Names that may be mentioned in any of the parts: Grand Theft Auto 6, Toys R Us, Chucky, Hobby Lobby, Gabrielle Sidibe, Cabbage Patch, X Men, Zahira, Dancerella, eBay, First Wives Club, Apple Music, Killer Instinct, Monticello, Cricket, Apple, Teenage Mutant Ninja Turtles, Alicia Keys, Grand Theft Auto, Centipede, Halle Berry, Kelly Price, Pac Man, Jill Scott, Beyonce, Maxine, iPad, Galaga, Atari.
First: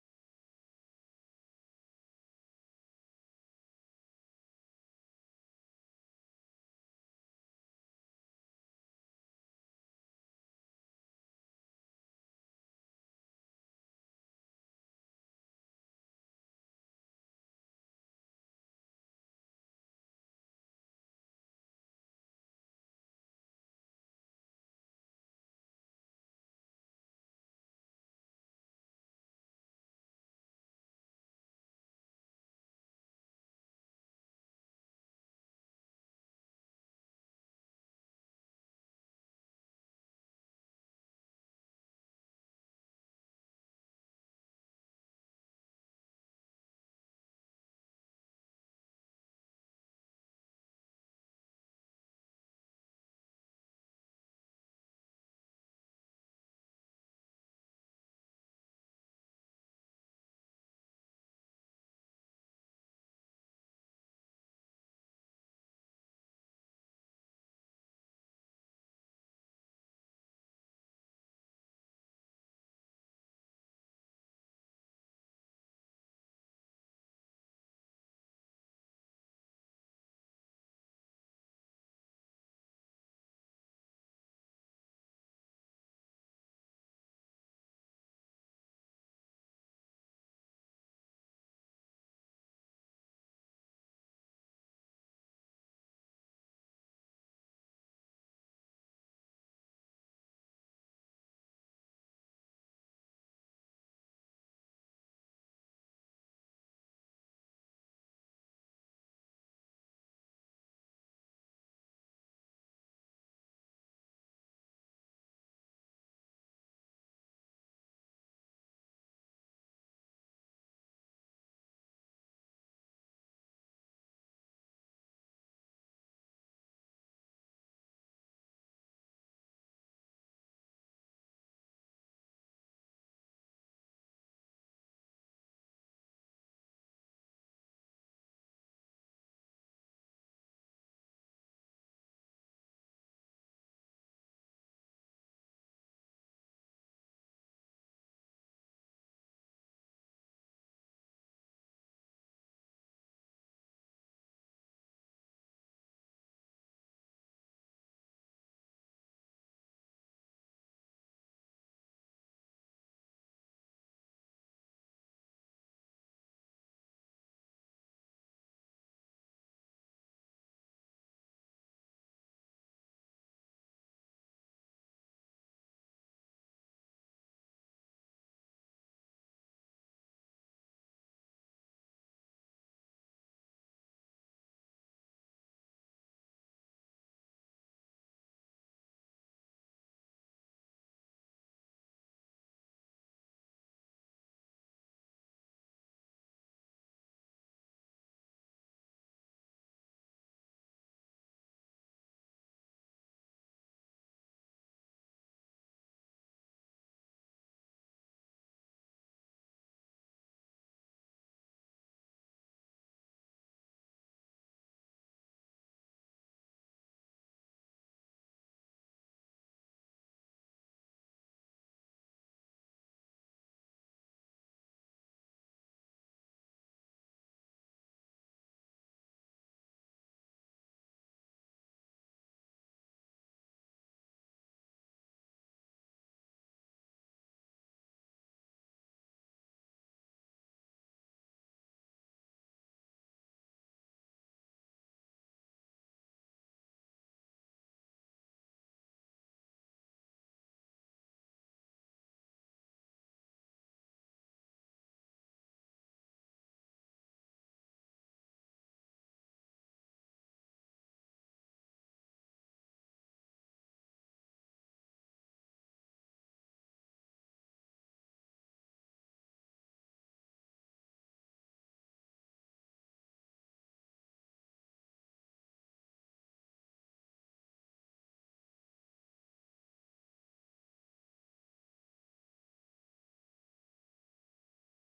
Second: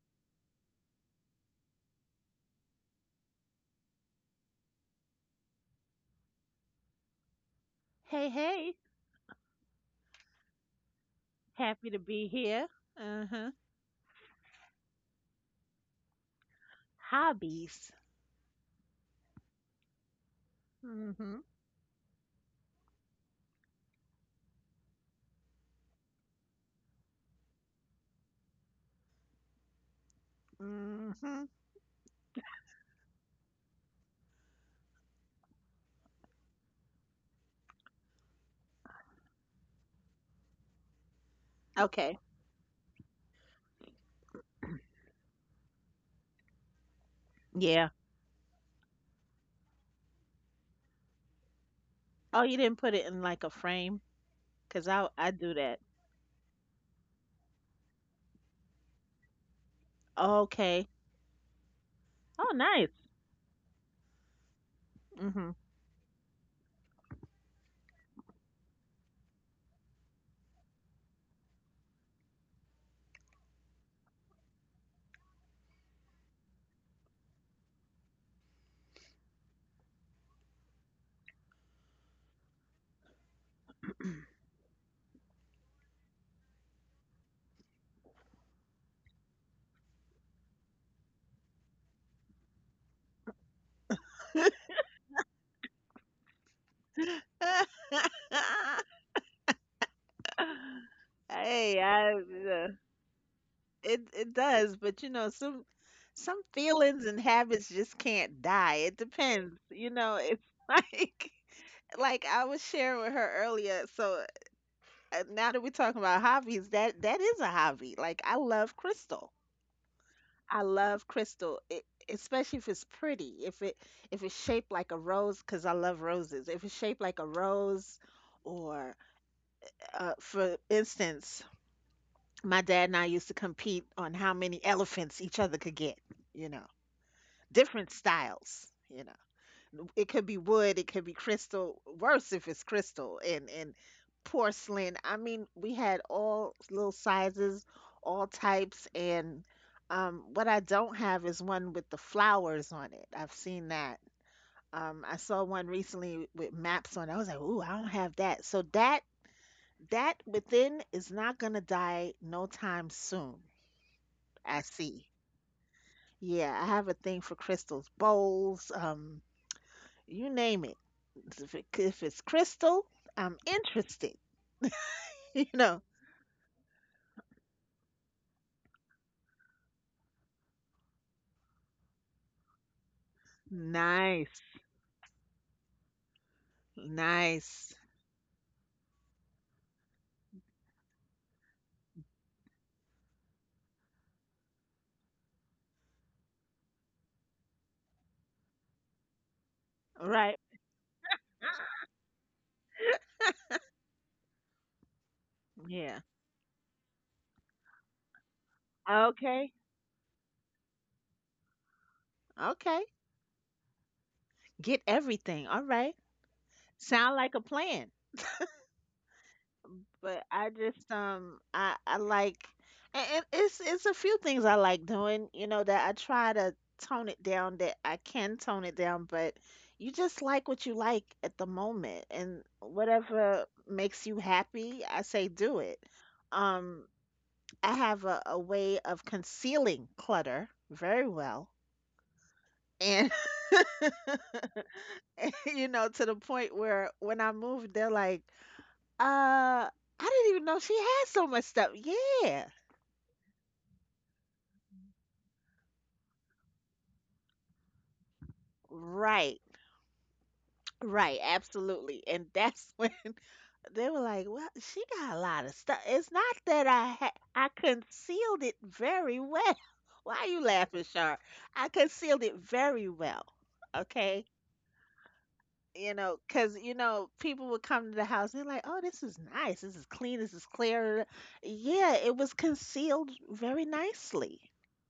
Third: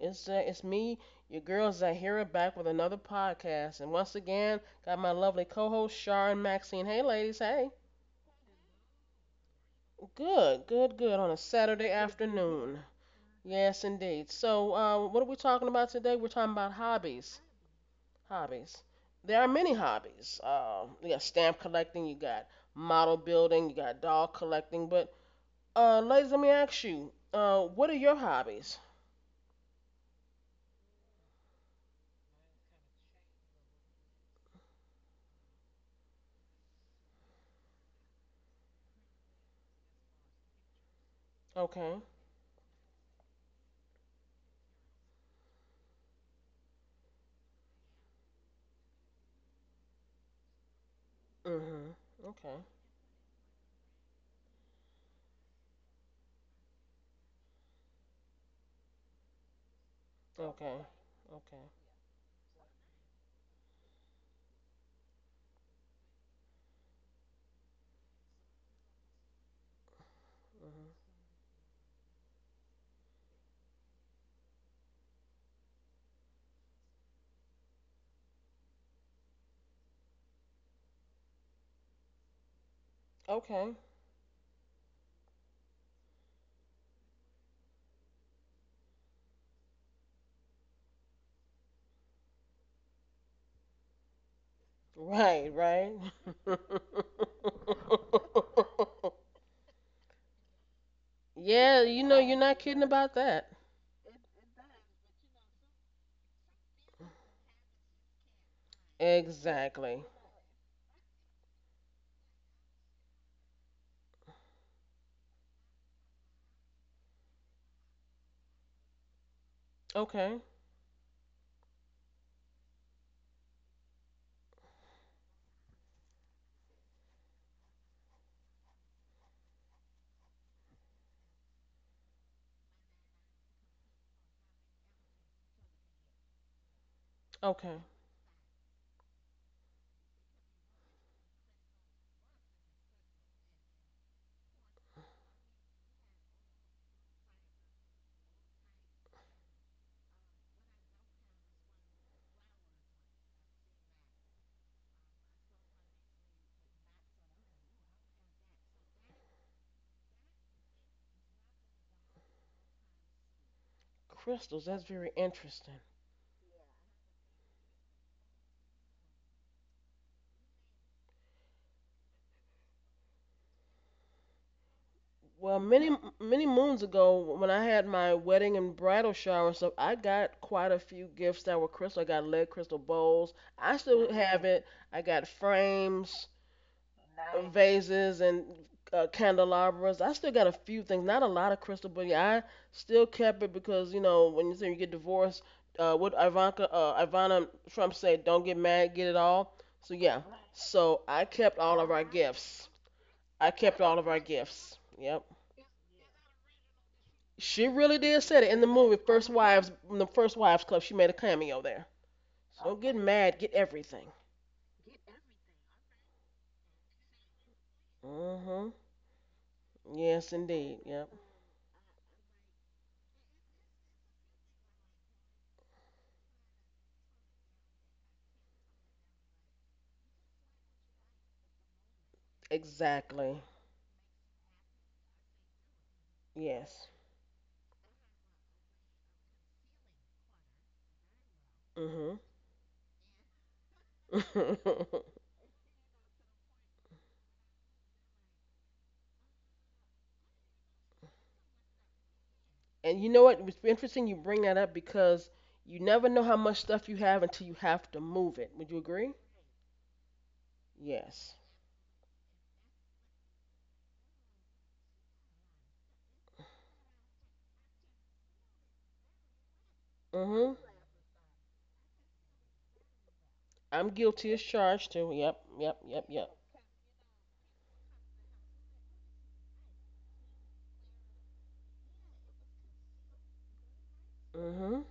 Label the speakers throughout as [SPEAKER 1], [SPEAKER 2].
[SPEAKER 1] It's me, your girl Zahira, back with another podcast, and once again got my lovely co-host Shar and Maxine. Hey, ladies. Hey.
[SPEAKER 2] Hey, hey,
[SPEAKER 1] Good, good, good. On a
[SPEAKER 2] happy
[SPEAKER 1] Saturday
[SPEAKER 2] to be here.
[SPEAKER 1] afternoon.
[SPEAKER 2] Uh-huh.
[SPEAKER 1] Yes, indeed. So, what are we talking about today? We're talking about hobbies.
[SPEAKER 2] Hobbies.
[SPEAKER 1] Hobbies. There are many hobbies. You got
[SPEAKER 2] Mm-hmm.
[SPEAKER 1] stamp collecting. You got model building. You got doll collecting. Ladies, let me ask you. What are your hobbies?
[SPEAKER 2] Mm-hmm.
[SPEAKER 1] Okay.
[SPEAKER 2] Okay. Yeah.
[SPEAKER 1] Mhm.
[SPEAKER 2] Oh, you
[SPEAKER 1] Okay.
[SPEAKER 2] didn't put it in like a frame? Because I do that.
[SPEAKER 1] Okay.
[SPEAKER 2] Okay.
[SPEAKER 1] Okay.
[SPEAKER 2] Oh, nice. Mm-hmm.
[SPEAKER 1] Mhm. Okay. Right, right.
[SPEAKER 2] Hey,
[SPEAKER 1] Yeah, you
[SPEAKER 2] I
[SPEAKER 1] know you're not kidding about that.
[SPEAKER 2] it it does, but you know, some feelings and habits just can't die. It depends. You
[SPEAKER 1] Exactly.
[SPEAKER 2] know, it's like like I was sharing with her earlier, so now that we're talking about hobbies, that is a hobby. Like I love crystal.
[SPEAKER 1] Okay.
[SPEAKER 2] I love crystal, it, especially if it's pretty. If it's shaped like a rose, because I love roses. If it's shaped like a rose, or for instance, my dad and I used to compete on how many elephants each other could get. You know,
[SPEAKER 1] Okay.
[SPEAKER 2] different styles. You know, it could be wood, it could be crystal, worse if it's crystal and porcelain. I mean, we had all little sizes, all types, and what I don't have is one with the flowers on it. I've seen that. I saw one recently with maps on it. I was like, ooh, I don't have that. So that within is not gonna die no time soon. I
[SPEAKER 1] Crystals, that's
[SPEAKER 2] see.
[SPEAKER 1] very interesting.
[SPEAKER 2] Yeah, I have a thing for crystals, bowls, you name it. If it's crystal, I'm interested. You
[SPEAKER 1] Well,
[SPEAKER 2] know,
[SPEAKER 1] many moons ago when I had my wedding and bridal shower and stuff, I got quite a few gifts that were crystal. I got lead crystal bowls. I still
[SPEAKER 2] nice,
[SPEAKER 1] have it. I got frames. Nice.
[SPEAKER 2] nice.
[SPEAKER 1] Vases and candelabras. I still got a few things, not a lot of crystal, but yeah, I still kept it because you know when you say you get divorced, what Ivana Trump said, don't get mad, get it all. So yeah,
[SPEAKER 2] Right.
[SPEAKER 1] so I kept all of our, mhm, gifts. I kept all of our gifts. Yep,
[SPEAKER 2] Yeah.
[SPEAKER 1] she really did said it in the movie First
[SPEAKER 2] Okay.
[SPEAKER 1] Wives, in the First Wives Club. She made a cameo there. So don't
[SPEAKER 2] Okay.
[SPEAKER 1] get, okay, mad, get everything.
[SPEAKER 2] Get everything. All right. Sound like a plan.
[SPEAKER 1] Mhm.
[SPEAKER 2] But
[SPEAKER 1] Yes,
[SPEAKER 2] I
[SPEAKER 1] indeed.
[SPEAKER 2] just
[SPEAKER 1] Yep.
[SPEAKER 2] I like and it's a few things I like doing, you know, that I try to tone it down, that I can tone it down, but you just like what you like at the moment, and
[SPEAKER 1] Exactly.
[SPEAKER 2] whatever makes you happy, I say do it. Um
[SPEAKER 1] Yes.
[SPEAKER 2] I have a way of concealing clutter very well.
[SPEAKER 1] Mhm.
[SPEAKER 2] And, you know, to the point where when I moved, they're like, uh, I didn't even know she had so much stuff. Yeah.
[SPEAKER 1] And you know what? It was interesting you bring that up because you never know how much stuff you have until you have to move it. Would you agree?
[SPEAKER 2] Right. Right.
[SPEAKER 1] Yes.
[SPEAKER 2] Absolutely. And that's when they were like, well, she got a lot of stuff. It's not that I concealed it very well. Why are you
[SPEAKER 1] Mhm.
[SPEAKER 2] laughing, Sharp? I concealed it very well.
[SPEAKER 1] I'm
[SPEAKER 2] Okay,
[SPEAKER 1] guilty as charged too. Yep. Yep.
[SPEAKER 2] you
[SPEAKER 1] Yep.
[SPEAKER 2] know,
[SPEAKER 1] Yep.
[SPEAKER 2] because you know, people would come to the house. They're like, "Oh, this is nice. This is clean. This is clear." Yeah, it was concealed very nicely,
[SPEAKER 1] Mhm.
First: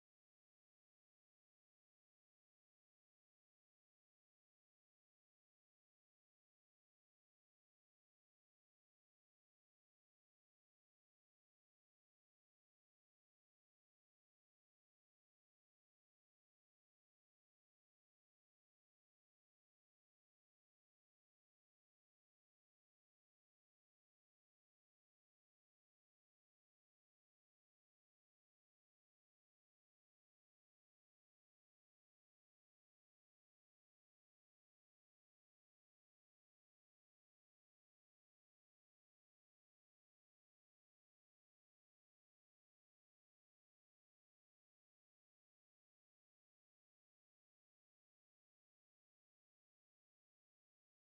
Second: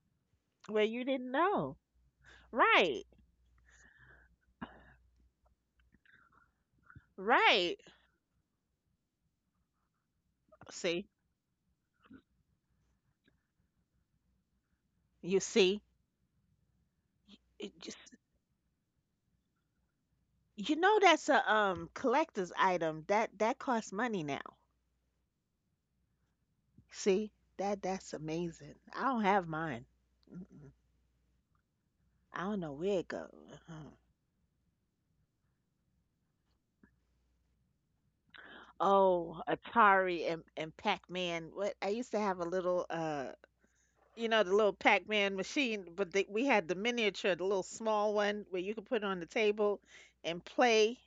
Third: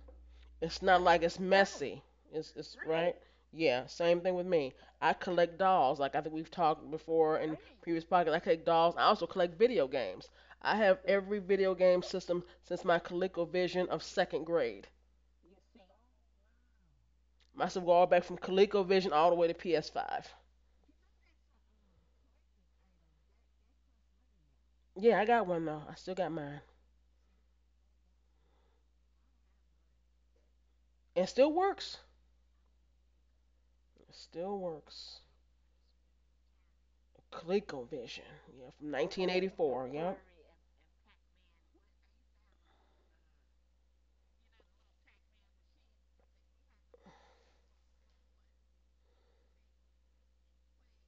[SPEAKER 1] It's
[SPEAKER 2] where
[SPEAKER 1] not
[SPEAKER 2] you
[SPEAKER 1] like
[SPEAKER 2] didn't
[SPEAKER 1] it's
[SPEAKER 2] know.
[SPEAKER 1] messy. It's
[SPEAKER 2] Right,
[SPEAKER 1] right. Yeah. Same thing with me. I collect dolls. Like I think we've talked before in
[SPEAKER 2] right.
[SPEAKER 1] previous podcasts. I collect dolls. I also collect video games. I have
[SPEAKER 2] See,
[SPEAKER 1] every video game system since my ColecoVision of second grade.
[SPEAKER 2] you see,
[SPEAKER 1] Must
[SPEAKER 2] it
[SPEAKER 1] have
[SPEAKER 2] just,
[SPEAKER 1] gone back from ColecoVision all the way to PS5.
[SPEAKER 2] you know, that's a collector's item that costs money now.
[SPEAKER 1] Yeah, I got one though. I still got mine.
[SPEAKER 2] See, that's amazing. I don't have mine. Mm-mm.
[SPEAKER 1] And it still works.
[SPEAKER 2] I don't know where it goes.
[SPEAKER 1] It still works. ColecoVision. Yeah, from
[SPEAKER 2] Oh,
[SPEAKER 1] 1984. Yeah.
[SPEAKER 2] Atari and Pac-Man. What, I used to have a little you know, the little Pac-Man machine, but they, we had the miniature, the little small one where you could put it on the table and play.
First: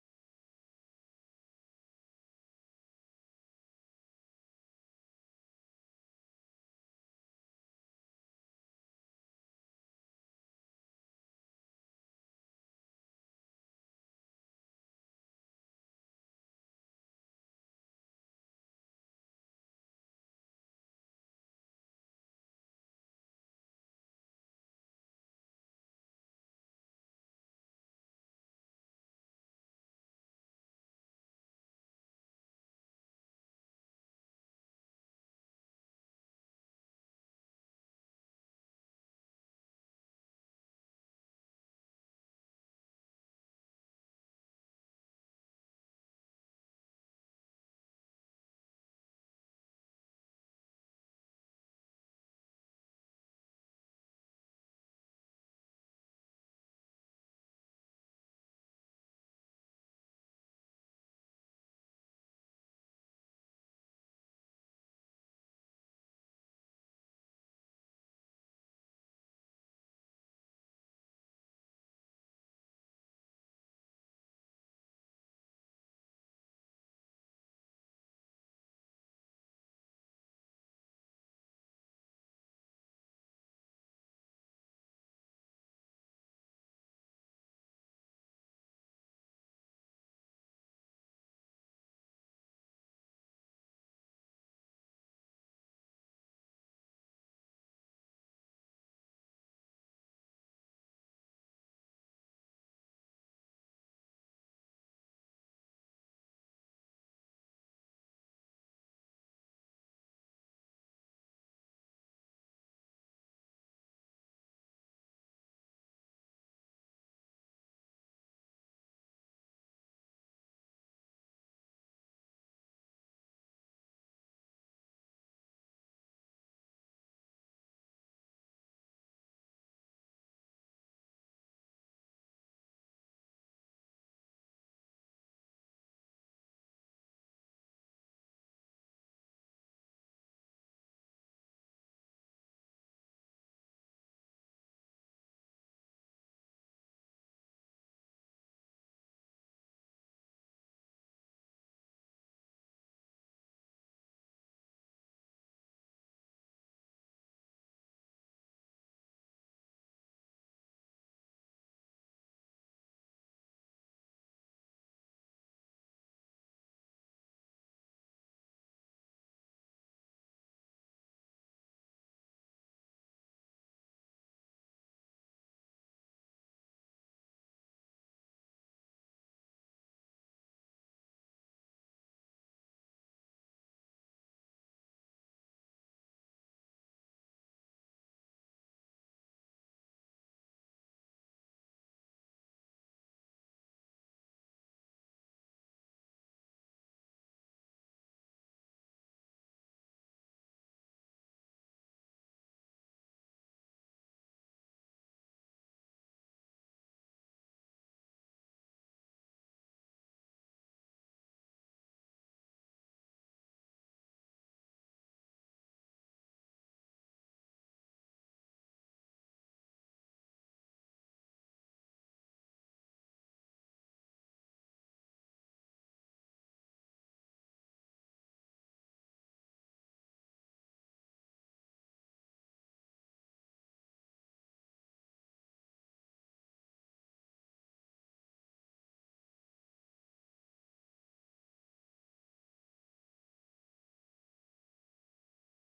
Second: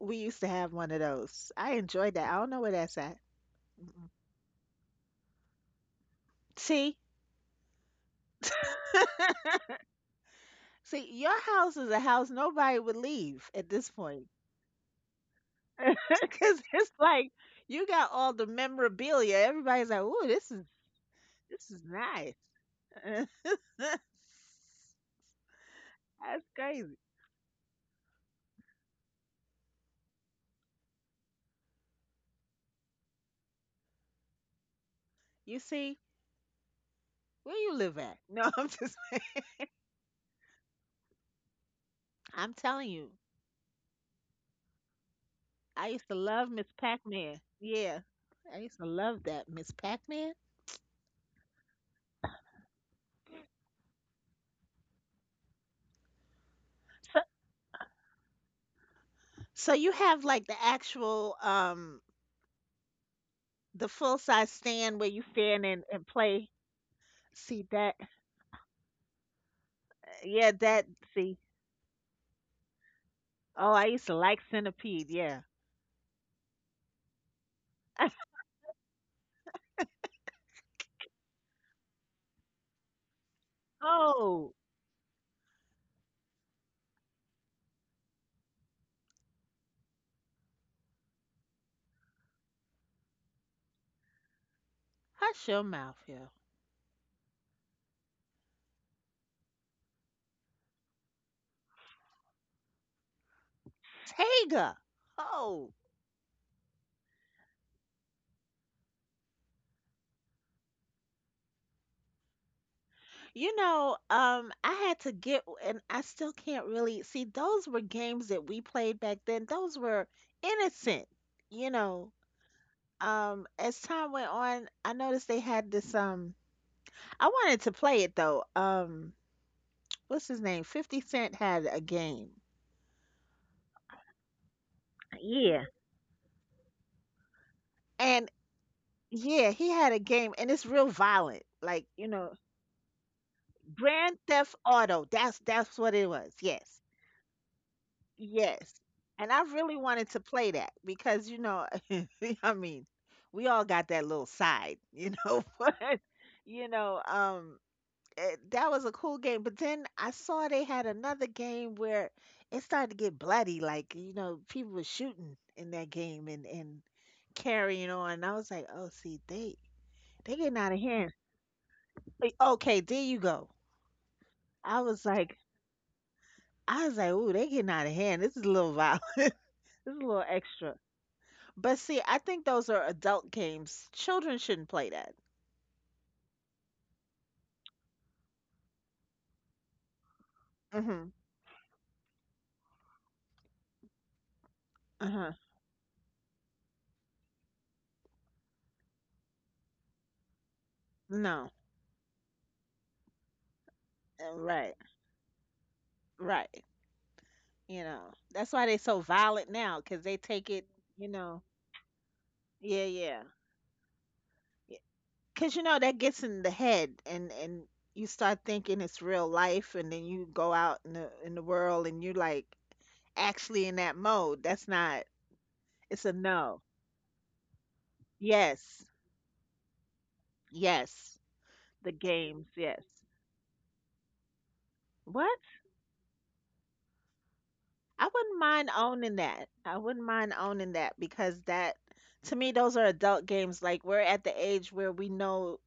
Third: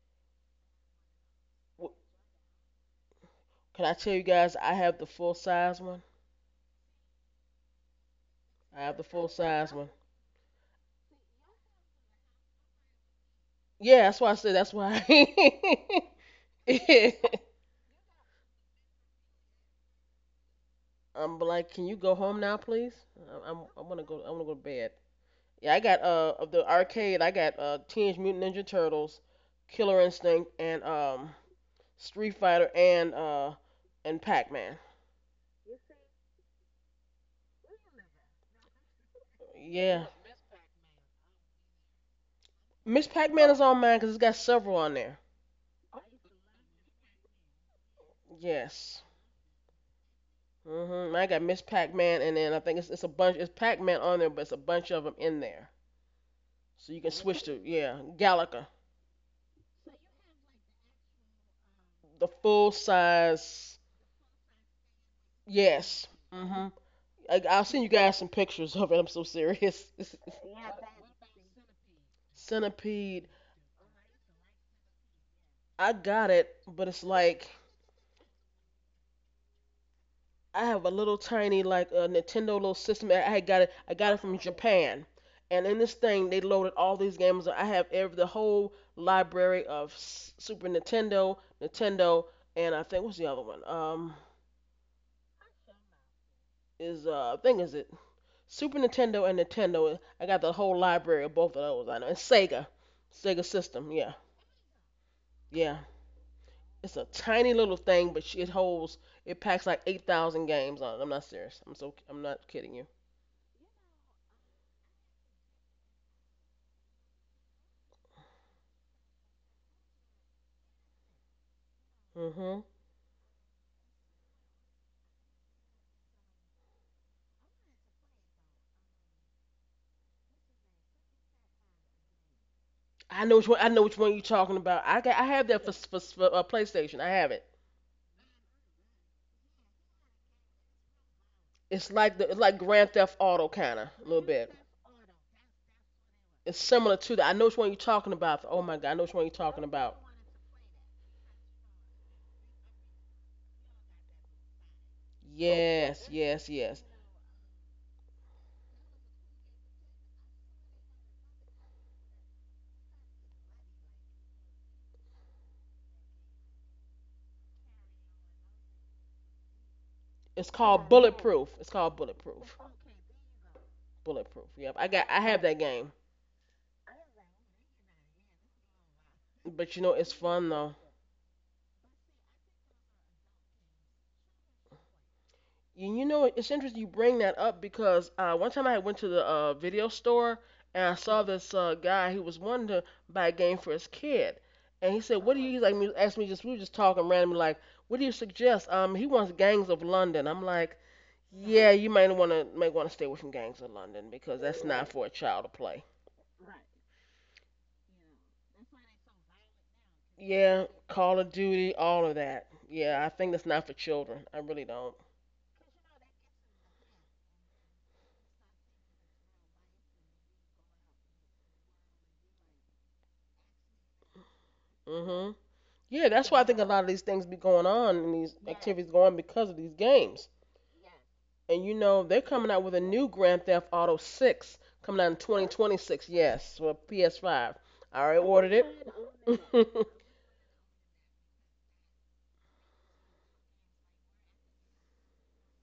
[SPEAKER 2] We used to have one of those. I enjoyed that. I don't know where that's at.
[SPEAKER 1] Can I
[SPEAKER 2] Mm-mm.
[SPEAKER 1] tell you guys I have the full size one?
[SPEAKER 2] See,
[SPEAKER 1] I have the full size one.
[SPEAKER 2] see, your house is a house nobody would leave at this
[SPEAKER 1] Yeah, that's
[SPEAKER 2] point,
[SPEAKER 1] why I said that's why.
[SPEAKER 2] because it's
[SPEAKER 1] Yeah.
[SPEAKER 2] like you got all the memorabilia. Everybody's like, "Ooh,
[SPEAKER 1] I'm like,
[SPEAKER 2] this is
[SPEAKER 1] can you go home
[SPEAKER 2] nice."
[SPEAKER 1] now, please? I- am I'm gonna go. I want to go to bed. Yeah, I got
[SPEAKER 2] That's
[SPEAKER 1] of the
[SPEAKER 2] crazy.
[SPEAKER 1] arcade. I got Teenage Mutant Ninja Turtles, Killer Instinct, and Street Fighter and Pac Man.
[SPEAKER 2] You see, where you live at? No, I'm just.
[SPEAKER 1] Yeah.
[SPEAKER 2] I'm telling
[SPEAKER 1] Miss
[SPEAKER 2] you,
[SPEAKER 1] Pac Man is on mine because it's got several on there.
[SPEAKER 2] I used to love Miss Pac-Man. Yeah. I used to
[SPEAKER 1] Yes.
[SPEAKER 2] love that Miss Pac-Man.
[SPEAKER 1] Hmm. I got Miss Pac Man and then I think it's a bunch. It's Pac Man on there, but it's a bunch of them in there. So you can switch to, yeah, Galaga,
[SPEAKER 2] So you have like the actual
[SPEAKER 1] the full size.
[SPEAKER 2] the full size stand where you stand and
[SPEAKER 1] Yes.
[SPEAKER 2] play.
[SPEAKER 1] Hmm. I,
[SPEAKER 2] See
[SPEAKER 1] I'll send you
[SPEAKER 2] that?
[SPEAKER 1] guys some pictures of it. I'm so serious.
[SPEAKER 2] Yeah, that see.
[SPEAKER 1] Centipede.
[SPEAKER 2] Oh, I used to like Centipede, yeah.
[SPEAKER 1] I got it, but it's like I have a little tiny like a Nintendo little system. I had got it. I got it from
[SPEAKER 2] Oh,
[SPEAKER 1] Japan, and in this thing they loaded all these games. I have every the whole library of S- Super Nintendo, Nintendo, and I think what's the other one?
[SPEAKER 2] hush your mouth, yo.
[SPEAKER 1] Is I think is it Super Nintendo and Nintendo. I got the whole library of both of those. I know and Sega, Sega system. Yeah,
[SPEAKER 2] Tega. Oh,
[SPEAKER 1] yeah. It's a tiny little thing, but it holds. It packs like 8,000 games on it. I'm not serious. I'm so. I'm not kidding you.
[SPEAKER 2] you know, I had to get, and I still can't really see. Those were games that we played back then. Those were innocent, you know.
[SPEAKER 1] Hmm.
[SPEAKER 2] As time went on, I noticed they had this I wanted to play it though. What's his name? 50 Cent had a game.
[SPEAKER 1] I know which one. I know which one you're talking about. I got. I have
[SPEAKER 2] Yeah.
[SPEAKER 1] that for PlayStation. I have it.
[SPEAKER 2] And yeah, he had a game and it's real violent. Like, you know,
[SPEAKER 1] It's like Grand Theft Auto kind of a
[SPEAKER 2] Grand
[SPEAKER 1] little bit.
[SPEAKER 2] Theft Auto. That's what it was.
[SPEAKER 1] It's
[SPEAKER 2] Yes.
[SPEAKER 1] similar to that. I know which one you're talking about. Oh my
[SPEAKER 2] Yes.
[SPEAKER 1] god, I know which one you're
[SPEAKER 2] And I
[SPEAKER 1] talking
[SPEAKER 2] really
[SPEAKER 1] about.
[SPEAKER 2] wanted to play that because, you know, I mean, we all got that little side, you know, but
[SPEAKER 1] Yes, yes,
[SPEAKER 2] you
[SPEAKER 1] yes.
[SPEAKER 2] know, that was a cool game. But then I saw they had another game where it started to get bloody. Like, you know, people were shooting in that game and carrying on. And I was like, oh, see, they
[SPEAKER 1] It's
[SPEAKER 2] getting out of
[SPEAKER 1] called
[SPEAKER 2] hand.
[SPEAKER 1] Bulletproof. It's called
[SPEAKER 2] Like,
[SPEAKER 1] Bulletproof.
[SPEAKER 2] okay, there you go.
[SPEAKER 1] Bulletproof. Yep.
[SPEAKER 2] I
[SPEAKER 1] I
[SPEAKER 2] was
[SPEAKER 1] got. I
[SPEAKER 2] like,
[SPEAKER 1] have that game.
[SPEAKER 2] I was like, ooh, they getting out of hand. This is a little violent.
[SPEAKER 1] But you know,
[SPEAKER 2] This is a
[SPEAKER 1] it's
[SPEAKER 2] little
[SPEAKER 1] fun
[SPEAKER 2] extra.
[SPEAKER 1] though.
[SPEAKER 2] But see, I think those are adult games. Children shouldn't play that.
[SPEAKER 1] You know, it's interesting you bring that up because one time I went to the video store and I
[SPEAKER 2] Mm-hmm.
[SPEAKER 1] saw this guy who was wanting to buy a game for his kid, and he said,
[SPEAKER 2] Uh-huh.
[SPEAKER 1] "What do you?" He's like, he asked me just we were just talking randomly, like, "What do you suggest?" He wants Gangs of London. I'm like,
[SPEAKER 2] No.
[SPEAKER 1] "Yeah, you might want to stay away from Gangs of London because that's
[SPEAKER 2] Right.
[SPEAKER 1] not for a child to play."
[SPEAKER 2] Right. You know, that's why they so violent now, 'cause they take it,
[SPEAKER 1] Yeah,
[SPEAKER 2] you
[SPEAKER 1] Call of
[SPEAKER 2] know.
[SPEAKER 1] Duty, all of that.
[SPEAKER 2] Yeah,
[SPEAKER 1] Yeah, I
[SPEAKER 2] yeah.
[SPEAKER 1] think that's not for children. I really
[SPEAKER 2] Yeah.
[SPEAKER 1] don't.
[SPEAKER 2] 'Cause you know that gets in the head and you start thinking it's real life and then you go out in the world and you're like actually in that mode. That's not,
[SPEAKER 1] Mm-hmm.
[SPEAKER 2] it's
[SPEAKER 1] Yeah,
[SPEAKER 2] a
[SPEAKER 1] that's why I think
[SPEAKER 2] no.
[SPEAKER 1] a lot of these things be going on and these
[SPEAKER 2] Yes.
[SPEAKER 1] activities going on because of these games.
[SPEAKER 2] Yes.
[SPEAKER 1] And you
[SPEAKER 2] The
[SPEAKER 1] know, they're
[SPEAKER 2] games,
[SPEAKER 1] coming out with a
[SPEAKER 2] yes.
[SPEAKER 1] new Grand Theft Auto 6 coming out in
[SPEAKER 2] What?
[SPEAKER 1] 2026. Yes, for PS5. I
[SPEAKER 2] I
[SPEAKER 1] already
[SPEAKER 2] wouldn't
[SPEAKER 1] ordered
[SPEAKER 2] mind owning
[SPEAKER 1] it.
[SPEAKER 2] that. I wouldn't mind owning that because that, to me, those are adult games. Like, we're at the age where we know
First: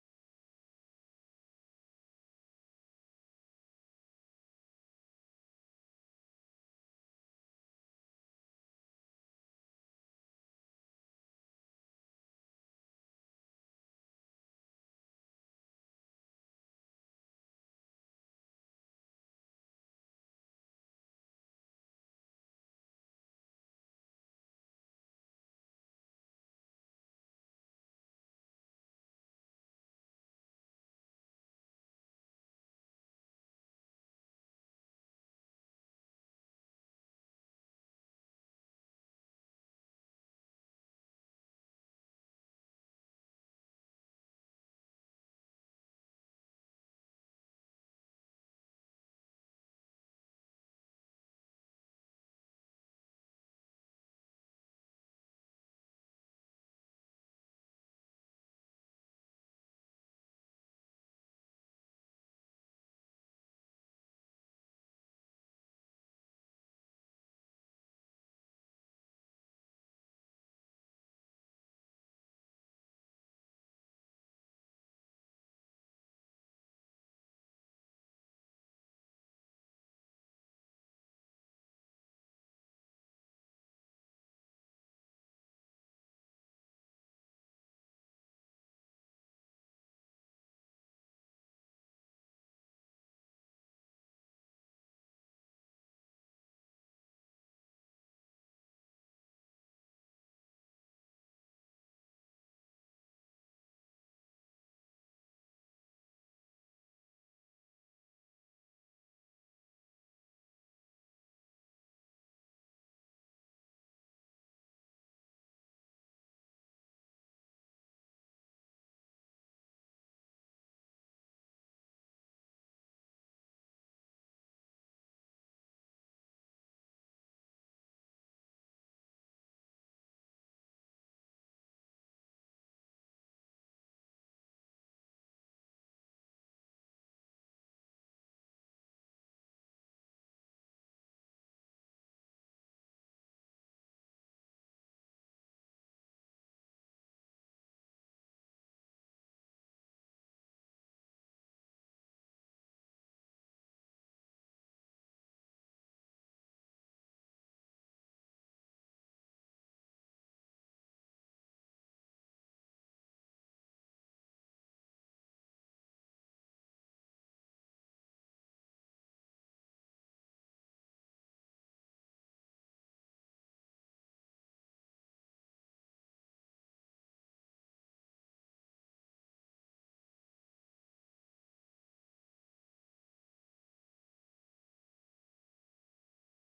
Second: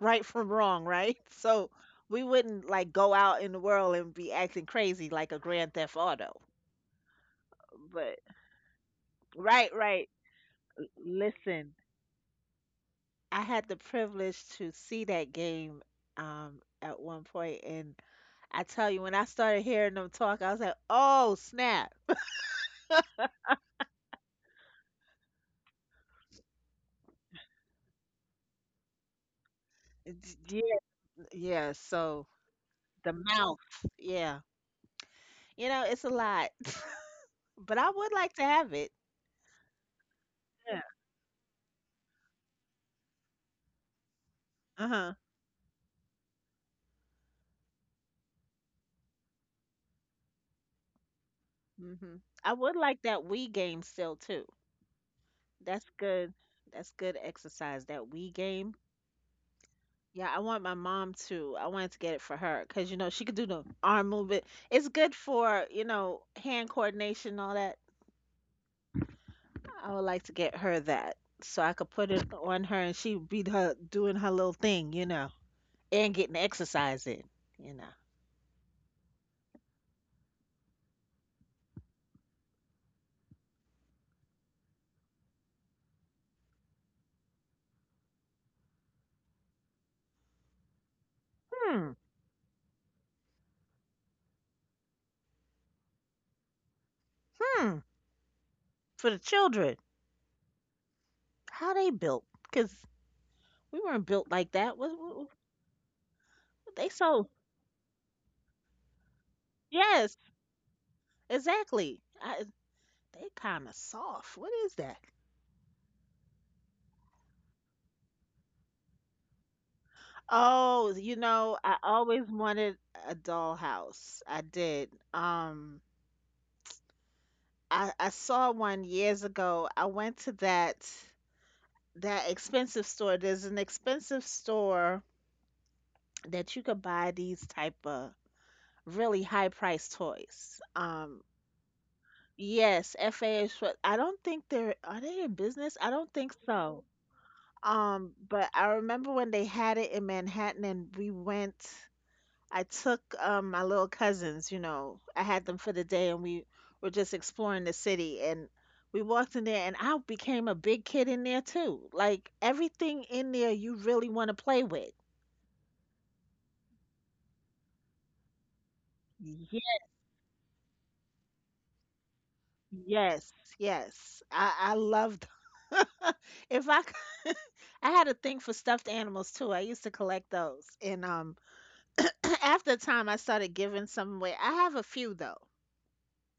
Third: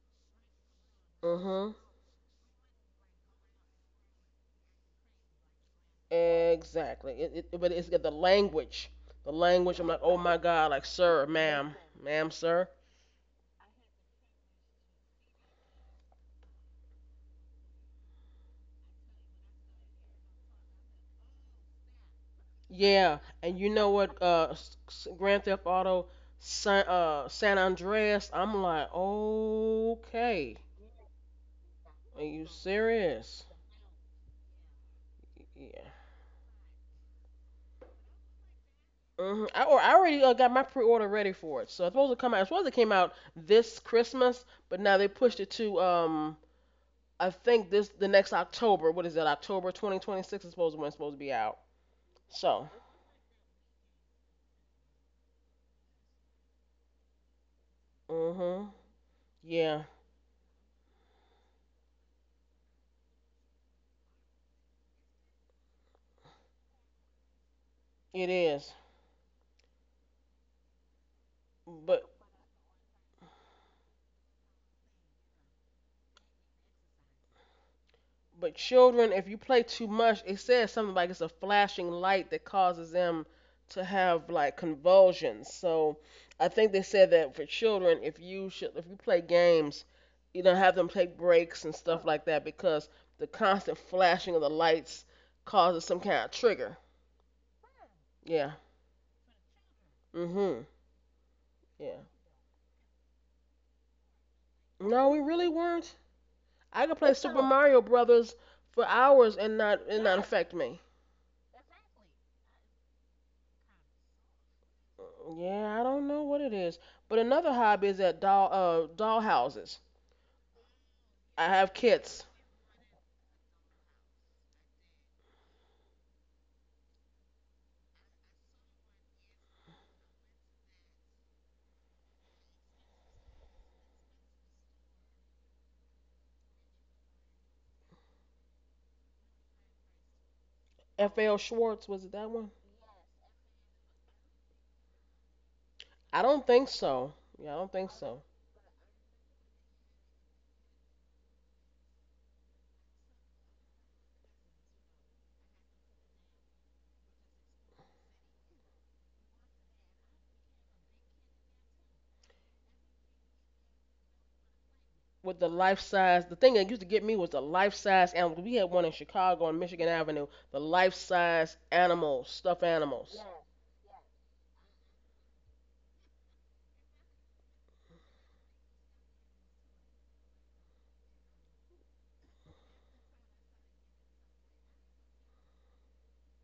[SPEAKER 2] right from wrong, right? So
[SPEAKER 1] Mhm.
[SPEAKER 2] we wouldn't like go out in the world and be acting crazy like a Grand Theft Auto.
[SPEAKER 1] Exactly. But it's got the
[SPEAKER 2] But
[SPEAKER 1] language. The
[SPEAKER 2] right,
[SPEAKER 1] language. I'm like,
[SPEAKER 2] right.
[SPEAKER 1] oh my God, like sir,
[SPEAKER 2] Listen,
[SPEAKER 1] ma'am, ma'am, sir.
[SPEAKER 2] I had the privilege to see that game at one point and I tell you, when I started hearing them talk, I was like, "Oh, snap."
[SPEAKER 1] Yeah. And you know what? Grand Theft Auto San Andreas. I'm like,
[SPEAKER 2] It's-
[SPEAKER 1] okay.
[SPEAKER 2] Yeah, yeah, so
[SPEAKER 1] Are you
[SPEAKER 2] the
[SPEAKER 1] serious?
[SPEAKER 2] mouth. Yeah. You know,
[SPEAKER 1] Yeah.
[SPEAKER 2] it's a lot. But I would like to have it.
[SPEAKER 1] Hmm. I already got my
[SPEAKER 2] Yeah.
[SPEAKER 1] pre-order ready for it. So it's supposed to come out. It's supposed to came out this Christmas, but now they
[SPEAKER 2] Uh-huh.
[SPEAKER 1] pushed it to, um, I think this the next October. What is that? October 2026 is supposed to when it's supposed to be out.
[SPEAKER 2] Hmm. I
[SPEAKER 1] So,
[SPEAKER 2] would like that Wii game still too. That's good. That's good exercise. That Wii
[SPEAKER 1] mhm.
[SPEAKER 2] game.
[SPEAKER 1] Yeah,
[SPEAKER 2] Yeah, I want my mom to. I wanted to get it for her because you know she could do the arm movement. It's good for, you know, hand coordination and all that.
[SPEAKER 1] it is.
[SPEAKER 2] I would like to get her that, so I could
[SPEAKER 1] But
[SPEAKER 2] put it on her and she would be her doing her little thing, you know, and getting exercise in, you know.
[SPEAKER 1] Children, if you play too much, it says something like it's a flashing light that causes them to have like convulsions. So I think they said that for children, if you should, if you play games, you know, have them take breaks and
[SPEAKER 2] Hmm.
[SPEAKER 1] stuff like that because the constant flashing of the lights causes some kind of trigger.
[SPEAKER 2] Hmm.
[SPEAKER 1] Yeah.
[SPEAKER 2] For the children,
[SPEAKER 1] Mhm.
[SPEAKER 2] how they
[SPEAKER 1] Yeah.
[SPEAKER 2] built? Because we weren't built like that.
[SPEAKER 1] No, we
[SPEAKER 2] What-
[SPEAKER 1] really weren't. I
[SPEAKER 2] they
[SPEAKER 1] could play
[SPEAKER 2] so,
[SPEAKER 1] Super Mario Brothers for hours and not
[SPEAKER 2] yes,
[SPEAKER 1] affect me.
[SPEAKER 2] exactly. I, they kind of soft. What is that?
[SPEAKER 1] Yeah, I don't know what it is. But another hobby is at dollhouses.
[SPEAKER 2] Oh, you
[SPEAKER 1] I
[SPEAKER 2] know,
[SPEAKER 1] have
[SPEAKER 2] I
[SPEAKER 1] kits.
[SPEAKER 2] always wanted a dollhouse. I did. Um, I saw one years ago. I went to that that expensive store. There's an expensive store that you could buy these type of really high priced toys.
[SPEAKER 1] F.L. Schwartz was it that one?
[SPEAKER 2] Yes, FAA. I don't think they're, are they in business? I don't
[SPEAKER 1] I
[SPEAKER 2] think
[SPEAKER 1] don't think
[SPEAKER 2] so.
[SPEAKER 1] so. Yeah, I don't think so.
[SPEAKER 2] But I remember when they had it in Manhattan and we went, I took my little cousins, you know, I had them for the day and we were just exploring the city and we walked in there and I became a big kid in there too. Like everything in there you really want to play with.
[SPEAKER 1] With the life size, the thing that used to get me was the life size animals. We had one in Chicago on
[SPEAKER 2] Yes,
[SPEAKER 1] Michigan Avenue. The life size animals, stuffed animals. Yeah.
[SPEAKER 2] yes, yes. I loved if I c- I had a thing for stuffed animals too. I used to collect those. And after a time, I started giving some away. I have a few though.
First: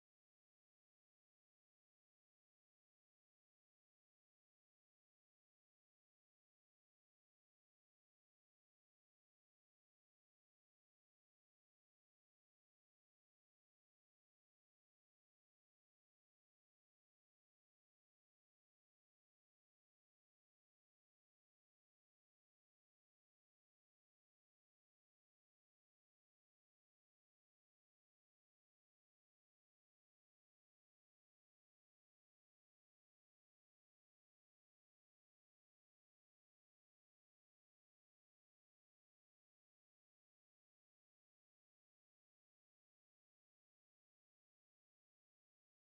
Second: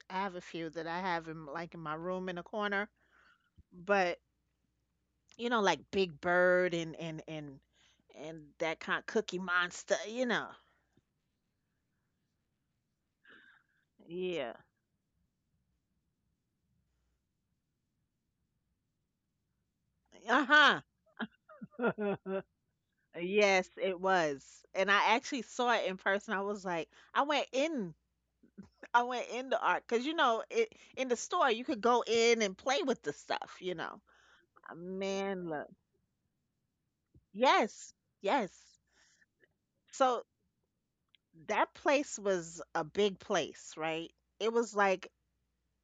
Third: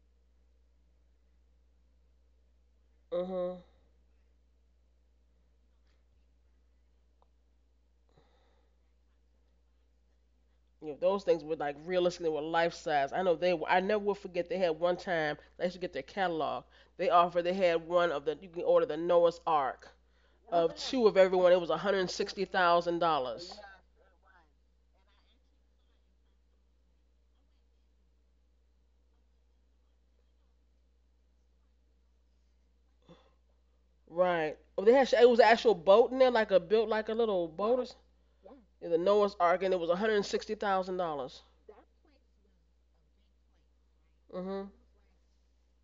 [SPEAKER 2] I have a few that I have in like in my room in a corner.
[SPEAKER 1] Mhm.
[SPEAKER 2] But you know, like Big Bird and and that kind of Cookie Monster. You know.
[SPEAKER 1] You know, those things were like realistically were life size. I know they were. I never will forget.
[SPEAKER 2] Yeah.
[SPEAKER 1] They had one time. I used to get their catalog. They offered. They had one of the. You can order the Noah's Ark of
[SPEAKER 2] Uh
[SPEAKER 1] two of everyone, it was one
[SPEAKER 2] huh.
[SPEAKER 1] hundred sixty thousand dollars.
[SPEAKER 2] Yes, it was. And I actually saw it in person. I was like, I went in, I went in the art because, you know, it, in the store you could go in and play with the stuff, you know.
[SPEAKER 1] Right. Well, they had it was an
[SPEAKER 2] Man, look.
[SPEAKER 1] actual boat in there, like a built like a little boat. Or,
[SPEAKER 2] Yes,
[SPEAKER 1] s-
[SPEAKER 2] yes.
[SPEAKER 1] the Noah's Ark, and it was one hundred
[SPEAKER 2] So
[SPEAKER 1] sixty thousand dollars.
[SPEAKER 2] that place was a big place, right? It
[SPEAKER 1] Mhm.
[SPEAKER 2] was like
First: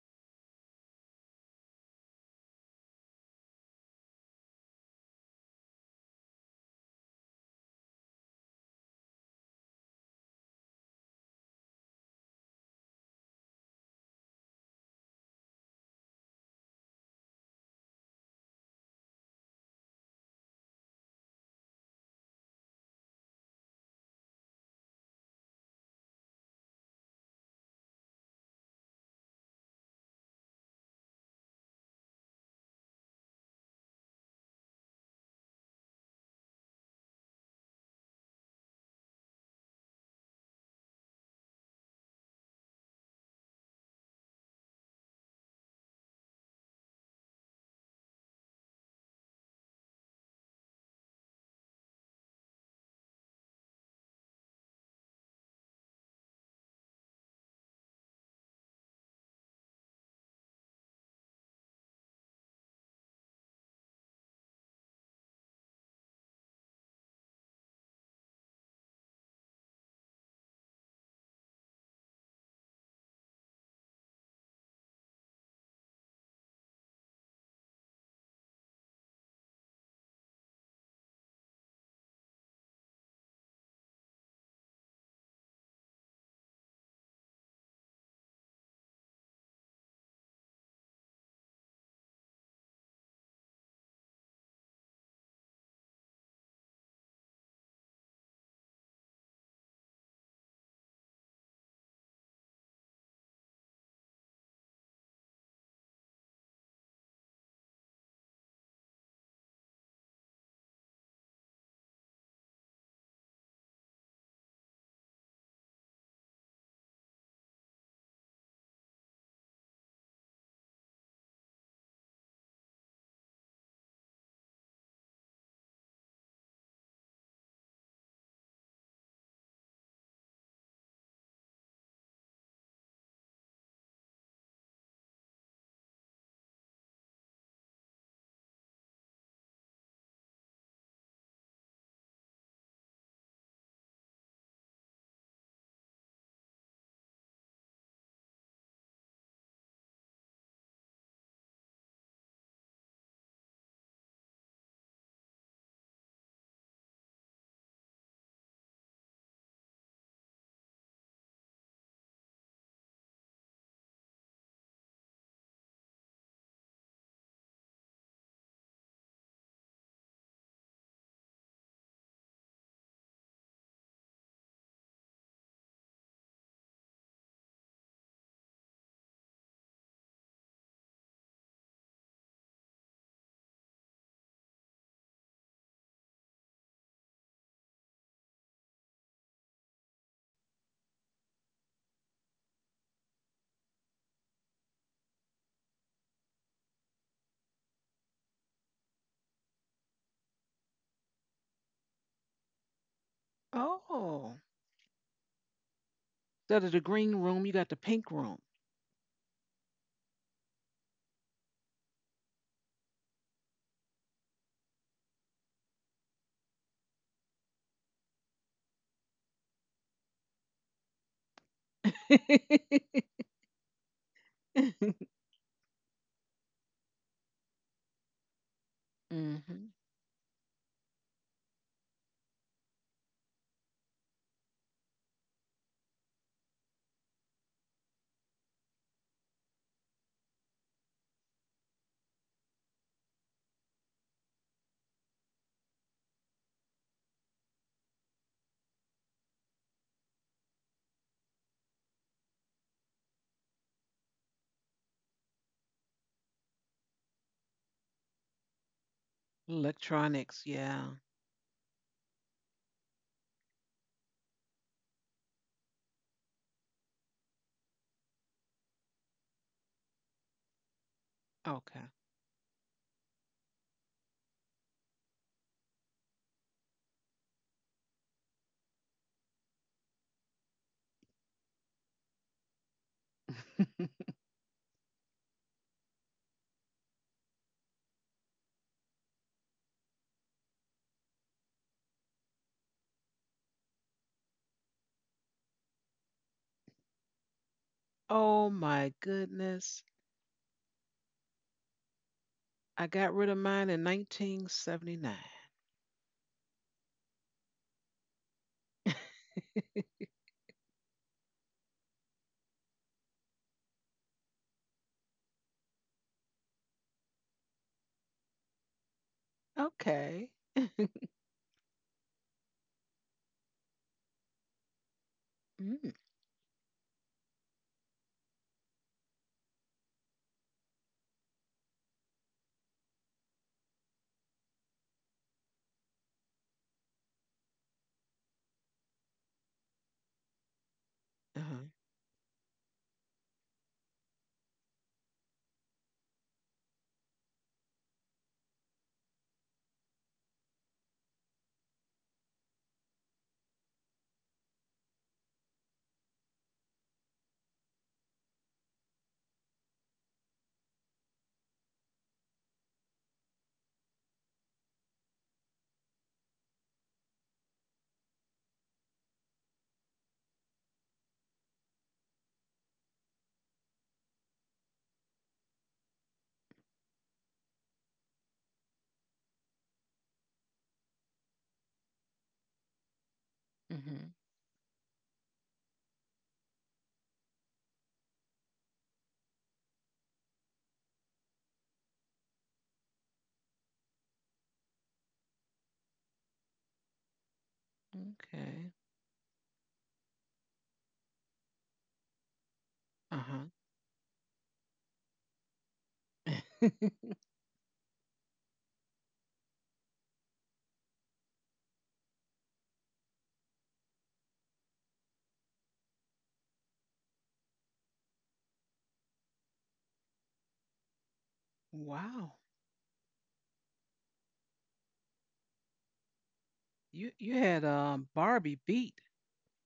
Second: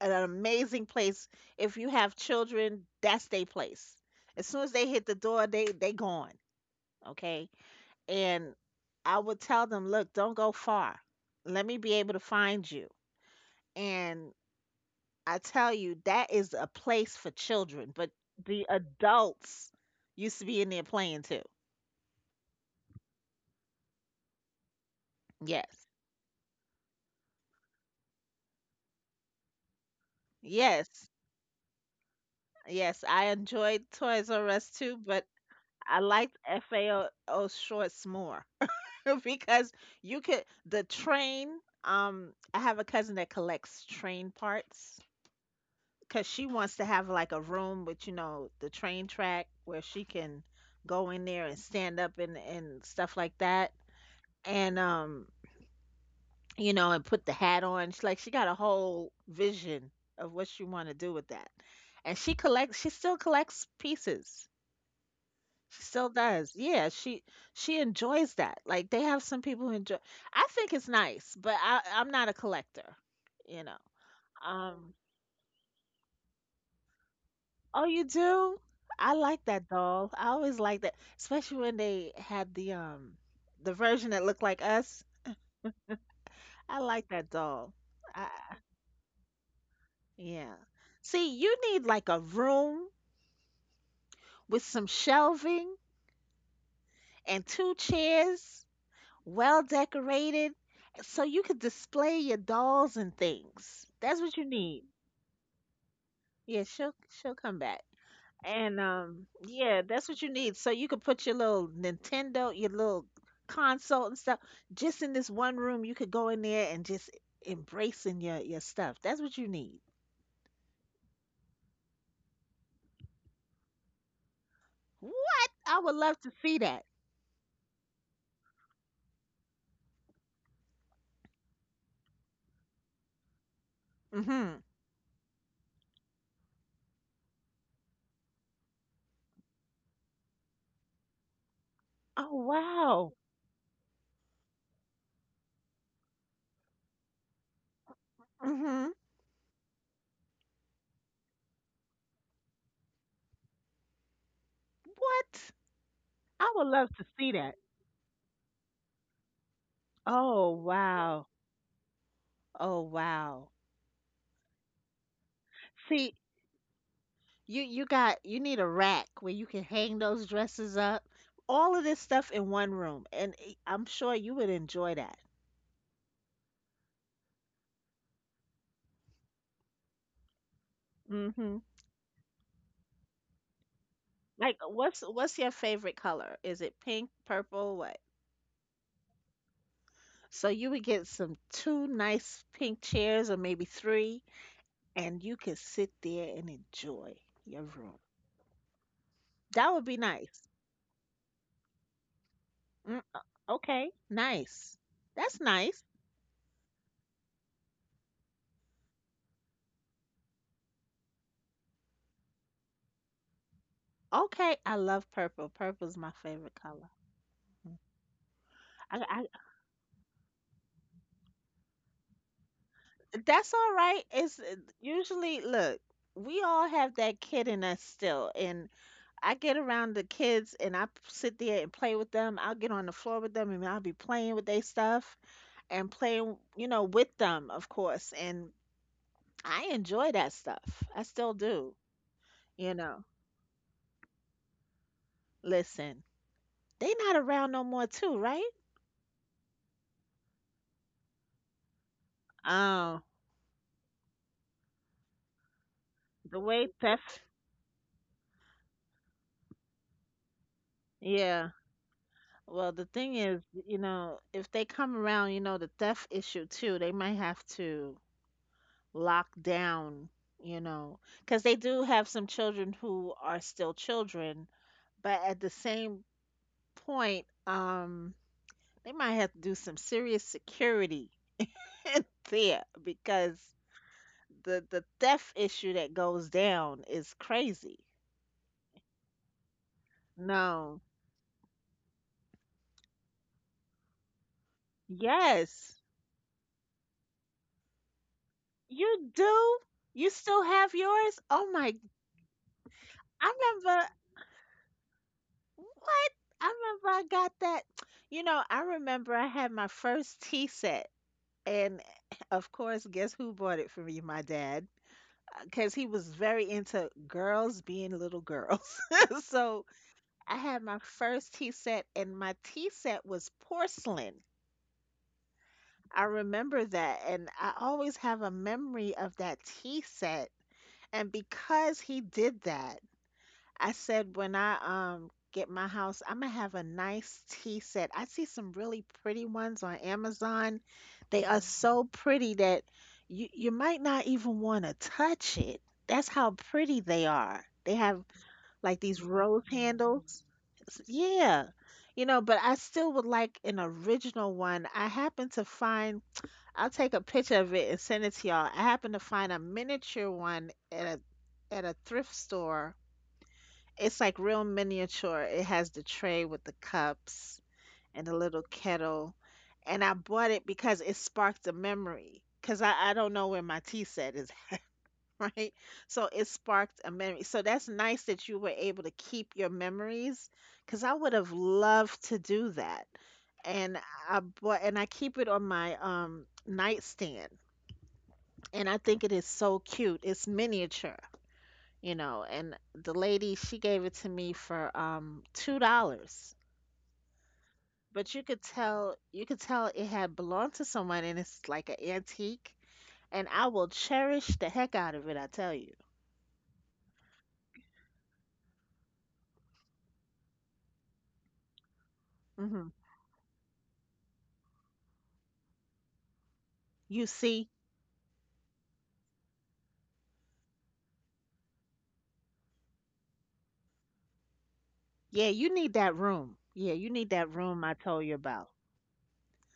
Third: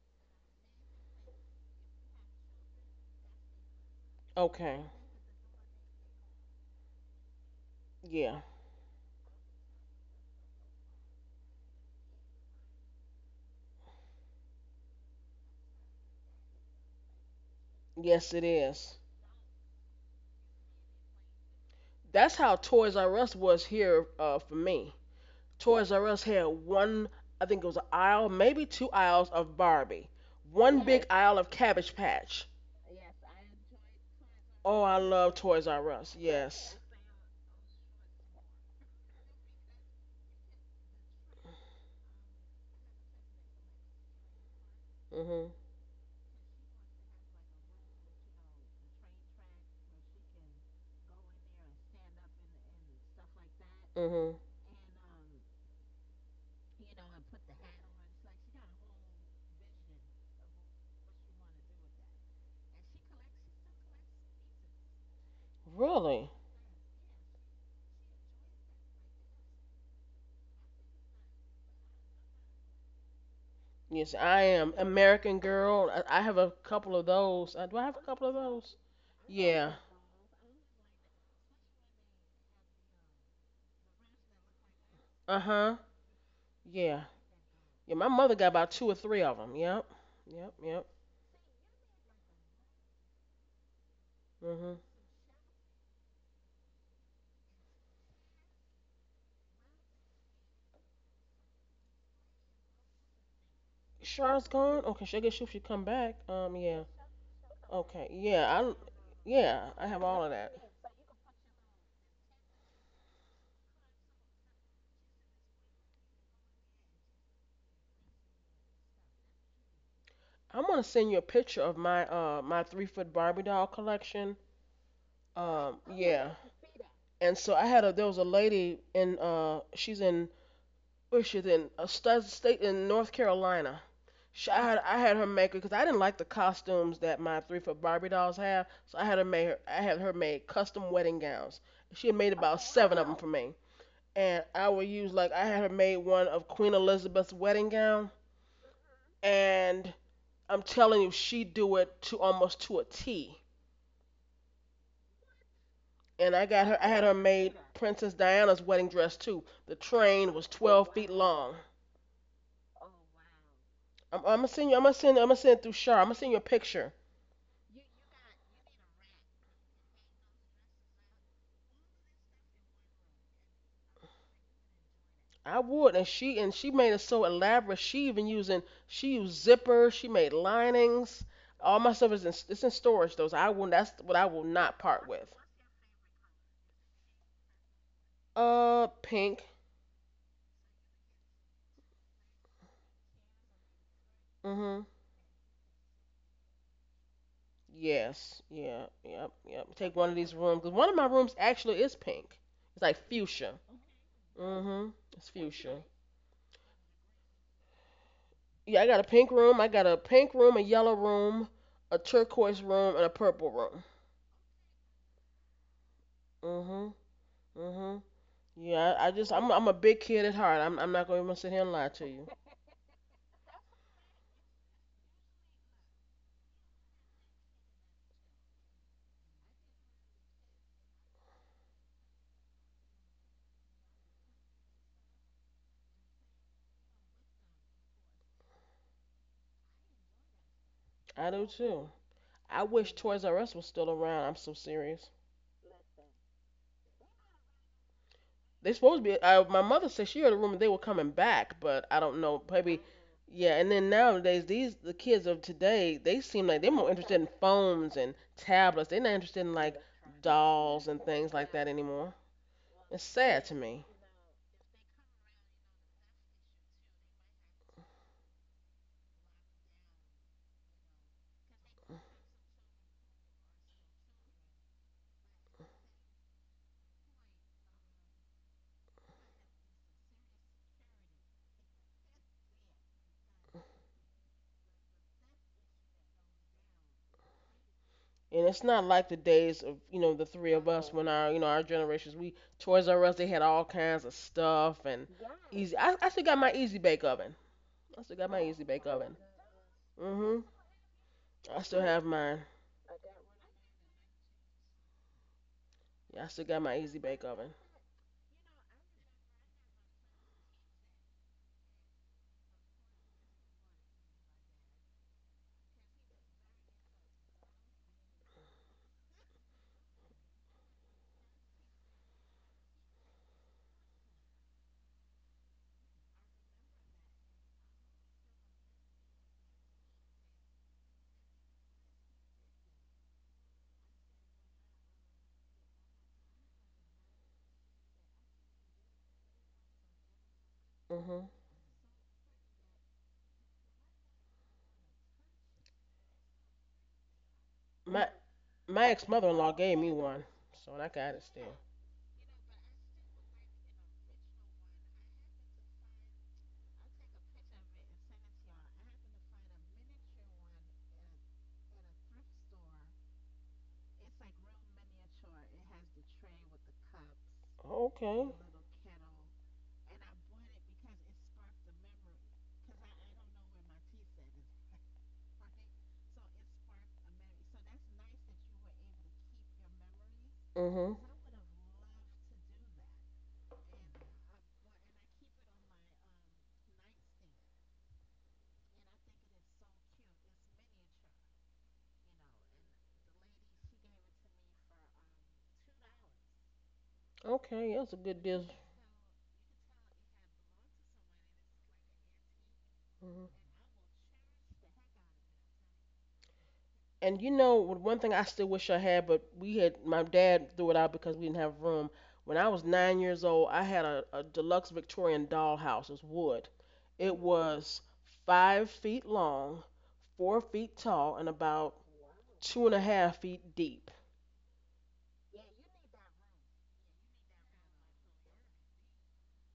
[SPEAKER 2] an amazing place. If you have children, that's their place. As soon as
[SPEAKER 1] Okay.
[SPEAKER 2] they hit the door, they gone, okay?
[SPEAKER 1] Yeah.
[SPEAKER 2] And I would tell them, "Look, don't go far. Let me be able to find you." And I tell you, that is a place for children, but
[SPEAKER 1] Yes, it
[SPEAKER 2] the
[SPEAKER 1] is.
[SPEAKER 2] adults used to be in there playing too.
[SPEAKER 1] That's how Toys R Us was here, for me.
[SPEAKER 2] Yes.
[SPEAKER 1] Toys R Us had one, I think it was an aisle, maybe two aisles of Barbie, one big
[SPEAKER 2] Yes.
[SPEAKER 1] aisle of Cabbage Patch.
[SPEAKER 2] Yes, I enjoyed Toys R Us
[SPEAKER 1] Oh,
[SPEAKER 2] too,
[SPEAKER 1] I
[SPEAKER 2] but
[SPEAKER 1] love Toys R
[SPEAKER 2] I
[SPEAKER 1] Us.
[SPEAKER 2] liked
[SPEAKER 1] Yes.
[SPEAKER 2] FAO shorts more because you could the train. I have a cousin that collects train parts
[SPEAKER 1] Mhm.
[SPEAKER 2] because she wants to have like a room with, you know, the train track where she can go in there and stand up and stuff like that,
[SPEAKER 1] Mhm.
[SPEAKER 2] and you know, and put the hat on. She's like she got a whole vision of what she want to do with that, and she collects. She still collects pieces. She still
[SPEAKER 1] Really?
[SPEAKER 2] does. Yeah, she enjoys that. Like they have some people who enjoy. I think it's nice, but I'm not a collector, you know.
[SPEAKER 1] Yes, I am
[SPEAKER 2] Um,
[SPEAKER 1] American Girl. I have a couple of those. Do
[SPEAKER 2] oh,
[SPEAKER 1] I have a
[SPEAKER 2] you
[SPEAKER 1] couple of
[SPEAKER 2] do?
[SPEAKER 1] those?
[SPEAKER 2] I like that
[SPEAKER 1] Yeah.
[SPEAKER 2] doll. I always like that, especially when they had the version that looked like us.
[SPEAKER 1] Uh huh.
[SPEAKER 2] I
[SPEAKER 1] Yeah.
[SPEAKER 2] like that doll.
[SPEAKER 1] Yeah. My
[SPEAKER 2] I,
[SPEAKER 1] mother got about two or three of them. Yep.
[SPEAKER 2] yeah.
[SPEAKER 1] Yep. Yep.
[SPEAKER 2] See, you need like a room with
[SPEAKER 1] Mhm.
[SPEAKER 2] some shelving and two chairs well decorated, so you could display your dolls and things. That's what you
[SPEAKER 1] Char's
[SPEAKER 2] need.
[SPEAKER 1] gone. Okay, she I guess she should come back.
[SPEAKER 2] Yeah,
[SPEAKER 1] Yeah.
[SPEAKER 2] she'll come back.
[SPEAKER 1] Okay. Yeah. I.
[SPEAKER 2] And
[SPEAKER 1] Yeah.
[SPEAKER 2] yeah,
[SPEAKER 1] I have
[SPEAKER 2] that's what
[SPEAKER 1] all
[SPEAKER 2] you
[SPEAKER 1] of that.
[SPEAKER 2] need. So you could put your little Nintendo, your little console and stuff, just in this one room. You could go in there and just embracing your stuff. That's what you need.
[SPEAKER 1] I'm gonna send you a picture of my my 3 foot Barbie doll collection.
[SPEAKER 2] What? I would love to
[SPEAKER 1] Yeah.
[SPEAKER 2] see that.
[SPEAKER 1] And so I had a there was a lady in she's in where she's in a state in North Carolina.
[SPEAKER 2] Mhm.
[SPEAKER 1] I had her make it because I didn't like the costumes that my 3 foot Barbie dolls have, so I had her make custom wedding gowns. She had
[SPEAKER 2] Oh
[SPEAKER 1] made about seven
[SPEAKER 2] wow.
[SPEAKER 1] of them, wow, for me, and I would use like I had her made one of Queen Elizabeth's wedding gown,
[SPEAKER 2] Mhm.
[SPEAKER 1] and I'm telling you, she do it to almost to a T.
[SPEAKER 2] What?
[SPEAKER 1] And
[SPEAKER 2] I would love
[SPEAKER 1] I
[SPEAKER 2] to
[SPEAKER 1] had her
[SPEAKER 2] see that.
[SPEAKER 1] made Princess Diana's wedding dress too. The train
[SPEAKER 2] Oh
[SPEAKER 1] was, oh, 12 feet, wow,
[SPEAKER 2] wow.
[SPEAKER 1] long.
[SPEAKER 2] Oh wow.
[SPEAKER 1] I'm gonna send it through Shar. I'm
[SPEAKER 2] See,
[SPEAKER 1] gonna send you a picture.
[SPEAKER 2] you got you need a rack where you can hang those dresses up. All of this stuff in one room, and it- I'm sure you would enjoy that.
[SPEAKER 1] I would, and she made it so elaborate. She even using She used zippers. She made linings.
[SPEAKER 2] Hmm
[SPEAKER 1] All my stuff is in it's in storage though, so I will that's what I will
[SPEAKER 2] Like,
[SPEAKER 1] not
[SPEAKER 2] what's
[SPEAKER 1] part with.
[SPEAKER 2] what's your favorite color? Is it pink, purple, what?
[SPEAKER 1] Pink.
[SPEAKER 2] So you would get some two nice pink chairs, or maybe three,
[SPEAKER 1] Mhm.
[SPEAKER 2] and you could sit there and enjoy your room.
[SPEAKER 1] Yes. Yeah. Yep.
[SPEAKER 2] That
[SPEAKER 1] Yep.
[SPEAKER 2] would
[SPEAKER 1] Take
[SPEAKER 2] be
[SPEAKER 1] one of these
[SPEAKER 2] nice.
[SPEAKER 1] rooms 'cause one of my rooms actually is pink. It's like
[SPEAKER 2] Mm, uh,
[SPEAKER 1] fuchsia.
[SPEAKER 2] okay,
[SPEAKER 3] Oh.
[SPEAKER 2] nice.
[SPEAKER 1] Mhm. It's
[SPEAKER 2] That's nice.
[SPEAKER 1] fuchsia.
[SPEAKER 3] Instead of the green room, you got the pink room.
[SPEAKER 1] Yeah, I got a pink room. I got a pink room, a yellow room, a turquoise room, and a purple room.
[SPEAKER 2] Okay, I love purple. Purple's my favorite color.
[SPEAKER 1] Mhm. Mhm. Yeah,
[SPEAKER 2] I,
[SPEAKER 1] I
[SPEAKER 2] I
[SPEAKER 1] just I'm a big kid at heart. I'm not gonna even sit here and lie to you.
[SPEAKER 2] That's all right. It's Usually, look, we all have that kid in us still. And I get
[SPEAKER 3] Hmm.
[SPEAKER 2] around the kids and sit there and play with them. I'll get on the floor with them and I'll be playing with their stuff and playing, you know, with them, of course. And I enjoy that stuff. I
[SPEAKER 1] I
[SPEAKER 2] still
[SPEAKER 1] do
[SPEAKER 2] do,
[SPEAKER 1] too. I
[SPEAKER 2] you
[SPEAKER 1] wish
[SPEAKER 2] know.
[SPEAKER 1] Toys R Us was still around. I'm so serious.
[SPEAKER 2] Listen, they not around no more too, right?
[SPEAKER 1] They supposed to be. My mother said she heard a rumor they were coming back, but I don't know. Maybe.
[SPEAKER 2] Oh,
[SPEAKER 1] Yeah, and then nowadays the kids of today they
[SPEAKER 2] the
[SPEAKER 1] seem like
[SPEAKER 2] way
[SPEAKER 1] they're more
[SPEAKER 2] that's,
[SPEAKER 1] interested in phones and tablets. They're not interested in like
[SPEAKER 3] Electronics,
[SPEAKER 1] dolls
[SPEAKER 3] yeah.
[SPEAKER 1] and things
[SPEAKER 2] yeah.
[SPEAKER 1] like that anymore.
[SPEAKER 2] Well, the
[SPEAKER 1] It's
[SPEAKER 2] thing is,
[SPEAKER 1] sad to
[SPEAKER 2] you
[SPEAKER 1] me.
[SPEAKER 2] know, if they come around, you know, the theft issue too, they might have to lock down, you know, because they
[SPEAKER 3] Okay.
[SPEAKER 2] do have some children who are still children, but at the same point, they might have to do some serious security in there because the theft issue that goes down is crazy.
[SPEAKER 1] And it's not like the days of the three of
[SPEAKER 2] No.
[SPEAKER 1] us when our our generations we Toys R Us they had all kinds of stuff and easy.
[SPEAKER 2] Yes.
[SPEAKER 1] I still got my Easy Bake Oven. I still got my
[SPEAKER 3] Oh
[SPEAKER 1] Easy Bake
[SPEAKER 3] my
[SPEAKER 2] You
[SPEAKER 1] Oven.
[SPEAKER 2] do?
[SPEAKER 3] goodness.
[SPEAKER 2] You still
[SPEAKER 1] Mhm.
[SPEAKER 2] have yours? Oh
[SPEAKER 1] I
[SPEAKER 2] my,
[SPEAKER 1] still have mine.
[SPEAKER 3] I got rid
[SPEAKER 2] I
[SPEAKER 3] of mine in
[SPEAKER 2] remember.
[SPEAKER 3] 1979.
[SPEAKER 2] What?
[SPEAKER 1] Yeah, I still
[SPEAKER 2] I
[SPEAKER 1] got my
[SPEAKER 2] remember
[SPEAKER 1] Easy
[SPEAKER 2] I
[SPEAKER 1] Bake
[SPEAKER 2] got
[SPEAKER 1] Oven.
[SPEAKER 2] that. You know, I remember I had my first tea set. And of course, guess who bought it for me? My dad. Because he was very into girls being little girls. So
[SPEAKER 3] Okay.
[SPEAKER 2] I had my first tea set, and my tea set was porcelain.
[SPEAKER 3] Mm.
[SPEAKER 2] I remember that. And I always have a memory of that tea set. And because he did that, I said when I get my house, I'm gonna have a nice tea set. I see some really pretty ones on Amazon. They
[SPEAKER 1] Mhm.
[SPEAKER 2] are
[SPEAKER 3] Uh-huh.
[SPEAKER 2] so pretty that you might not even want to touch it. That's how pretty they are. They have
[SPEAKER 1] My
[SPEAKER 2] like
[SPEAKER 1] my
[SPEAKER 2] these
[SPEAKER 1] ex mother in
[SPEAKER 2] rose
[SPEAKER 1] law gave me
[SPEAKER 2] handles.
[SPEAKER 1] one, so I got it
[SPEAKER 2] Yeah.
[SPEAKER 1] still.
[SPEAKER 2] You know, but I still would like an original one. I happen to find, I'll take a picture of it and send it to y'all. I happen to find a miniature one at a thrift store. It's like real miniature. It has the tray with the cups and the
[SPEAKER 1] Okay.
[SPEAKER 2] little kettle. And I bought it because it sparked a memory. Because I don't know where my tea set is, right? So it sparked a memory. So that's nice that you were able to keep your memories because I
[SPEAKER 1] Mhm.
[SPEAKER 2] would have loved to do that. And
[SPEAKER 3] Mm-hmm.
[SPEAKER 2] I bought, and I keep it on my nightstand. And I think it is so cute. It's miniature, you know, and the lady she gave it to me for $2.
[SPEAKER 1] Okay, that's a
[SPEAKER 2] But
[SPEAKER 1] good
[SPEAKER 2] you could
[SPEAKER 1] deal.
[SPEAKER 3] Okay.
[SPEAKER 2] tell you could tell it had belonged to someone and it's like an antique,
[SPEAKER 1] Mhm.
[SPEAKER 2] and I will cherish the heck out of it, I tell you.
[SPEAKER 3] Uh-huh.
[SPEAKER 1] And you know, one thing I still wish I had, but we had my dad threw it out because we didn't have room. When I was
[SPEAKER 2] Hmm
[SPEAKER 1] 9 years old, I had a deluxe Victorian dollhouse. It was wood.
[SPEAKER 2] You
[SPEAKER 1] It
[SPEAKER 2] see?
[SPEAKER 1] was 5 feet long, 4 feet tall, and about
[SPEAKER 3] Wow.
[SPEAKER 1] two and a half feet deep.
[SPEAKER 2] Yeah, you need that room. Yeah, you
[SPEAKER 3] You
[SPEAKER 2] need
[SPEAKER 3] you
[SPEAKER 2] that
[SPEAKER 3] had
[SPEAKER 2] room I told you about.
[SPEAKER 3] Barbie beat.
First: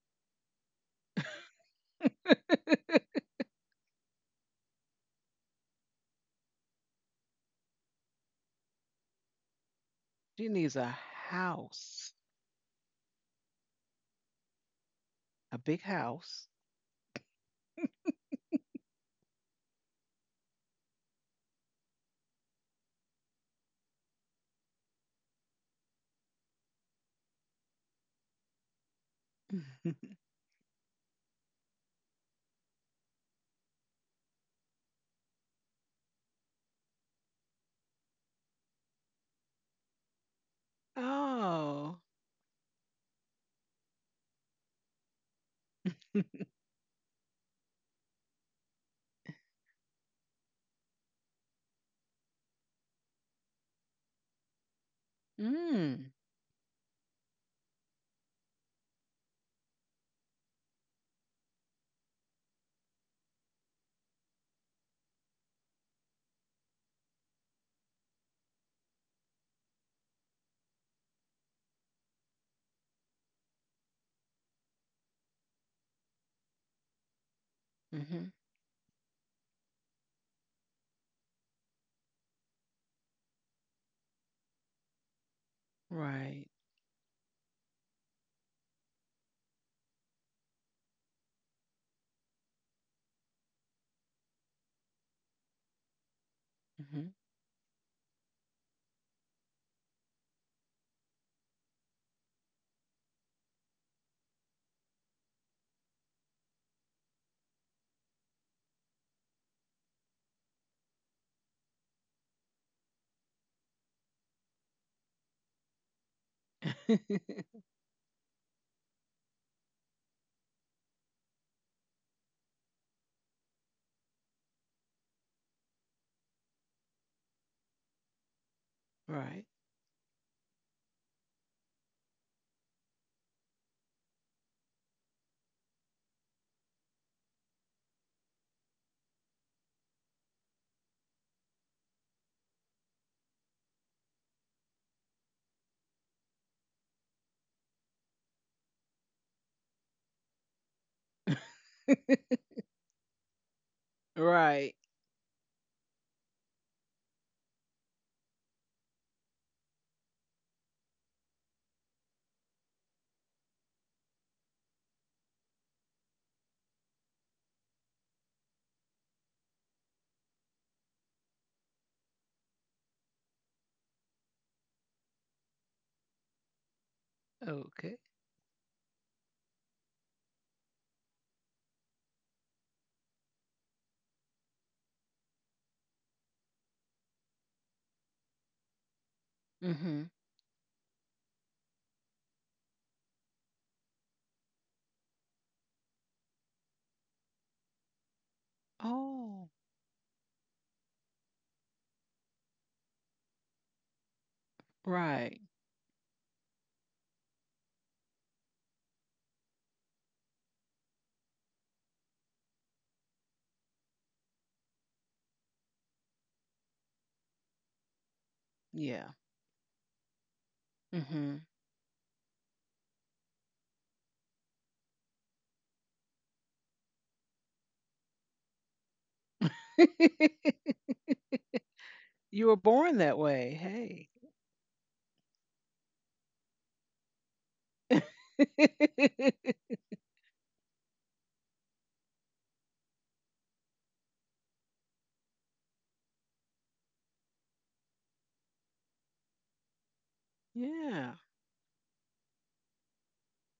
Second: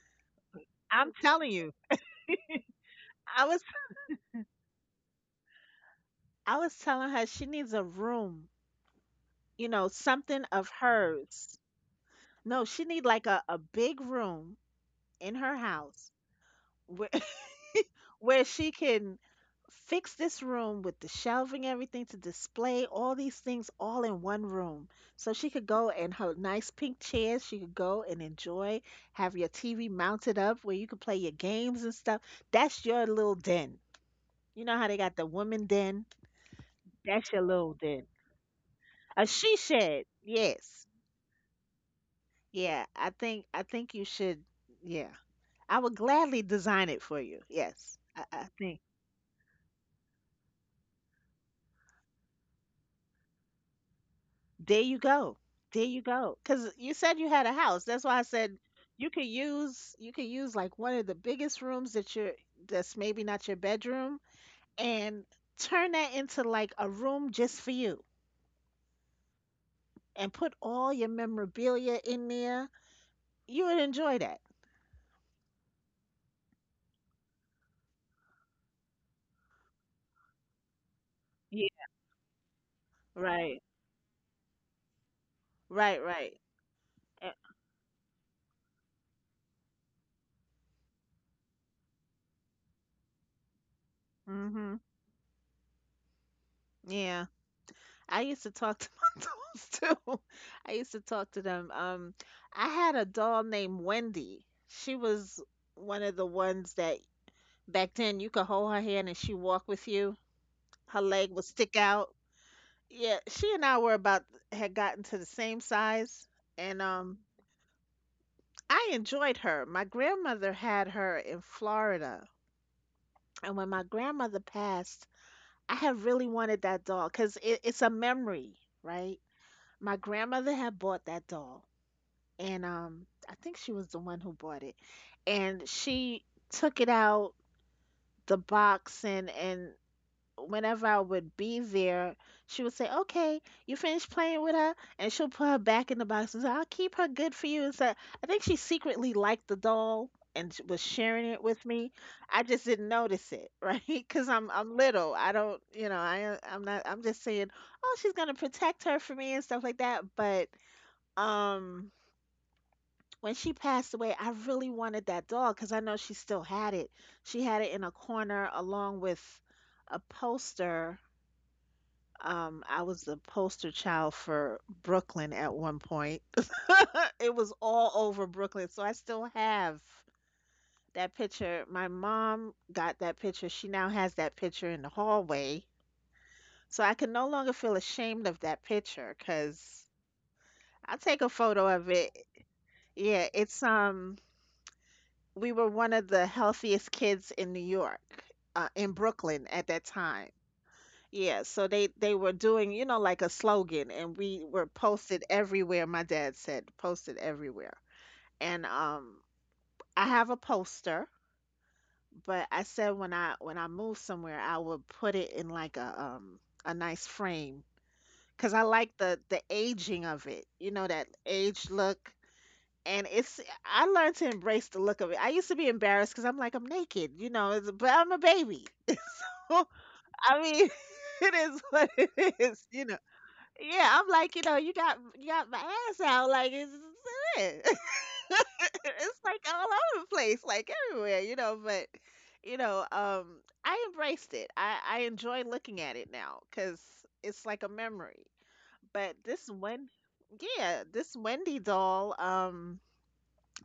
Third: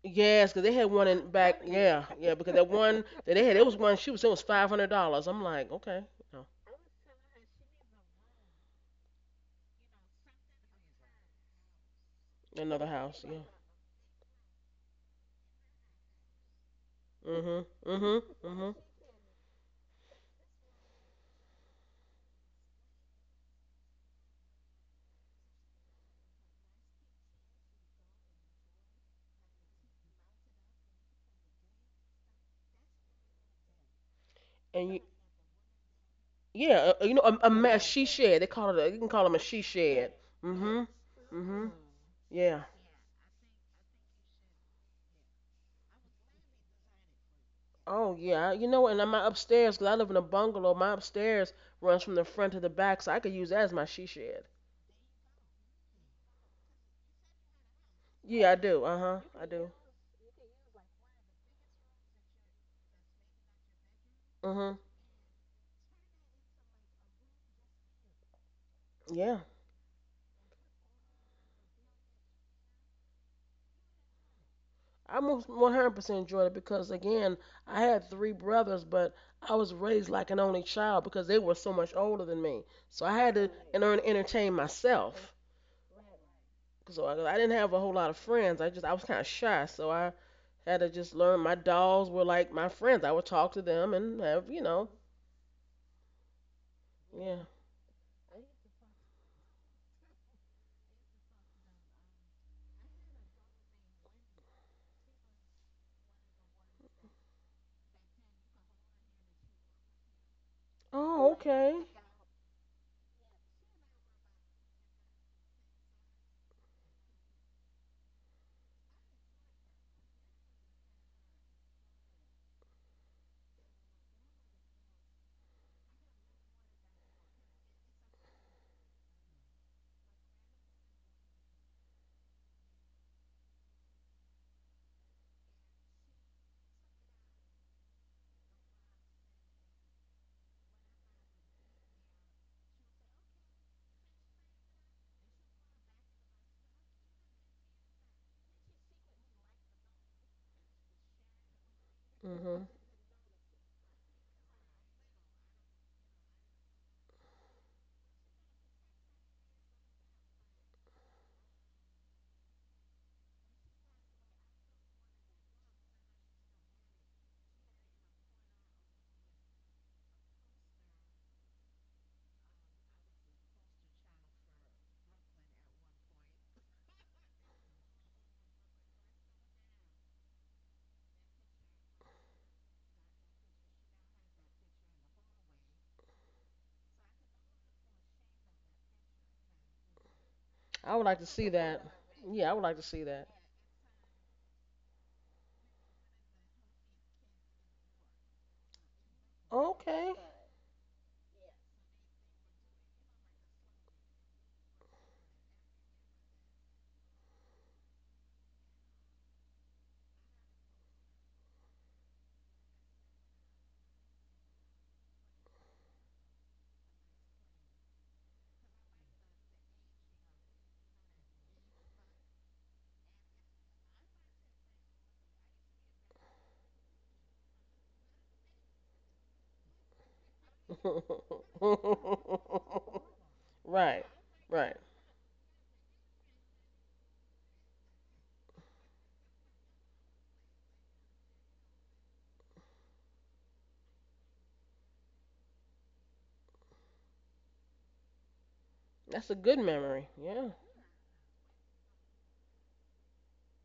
[SPEAKER 1] Yes, because they had one
[SPEAKER 2] I'm
[SPEAKER 1] in
[SPEAKER 2] telling
[SPEAKER 1] back.
[SPEAKER 2] you.
[SPEAKER 1] Yeah, yeah, because that one that
[SPEAKER 2] I
[SPEAKER 1] they had,
[SPEAKER 2] was
[SPEAKER 1] it was one. She was it was $500. I'm like, okay, no,
[SPEAKER 2] I was telling her she needs a room, you know, something
[SPEAKER 3] She
[SPEAKER 2] of
[SPEAKER 3] needs a
[SPEAKER 2] hers.
[SPEAKER 3] house,
[SPEAKER 2] No, she
[SPEAKER 1] another
[SPEAKER 2] need
[SPEAKER 1] house.
[SPEAKER 2] like
[SPEAKER 1] Yeah.
[SPEAKER 2] a big room in her
[SPEAKER 3] a big
[SPEAKER 2] house.
[SPEAKER 3] house.
[SPEAKER 2] Where
[SPEAKER 1] Mhm. Mhm.
[SPEAKER 2] where she
[SPEAKER 1] Mhm.
[SPEAKER 2] can fix this room with the shelving, everything to display all these things all in one room. So she could go in her nice pink chairs, she could go and enjoy, have your TV mounted up where you can play your games and stuff. That's your little den. You know how
[SPEAKER 1] And
[SPEAKER 2] they
[SPEAKER 1] you,
[SPEAKER 2] got the woman den?
[SPEAKER 1] yeah, you know,
[SPEAKER 2] That's your
[SPEAKER 1] a
[SPEAKER 2] little
[SPEAKER 1] mess. She
[SPEAKER 2] den.
[SPEAKER 1] shed. They call it. A, you can call
[SPEAKER 2] A
[SPEAKER 1] them a
[SPEAKER 2] she
[SPEAKER 1] she
[SPEAKER 2] shed.
[SPEAKER 1] shed. Mhm.
[SPEAKER 2] Yes.
[SPEAKER 1] Mhm.
[SPEAKER 3] Oh.
[SPEAKER 1] Yeah.
[SPEAKER 2] Yeah, I think you should, yeah. I would gladly design it for you. Yes.
[SPEAKER 1] Oh
[SPEAKER 2] I
[SPEAKER 1] yeah. You
[SPEAKER 2] think.
[SPEAKER 1] know, and my upstairs, 'cause I live in a bungalow. My upstairs runs from the front to the back, so I could use that as my she shed.
[SPEAKER 2] There you go. There you
[SPEAKER 3] Mm.
[SPEAKER 2] go. Because you said you had a house. That's why I
[SPEAKER 1] Yeah, I
[SPEAKER 2] said
[SPEAKER 1] do. Uh huh. I do.
[SPEAKER 2] you could use like one of the biggest rooms that you're that's maybe not your bedroom,
[SPEAKER 1] Mhm.
[SPEAKER 2] and turn that into like a room just for you
[SPEAKER 1] Yeah.
[SPEAKER 2] and put all your memorabilia in there. You would enjoy that.
[SPEAKER 1] I most 100% enjoyed it because again, I had
[SPEAKER 3] Hmm.
[SPEAKER 1] three brothers, but I was raised like an only child because they were so
[SPEAKER 2] Yeah.
[SPEAKER 1] much older than me. So I had to
[SPEAKER 2] Right.
[SPEAKER 1] and learn to entertain myself.
[SPEAKER 2] Right. Right.
[SPEAKER 3] Right.
[SPEAKER 1] So
[SPEAKER 2] Uh,
[SPEAKER 1] I didn't have a whole lot of friends. I was kind of shy, so I had to just learn. My dolls were like my friends. I would talk to them and have,
[SPEAKER 2] mhm.
[SPEAKER 3] Hmm.
[SPEAKER 2] Yeah.
[SPEAKER 1] yeah.
[SPEAKER 2] I used to talk to my dolls too. I used to talk to them. I had a doll named Wendy. She was one of the ones that back then you could hold her hand and she walk with you. Her leg
[SPEAKER 1] Oh,
[SPEAKER 2] would stick
[SPEAKER 1] okay.
[SPEAKER 2] out. Yeah, she and I were about had gotten to the same size, and I enjoyed her. My grandmother had her in Florida, and when my grandmother passed, I have really wanted that doll because it's a memory, right?
[SPEAKER 3] Right.
[SPEAKER 2] My grandmother had bought that doll, and I think she was the one who bought it. And she took it out the box and whenever I would be there, she would say, "Okay, you finished playing with her?" And she'll put her back in the box and say, "I'll keep her good for you." And so I think she secretly liked the doll and was sharing it with me. I just
[SPEAKER 1] Mhm.
[SPEAKER 2] didn't notice it, right? Because
[SPEAKER 3] Right.
[SPEAKER 2] I'm little. I don't, you know, I I'm not. I'm just saying, oh, she's gonna protect her for me and stuff like that. But um when she passed away, I really wanted that dog because I know she still had it. She had it in a corner along with a poster. I was the poster child for Brooklyn at one point. It was all
[SPEAKER 3] Okay.
[SPEAKER 2] over Brooklyn. So I still have that picture. My mom got that picture. She now has that picture in the hallway. So I can no longer feel ashamed of that picture because
[SPEAKER 3] Hmm.
[SPEAKER 1] I
[SPEAKER 2] I'll
[SPEAKER 1] would like
[SPEAKER 2] take
[SPEAKER 1] to
[SPEAKER 2] a
[SPEAKER 1] see
[SPEAKER 2] photo
[SPEAKER 1] that.
[SPEAKER 2] of it.
[SPEAKER 1] Yeah, I would like to see that.
[SPEAKER 2] Yeah, it's we were one of the healthiest kids in New York, in Brooklyn
[SPEAKER 3] Oh,
[SPEAKER 2] at that
[SPEAKER 1] Okay.
[SPEAKER 2] time. Yeah, so they were doing, you know, like a slogan, and we were posted
[SPEAKER 3] right.
[SPEAKER 2] everywhere. My dad said posted everywhere, and I have a poster, but I said when I move somewhere, I would put it in like a nice frame because I like
[SPEAKER 3] Yeah.
[SPEAKER 2] the aging of it, you know, that
[SPEAKER 3] Hmm.
[SPEAKER 2] age look, and it's I learned to embrace the look of it. I used to be embarrassed because I'm like I'm naked, you know, but I'm a baby. So I mean, it is what it
[SPEAKER 3] You were
[SPEAKER 2] is, you know.
[SPEAKER 3] born that way.
[SPEAKER 2] Yeah,
[SPEAKER 1] Right.
[SPEAKER 2] I'm
[SPEAKER 3] Hey.
[SPEAKER 2] like you know
[SPEAKER 1] Right.
[SPEAKER 2] you got my ass out like it's it. It's, like, all over the place, like everywhere, you know. But you know, I embraced it. I enjoy looking at it now because it's like a memory. But
[SPEAKER 1] That's a
[SPEAKER 2] this
[SPEAKER 1] good
[SPEAKER 2] one,
[SPEAKER 1] memory. Yeah.
[SPEAKER 2] yeah, this
[SPEAKER 3] Yeah.
[SPEAKER 2] Wendy doll,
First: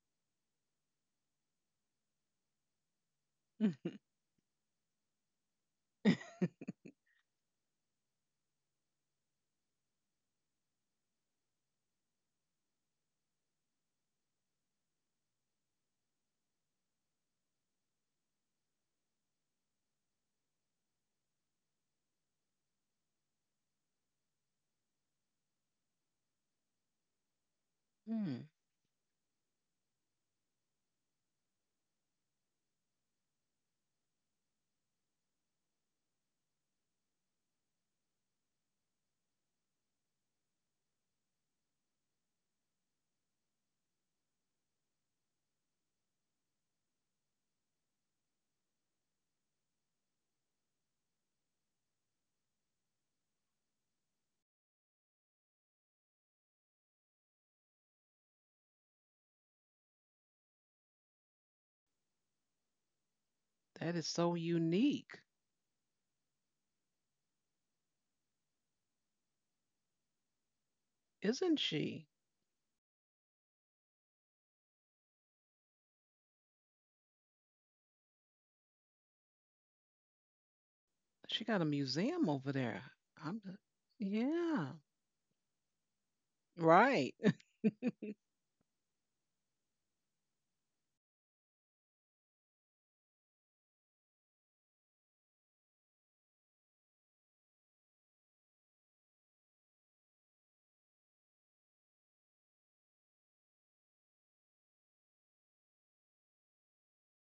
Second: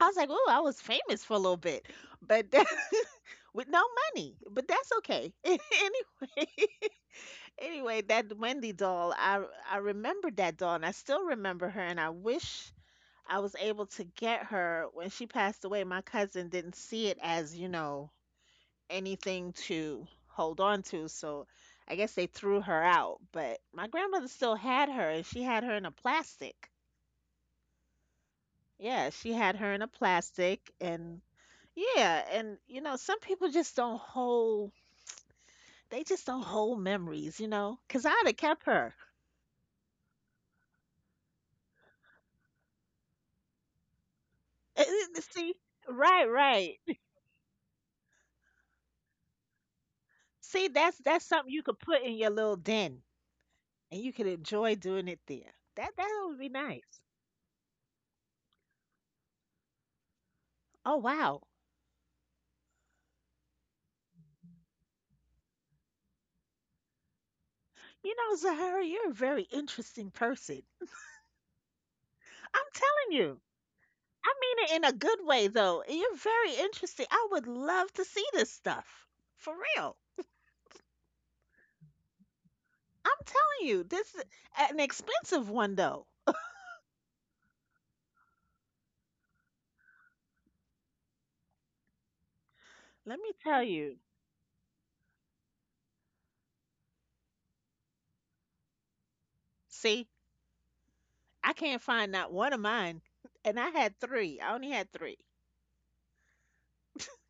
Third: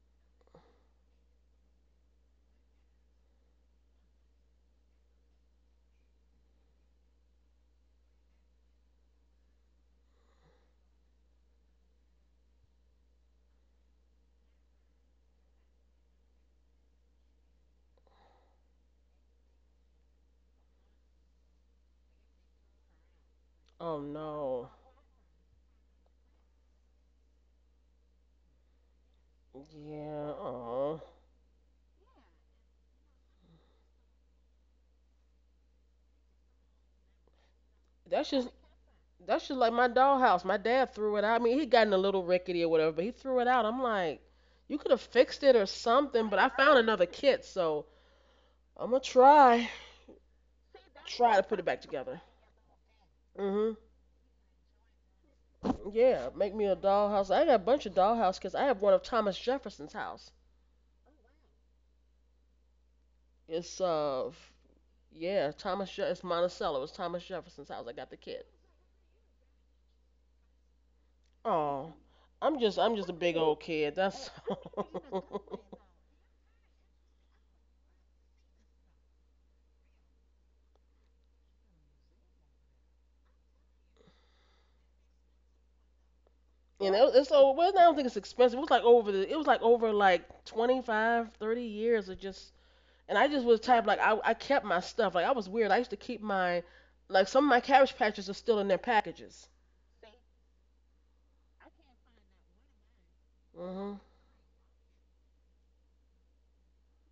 [SPEAKER 2] I was like, "Oh, I was famous for a little bit, but that, with no money, but that's okay." Anyway, anyway, that Wendy doll, I remember that doll, and I still remember her, and I wish I was able to get her when she passed away. My cousin didn't see it as, you know, anything to hold on to, so I guess they threw her out. But my
[SPEAKER 1] Oh
[SPEAKER 2] grandmother still
[SPEAKER 1] no.
[SPEAKER 2] had her, and she had her in a plastic.
[SPEAKER 3] Hmm.
[SPEAKER 2] Yeah, she had her in a
[SPEAKER 1] Yeah.
[SPEAKER 2] plastic,
[SPEAKER 1] Oh.
[SPEAKER 2] and yeah, and you know, some people just don't hold, they just don't hold memories, you know, 'cause I'd
[SPEAKER 1] That's
[SPEAKER 2] have
[SPEAKER 1] just
[SPEAKER 2] kept her.
[SPEAKER 1] that's just like my dollhouse. My dad threw it out. I mean, he gotten a little rickety or whatever, but he threw it out. I'm like, you could have fixed
[SPEAKER 2] See,
[SPEAKER 1] it or
[SPEAKER 2] right,
[SPEAKER 1] something, but I
[SPEAKER 2] right.
[SPEAKER 1] found another kit, so I'm gonna try,
[SPEAKER 2] See, that's
[SPEAKER 1] try to
[SPEAKER 2] something
[SPEAKER 1] put
[SPEAKER 2] you
[SPEAKER 1] it
[SPEAKER 2] could
[SPEAKER 1] back
[SPEAKER 2] put in
[SPEAKER 1] together.
[SPEAKER 2] your little den
[SPEAKER 1] Hmm.
[SPEAKER 2] and you could enjoy doing it there. That that
[SPEAKER 1] Yeah,
[SPEAKER 2] would be
[SPEAKER 1] make me a
[SPEAKER 2] nice.
[SPEAKER 1] dollhouse. I got a bunch of dollhouse because I have one of Thomas Jefferson's house.
[SPEAKER 2] Oh wow.
[SPEAKER 1] It's
[SPEAKER 3] That is so unique,
[SPEAKER 1] yeah, it's Monticello. It's Thomas Jefferson's house. I got
[SPEAKER 2] You
[SPEAKER 1] the
[SPEAKER 2] know,
[SPEAKER 1] kid.
[SPEAKER 2] Zahara, you're a very interesting person.
[SPEAKER 3] isn't
[SPEAKER 1] Oh,
[SPEAKER 3] she?
[SPEAKER 2] I'm
[SPEAKER 1] I'm just a
[SPEAKER 2] telling
[SPEAKER 1] big
[SPEAKER 2] you.
[SPEAKER 1] old kid. That's.
[SPEAKER 2] I mean it in a good way though. You're very interesting. I would love to see this stuff. For real.
[SPEAKER 3] She got a museum over there.
[SPEAKER 2] I'm
[SPEAKER 3] I'm the,
[SPEAKER 2] telling you, this is
[SPEAKER 3] yeah.
[SPEAKER 2] an expensive one though.
[SPEAKER 1] And
[SPEAKER 3] Right.
[SPEAKER 1] it's so well, I don't think it's expensive. It was like over the, it was like over like 25, 30 years of just, and
[SPEAKER 2] Let
[SPEAKER 1] I
[SPEAKER 2] me
[SPEAKER 1] just was
[SPEAKER 2] tell
[SPEAKER 1] type
[SPEAKER 2] you.
[SPEAKER 1] like I kept my stuff. Like I was weird. I used to keep my, like some of my cabbage patches are still in their packages.
[SPEAKER 2] See, I can't find not one of mine. And I had
[SPEAKER 1] Mhm.
[SPEAKER 2] three. I only had three.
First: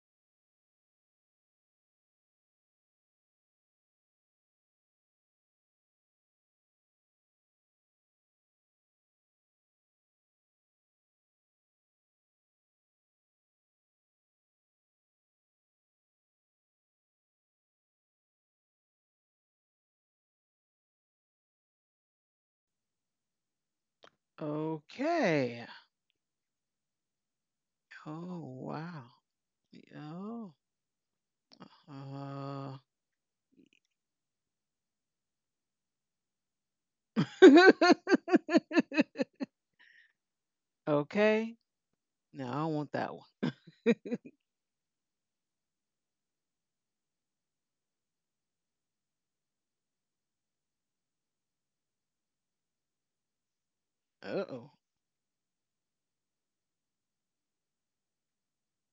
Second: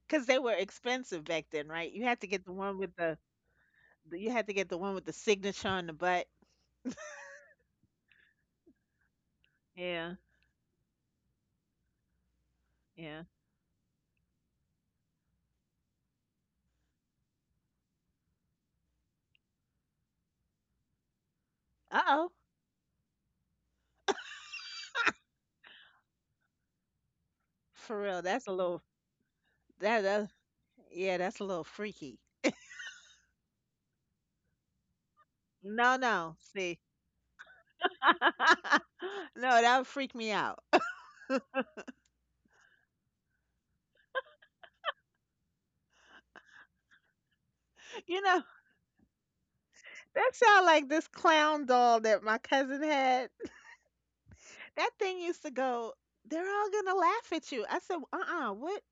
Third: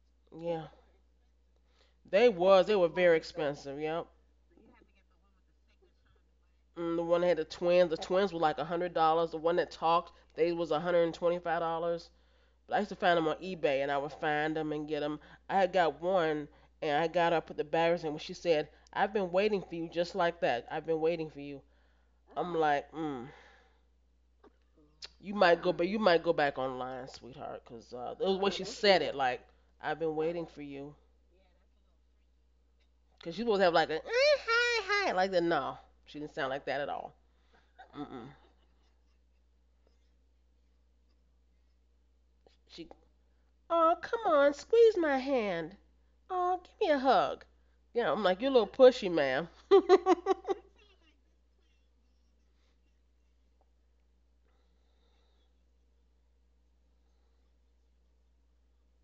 [SPEAKER 2] Because they were
[SPEAKER 1] Yeah.
[SPEAKER 2] expensive back then, right? You had to
[SPEAKER 1] They
[SPEAKER 2] get the
[SPEAKER 1] was.
[SPEAKER 2] one
[SPEAKER 1] They were
[SPEAKER 2] with
[SPEAKER 1] very expensive. Yep.
[SPEAKER 2] you had to get the one with the signature on the butt.
[SPEAKER 1] Mm, the one that had the twins. The twins were like $100. The one that talked,
[SPEAKER 2] Yeah,
[SPEAKER 1] they was $125. But I used to find them
[SPEAKER 2] yeah.
[SPEAKER 1] on eBay, and I would find them and get them. I had got one, and I got up put the barriers, and when she said, "I've been waiting for you," just like that, I've been waiting for you.
[SPEAKER 2] Uh oh.
[SPEAKER 1] I'm like, mm, you might
[SPEAKER 3] Okay.
[SPEAKER 1] go, but you might go back online, sweetheart, 'cause
[SPEAKER 2] For
[SPEAKER 1] the
[SPEAKER 2] real.
[SPEAKER 1] way
[SPEAKER 2] That's a
[SPEAKER 1] she
[SPEAKER 3] Oh,
[SPEAKER 2] little
[SPEAKER 1] said it,
[SPEAKER 3] wow.
[SPEAKER 1] like, I've
[SPEAKER 2] that,
[SPEAKER 1] been
[SPEAKER 2] that
[SPEAKER 1] waiting for
[SPEAKER 3] Oh.
[SPEAKER 1] you.
[SPEAKER 2] yeah, that's a little freaky.
[SPEAKER 1] 'Cause she supposed to have like a "Eh, hi hi like that. No,
[SPEAKER 2] No,
[SPEAKER 1] she didn't
[SPEAKER 2] no.
[SPEAKER 1] sound like that at
[SPEAKER 2] See.
[SPEAKER 1] all.
[SPEAKER 3] Uh,
[SPEAKER 1] Mm-mm.
[SPEAKER 2] No, that would freak me out.
[SPEAKER 3] okay. No, I don't
[SPEAKER 1] She,
[SPEAKER 3] want that one.
[SPEAKER 1] oh, come on, squeeze my hand. Oh, give me a hug. Yeah, I'm
[SPEAKER 2] You
[SPEAKER 1] like, you're a
[SPEAKER 2] know,
[SPEAKER 1] little pushy, ma'am.
[SPEAKER 2] that sound like this clown doll that my cousin had.
[SPEAKER 3] Uh-oh.
[SPEAKER 2] That thing used to go, they're all gonna laugh at you. I said, uh-uh, what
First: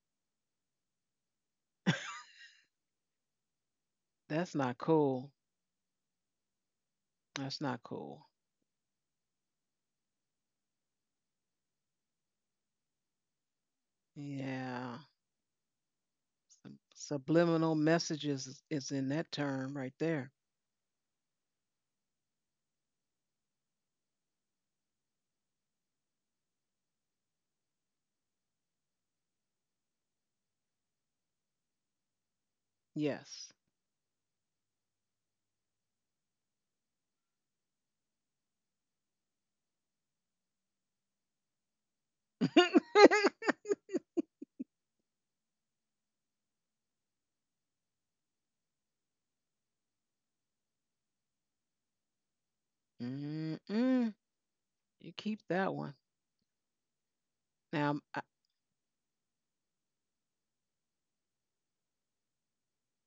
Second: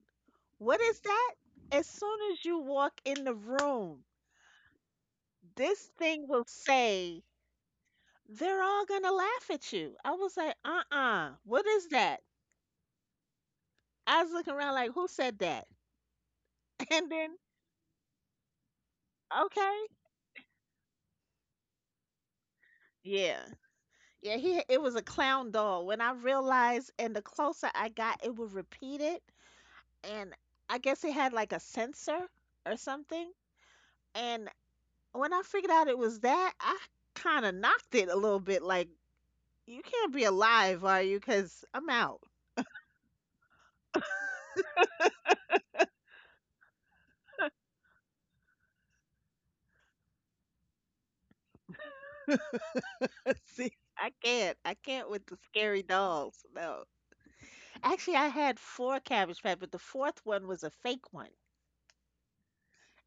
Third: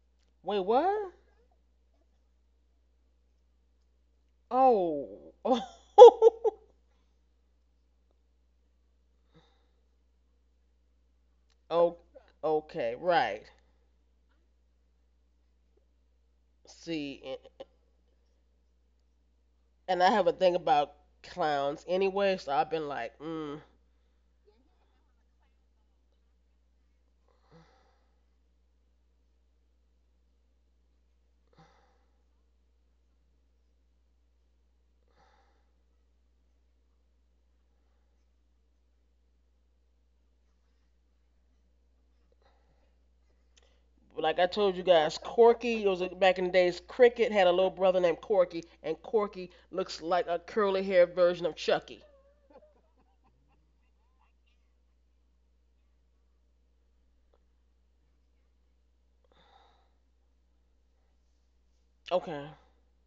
[SPEAKER 1] Wait,
[SPEAKER 2] what is
[SPEAKER 1] what?
[SPEAKER 2] that? As soon as you walk in the room,
[SPEAKER 3] That's not
[SPEAKER 1] Oh,
[SPEAKER 3] cool.
[SPEAKER 2] this thing will
[SPEAKER 1] oh,
[SPEAKER 2] say,
[SPEAKER 3] That's not cool.
[SPEAKER 2] they're all gonna laugh at you. I was like, uh-uh, what is
[SPEAKER 1] oh,
[SPEAKER 2] that?
[SPEAKER 1] okay, right.
[SPEAKER 2] I was looking around like,
[SPEAKER 3] Yeah.
[SPEAKER 2] who said that? And
[SPEAKER 1] See,
[SPEAKER 2] then,
[SPEAKER 1] and,
[SPEAKER 3] Subliminal messages is in that
[SPEAKER 2] okay,
[SPEAKER 3] term right
[SPEAKER 1] and I have a
[SPEAKER 3] there.
[SPEAKER 1] thing about clowns anyway, so I've been like,
[SPEAKER 2] yeah.
[SPEAKER 1] mm.
[SPEAKER 2] Yeah, he it was a clown doll. When I realized and the closer I got, it would repeat it. And I guess it had like a sensor or something.
[SPEAKER 3] Yes.
[SPEAKER 2] And when I figured out it was that, I kind of knocked it a little bit. Like, you can't be alive, are you? Because I'm out.
[SPEAKER 1] Like I told you guys, Corky, it was back in the days, Cricket had a little brother named Corky, and Corky looks like a curly haired version of Chucky.
[SPEAKER 2] See, I
[SPEAKER 3] Mm-mm.
[SPEAKER 2] can't. I can't
[SPEAKER 3] You
[SPEAKER 2] with the
[SPEAKER 3] keep that
[SPEAKER 2] scary
[SPEAKER 3] one.
[SPEAKER 2] dolls. No.
[SPEAKER 3] Now,
[SPEAKER 2] Actually,
[SPEAKER 3] uh
[SPEAKER 2] I had four Cabbage Patch, but the fourth one was a fake one.
[SPEAKER 1] Okay.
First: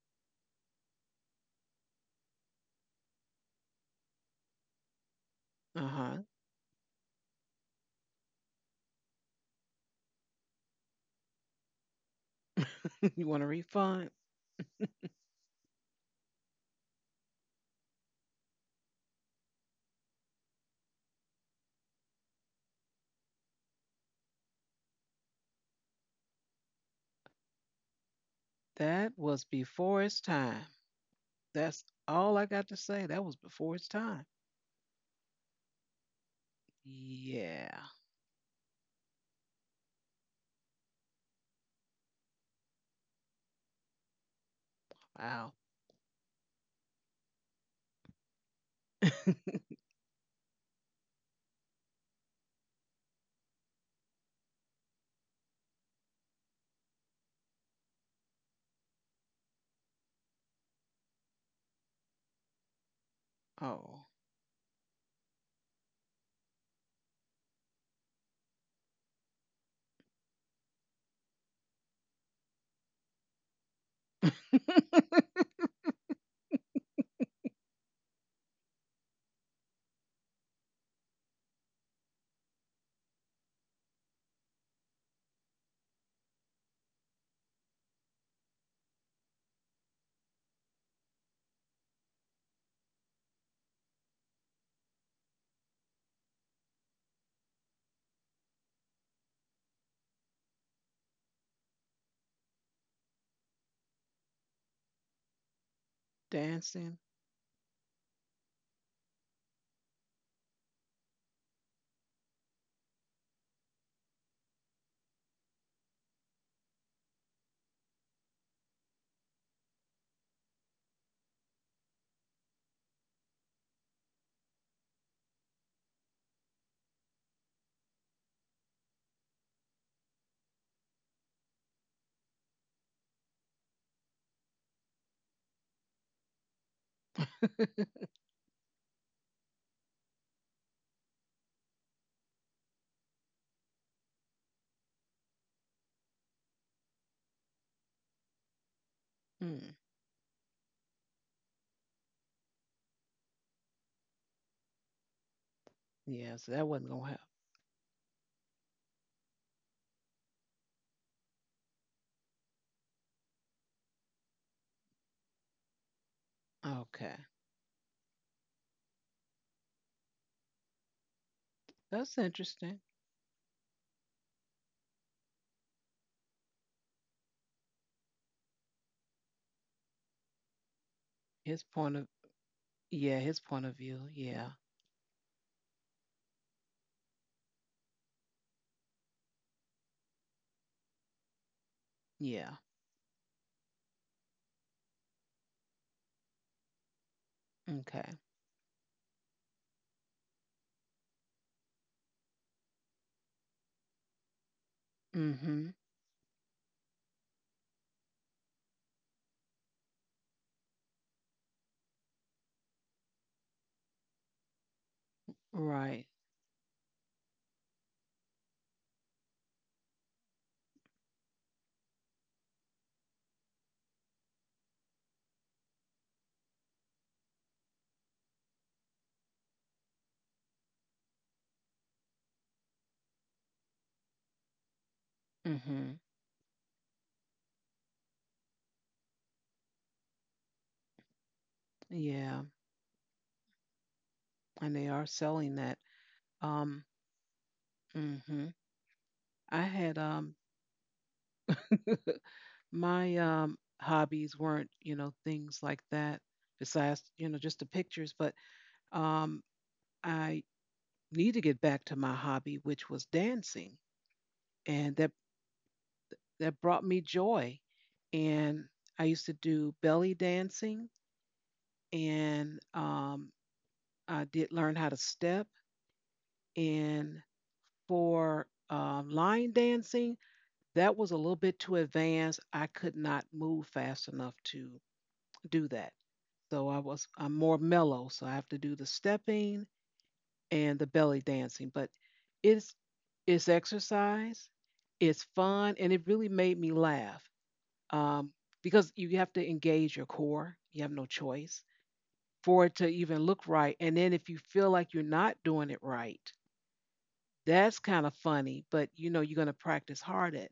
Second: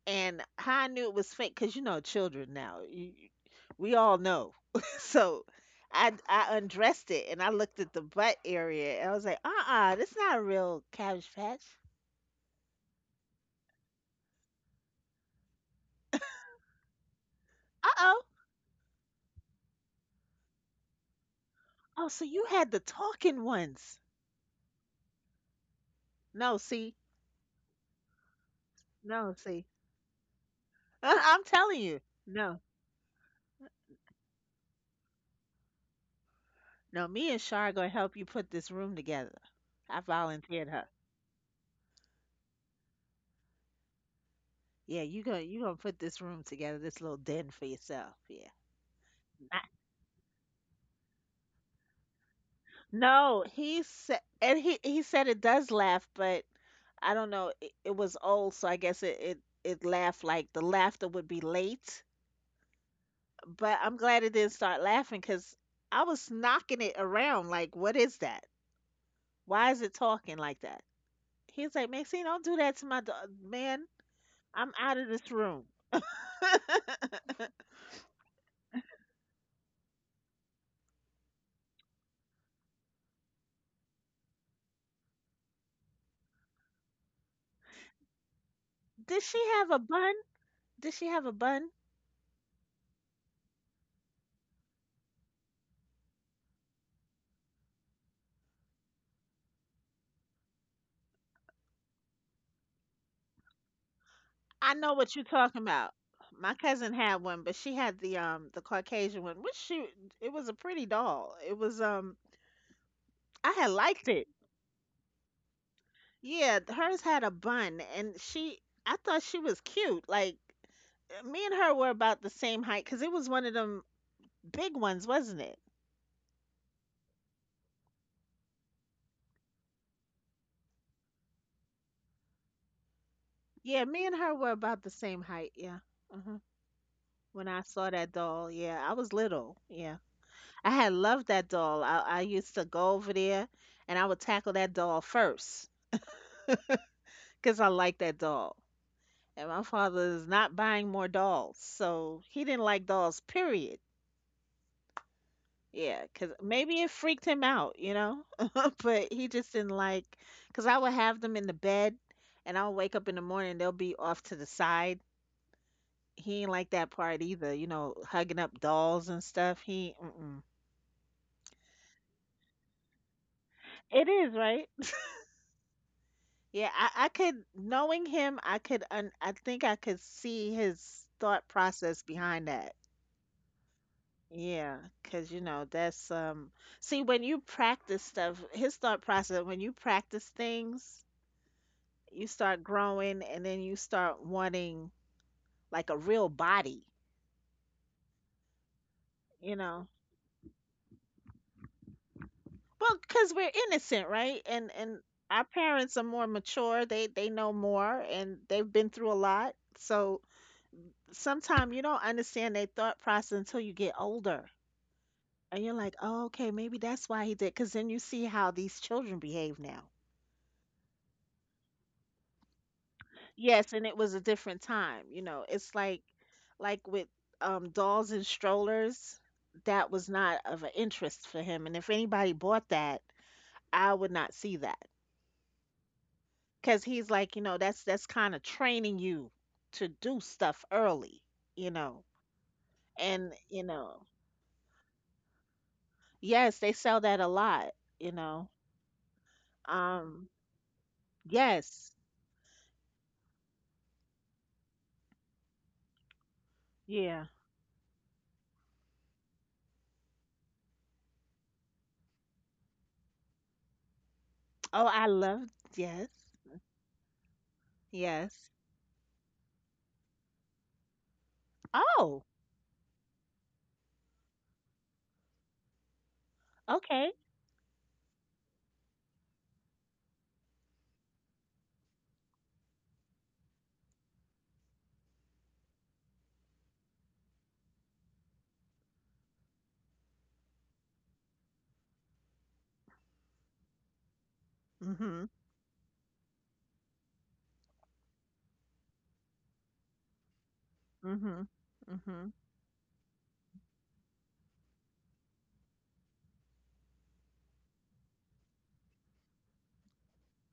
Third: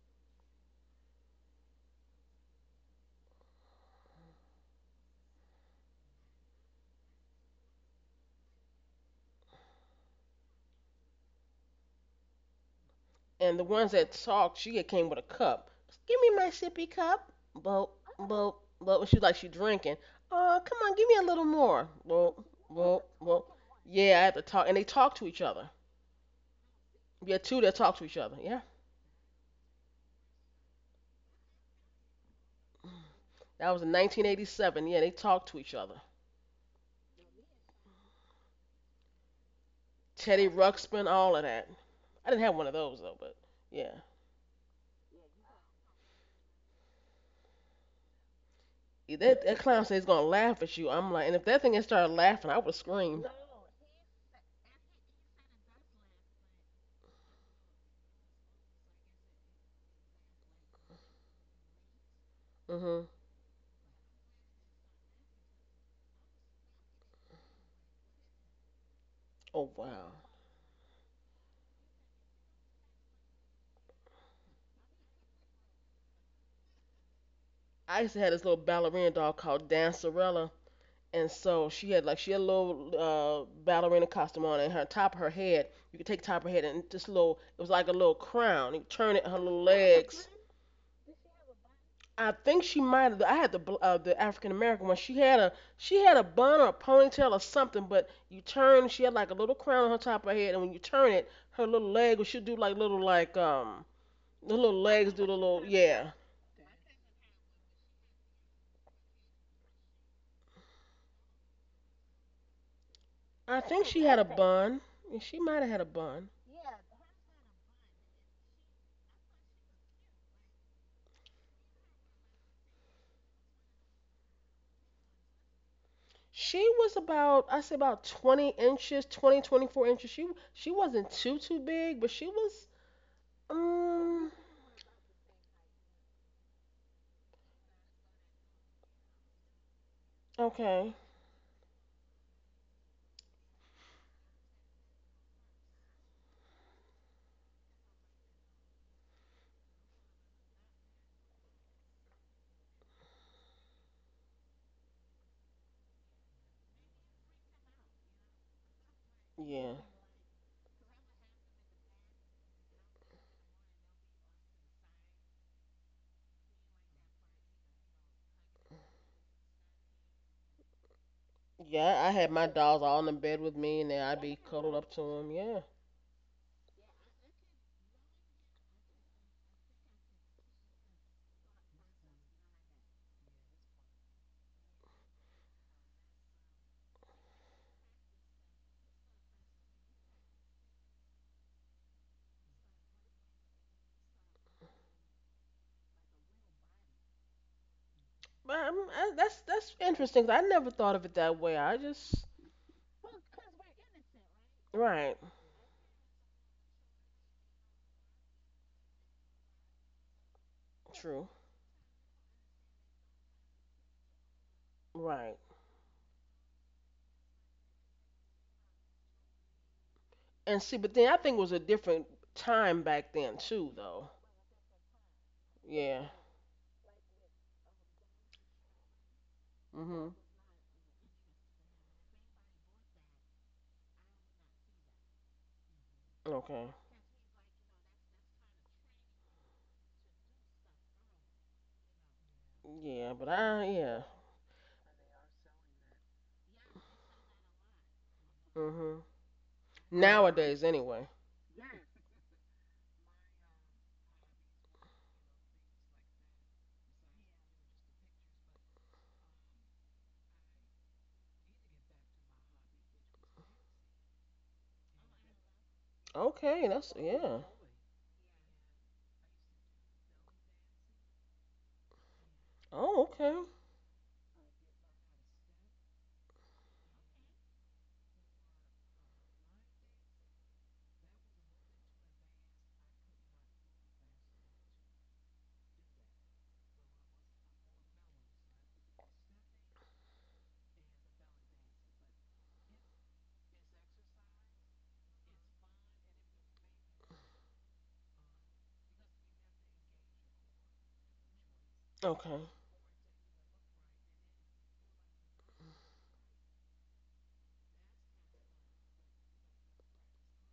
[SPEAKER 2] And how I knew it was fake, because you know children now. We all know. So
[SPEAKER 3] huh.
[SPEAKER 2] I undressed it and I looked at the butt area and I was like, uh-uh, this not a real Cabbage Patch.
[SPEAKER 3] You want a
[SPEAKER 1] And the ones
[SPEAKER 3] refund?
[SPEAKER 1] that talked, she had came with a cup. Give me my sippy cup. Boop,
[SPEAKER 2] Uh-oh.
[SPEAKER 1] boop, boop. She was like she drinking. Oh, come on, give me a little more.
[SPEAKER 2] Oh, so
[SPEAKER 1] Boop,
[SPEAKER 2] you had the
[SPEAKER 1] boop, boop.
[SPEAKER 2] talking ones.
[SPEAKER 1] Yeah, I have to talk. And they talked to each other.
[SPEAKER 2] No, see,
[SPEAKER 1] We had two that talked to each other. Yeah.
[SPEAKER 3] That
[SPEAKER 2] no,
[SPEAKER 3] was
[SPEAKER 2] see.
[SPEAKER 3] before its time.
[SPEAKER 2] I'm telling
[SPEAKER 3] That's
[SPEAKER 2] you,
[SPEAKER 3] all I
[SPEAKER 2] no,
[SPEAKER 3] got to say. That was
[SPEAKER 1] That
[SPEAKER 3] before
[SPEAKER 1] was
[SPEAKER 3] its
[SPEAKER 1] in
[SPEAKER 3] time.
[SPEAKER 1] 1987. Yeah, they talked to each other.
[SPEAKER 2] no. Me and
[SPEAKER 3] Yeah.
[SPEAKER 2] Shar gonna help you put this room together. I
[SPEAKER 1] Teddy
[SPEAKER 2] volunteered her.
[SPEAKER 1] Ruxpin, all of that. I didn't have one of those, though, but yeah.
[SPEAKER 2] Yeah,
[SPEAKER 3] Wow.
[SPEAKER 2] you gonna put this room together, this little den for yourself. Yeah.
[SPEAKER 1] Yeah, that
[SPEAKER 2] Nah.
[SPEAKER 1] clown said he's going to laugh at you. I'm like, and if that thing had started laughing, I would have screamed.
[SPEAKER 2] No, he said, and he said it does laugh, but I don't know. It was old, so I guess it laughed like the laughter would be late.
[SPEAKER 1] Hmm.
[SPEAKER 2] But I'm
[SPEAKER 3] Oh.
[SPEAKER 2] glad it didn't start laughing because I was knocking it around. Like, what is that?
[SPEAKER 1] Oh,
[SPEAKER 2] Why is it
[SPEAKER 1] wow.
[SPEAKER 2] talking like that? He's like, Maxine, don't do that to my dog, man. I'm out of this room.
[SPEAKER 1] I used to have this little ballerina doll called Dancerella, and so she had a little ballerina costume on, and her top of her head, you could take the top of her head and just little, it was like a little crown. You turn
[SPEAKER 2] Did
[SPEAKER 1] it her
[SPEAKER 2] she
[SPEAKER 1] little
[SPEAKER 2] have a bun?
[SPEAKER 1] legs.
[SPEAKER 2] Did she have a bun?
[SPEAKER 1] I think she might have. I had the African American one. She had a bun or a ponytail or something, but you turn, she had like a little crown on her top of her head, and when you turn it, her little leg, would she'd do like little like the
[SPEAKER 2] I
[SPEAKER 1] little
[SPEAKER 2] know
[SPEAKER 1] legs
[SPEAKER 2] what
[SPEAKER 1] do
[SPEAKER 2] you're
[SPEAKER 1] the little
[SPEAKER 2] talking about.
[SPEAKER 1] yeah.
[SPEAKER 2] My cousin
[SPEAKER 3] Dancing.
[SPEAKER 2] had one, but she had the Caucasian one, which she it was a pretty doll. It was I
[SPEAKER 1] I
[SPEAKER 2] had
[SPEAKER 1] think she
[SPEAKER 2] liked
[SPEAKER 1] had a
[SPEAKER 2] it.
[SPEAKER 1] bun. She might have had a bun.
[SPEAKER 2] Yeah, hers had a bun, and she I thought she was cute. Like me and her were about the same height, cause it was one of them big ones, wasn't it?
[SPEAKER 1] She was about, I say about 20 inches, 20 24 inches. She wasn't too too big, but she was
[SPEAKER 2] Yeah, me and
[SPEAKER 1] um
[SPEAKER 2] her were about the same height. Yeah. Uh-huh. When I saw that doll, yeah, I was little. Yeah. I
[SPEAKER 1] okay.
[SPEAKER 2] had loved that doll. I used to go over there and I would tackle that doll first because I liked that doll. And my
[SPEAKER 3] Hmm.
[SPEAKER 2] father is not buying more dolls. So he didn't like dolls, period. Yeah, because
[SPEAKER 3] Yeah, so that
[SPEAKER 2] maybe it
[SPEAKER 3] wasn't gonna
[SPEAKER 2] freaked
[SPEAKER 3] happen.
[SPEAKER 2] him out, you know? But he just didn't
[SPEAKER 1] Yeah.
[SPEAKER 2] like, because I would have them in the bed and I'll wake up in the morning, they'll be off to the side. He ain't like that
[SPEAKER 3] Okay.
[SPEAKER 2] part either, you know, hugging up dolls and stuff. He, mm-mm.
[SPEAKER 1] Yeah, I
[SPEAKER 3] That's
[SPEAKER 1] had my
[SPEAKER 3] interesting.
[SPEAKER 1] dolls all in the bed with me and then
[SPEAKER 2] It
[SPEAKER 1] I'd
[SPEAKER 2] is,
[SPEAKER 1] be
[SPEAKER 2] right?
[SPEAKER 1] cuddled up to them. Yeah.
[SPEAKER 2] Yeah, I could knowing him, I could I think I could see his thought
[SPEAKER 3] His point
[SPEAKER 2] process
[SPEAKER 3] of,
[SPEAKER 2] behind that.
[SPEAKER 3] yeah, his point of view. Yeah.
[SPEAKER 2] Yeah, because you know that's See, when you practice stuff, his thought process. When you practice things, you
[SPEAKER 3] Yeah.
[SPEAKER 2] start growing, and then you start wanting like a real body.
[SPEAKER 3] Okay.
[SPEAKER 1] But
[SPEAKER 2] You
[SPEAKER 1] that's
[SPEAKER 2] know,
[SPEAKER 1] interesting, 'cause I never thought of it that way. I just
[SPEAKER 2] well, because we're innocent, right? And
[SPEAKER 1] right.
[SPEAKER 2] our
[SPEAKER 3] Mm-hmm.
[SPEAKER 2] parents are more mature. They know more, and they've been through a lot. So
[SPEAKER 1] True.
[SPEAKER 2] sometimes you don't understand their thought process until you get older.
[SPEAKER 1] Right.
[SPEAKER 2] And you're like,
[SPEAKER 3] Right.
[SPEAKER 2] oh, okay, maybe that's why he did. Because then you see how these children behave now.
[SPEAKER 1] And see, but then I think it was a different time back then too
[SPEAKER 2] Yes, and it
[SPEAKER 1] though.
[SPEAKER 2] was a different time. You know, it's
[SPEAKER 1] Yeah.
[SPEAKER 2] like with dolls and strollers, that was
[SPEAKER 1] Mhm.
[SPEAKER 2] not of an interest for him. And if anybody bought that, I would not see that.
[SPEAKER 3] Mm-hmm.
[SPEAKER 1] Okay.
[SPEAKER 2] Because he's like, you know, that's kind of training you to do stuff early. You know,
[SPEAKER 3] Yeah.
[SPEAKER 1] Yeah, but
[SPEAKER 2] and you
[SPEAKER 1] I yeah.
[SPEAKER 2] know,
[SPEAKER 3] And they are selling that.
[SPEAKER 2] yes, they
[SPEAKER 3] Um,
[SPEAKER 2] sell that a lot. You know,
[SPEAKER 3] mm-hmm.
[SPEAKER 1] Mhm.
[SPEAKER 3] I had
[SPEAKER 2] um,
[SPEAKER 1] Nowadays anyway.
[SPEAKER 2] yes,
[SPEAKER 3] my hobbies weren't, you know, things like that, besides,
[SPEAKER 2] yeah.
[SPEAKER 3] you know, just the pictures, but um I need to get back to my hobby, which was dancing.
[SPEAKER 2] Oh,
[SPEAKER 3] And
[SPEAKER 2] I
[SPEAKER 3] that
[SPEAKER 2] love yes.
[SPEAKER 3] that
[SPEAKER 1] Okay,
[SPEAKER 3] brought
[SPEAKER 1] that's
[SPEAKER 3] me
[SPEAKER 1] yeah.
[SPEAKER 3] joy.
[SPEAKER 2] Yes.
[SPEAKER 3] And I used to do belly dancing
[SPEAKER 2] Oh,
[SPEAKER 3] and
[SPEAKER 1] Oh, okay.
[SPEAKER 3] I did learn how to step
[SPEAKER 2] okay.
[SPEAKER 3] and for line dancing, that was a little bit too advanced. I could not move fast enough to do that. So I'm more mellow, so I have to do the stepping and the belly dancing. But it's it's exercise, it's
[SPEAKER 2] Mhm.
[SPEAKER 3] fun, and it really made me laugh, um, because you have to engage your core. You have no
[SPEAKER 2] Mhm.
[SPEAKER 3] choice
[SPEAKER 2] Mhm.
[SPEAKER 1] Okay.
[SPEAKER 3] for it to even look right. And then if you feel like you're not doing it right, that's kind of funny, but you know you're going to practice hard at.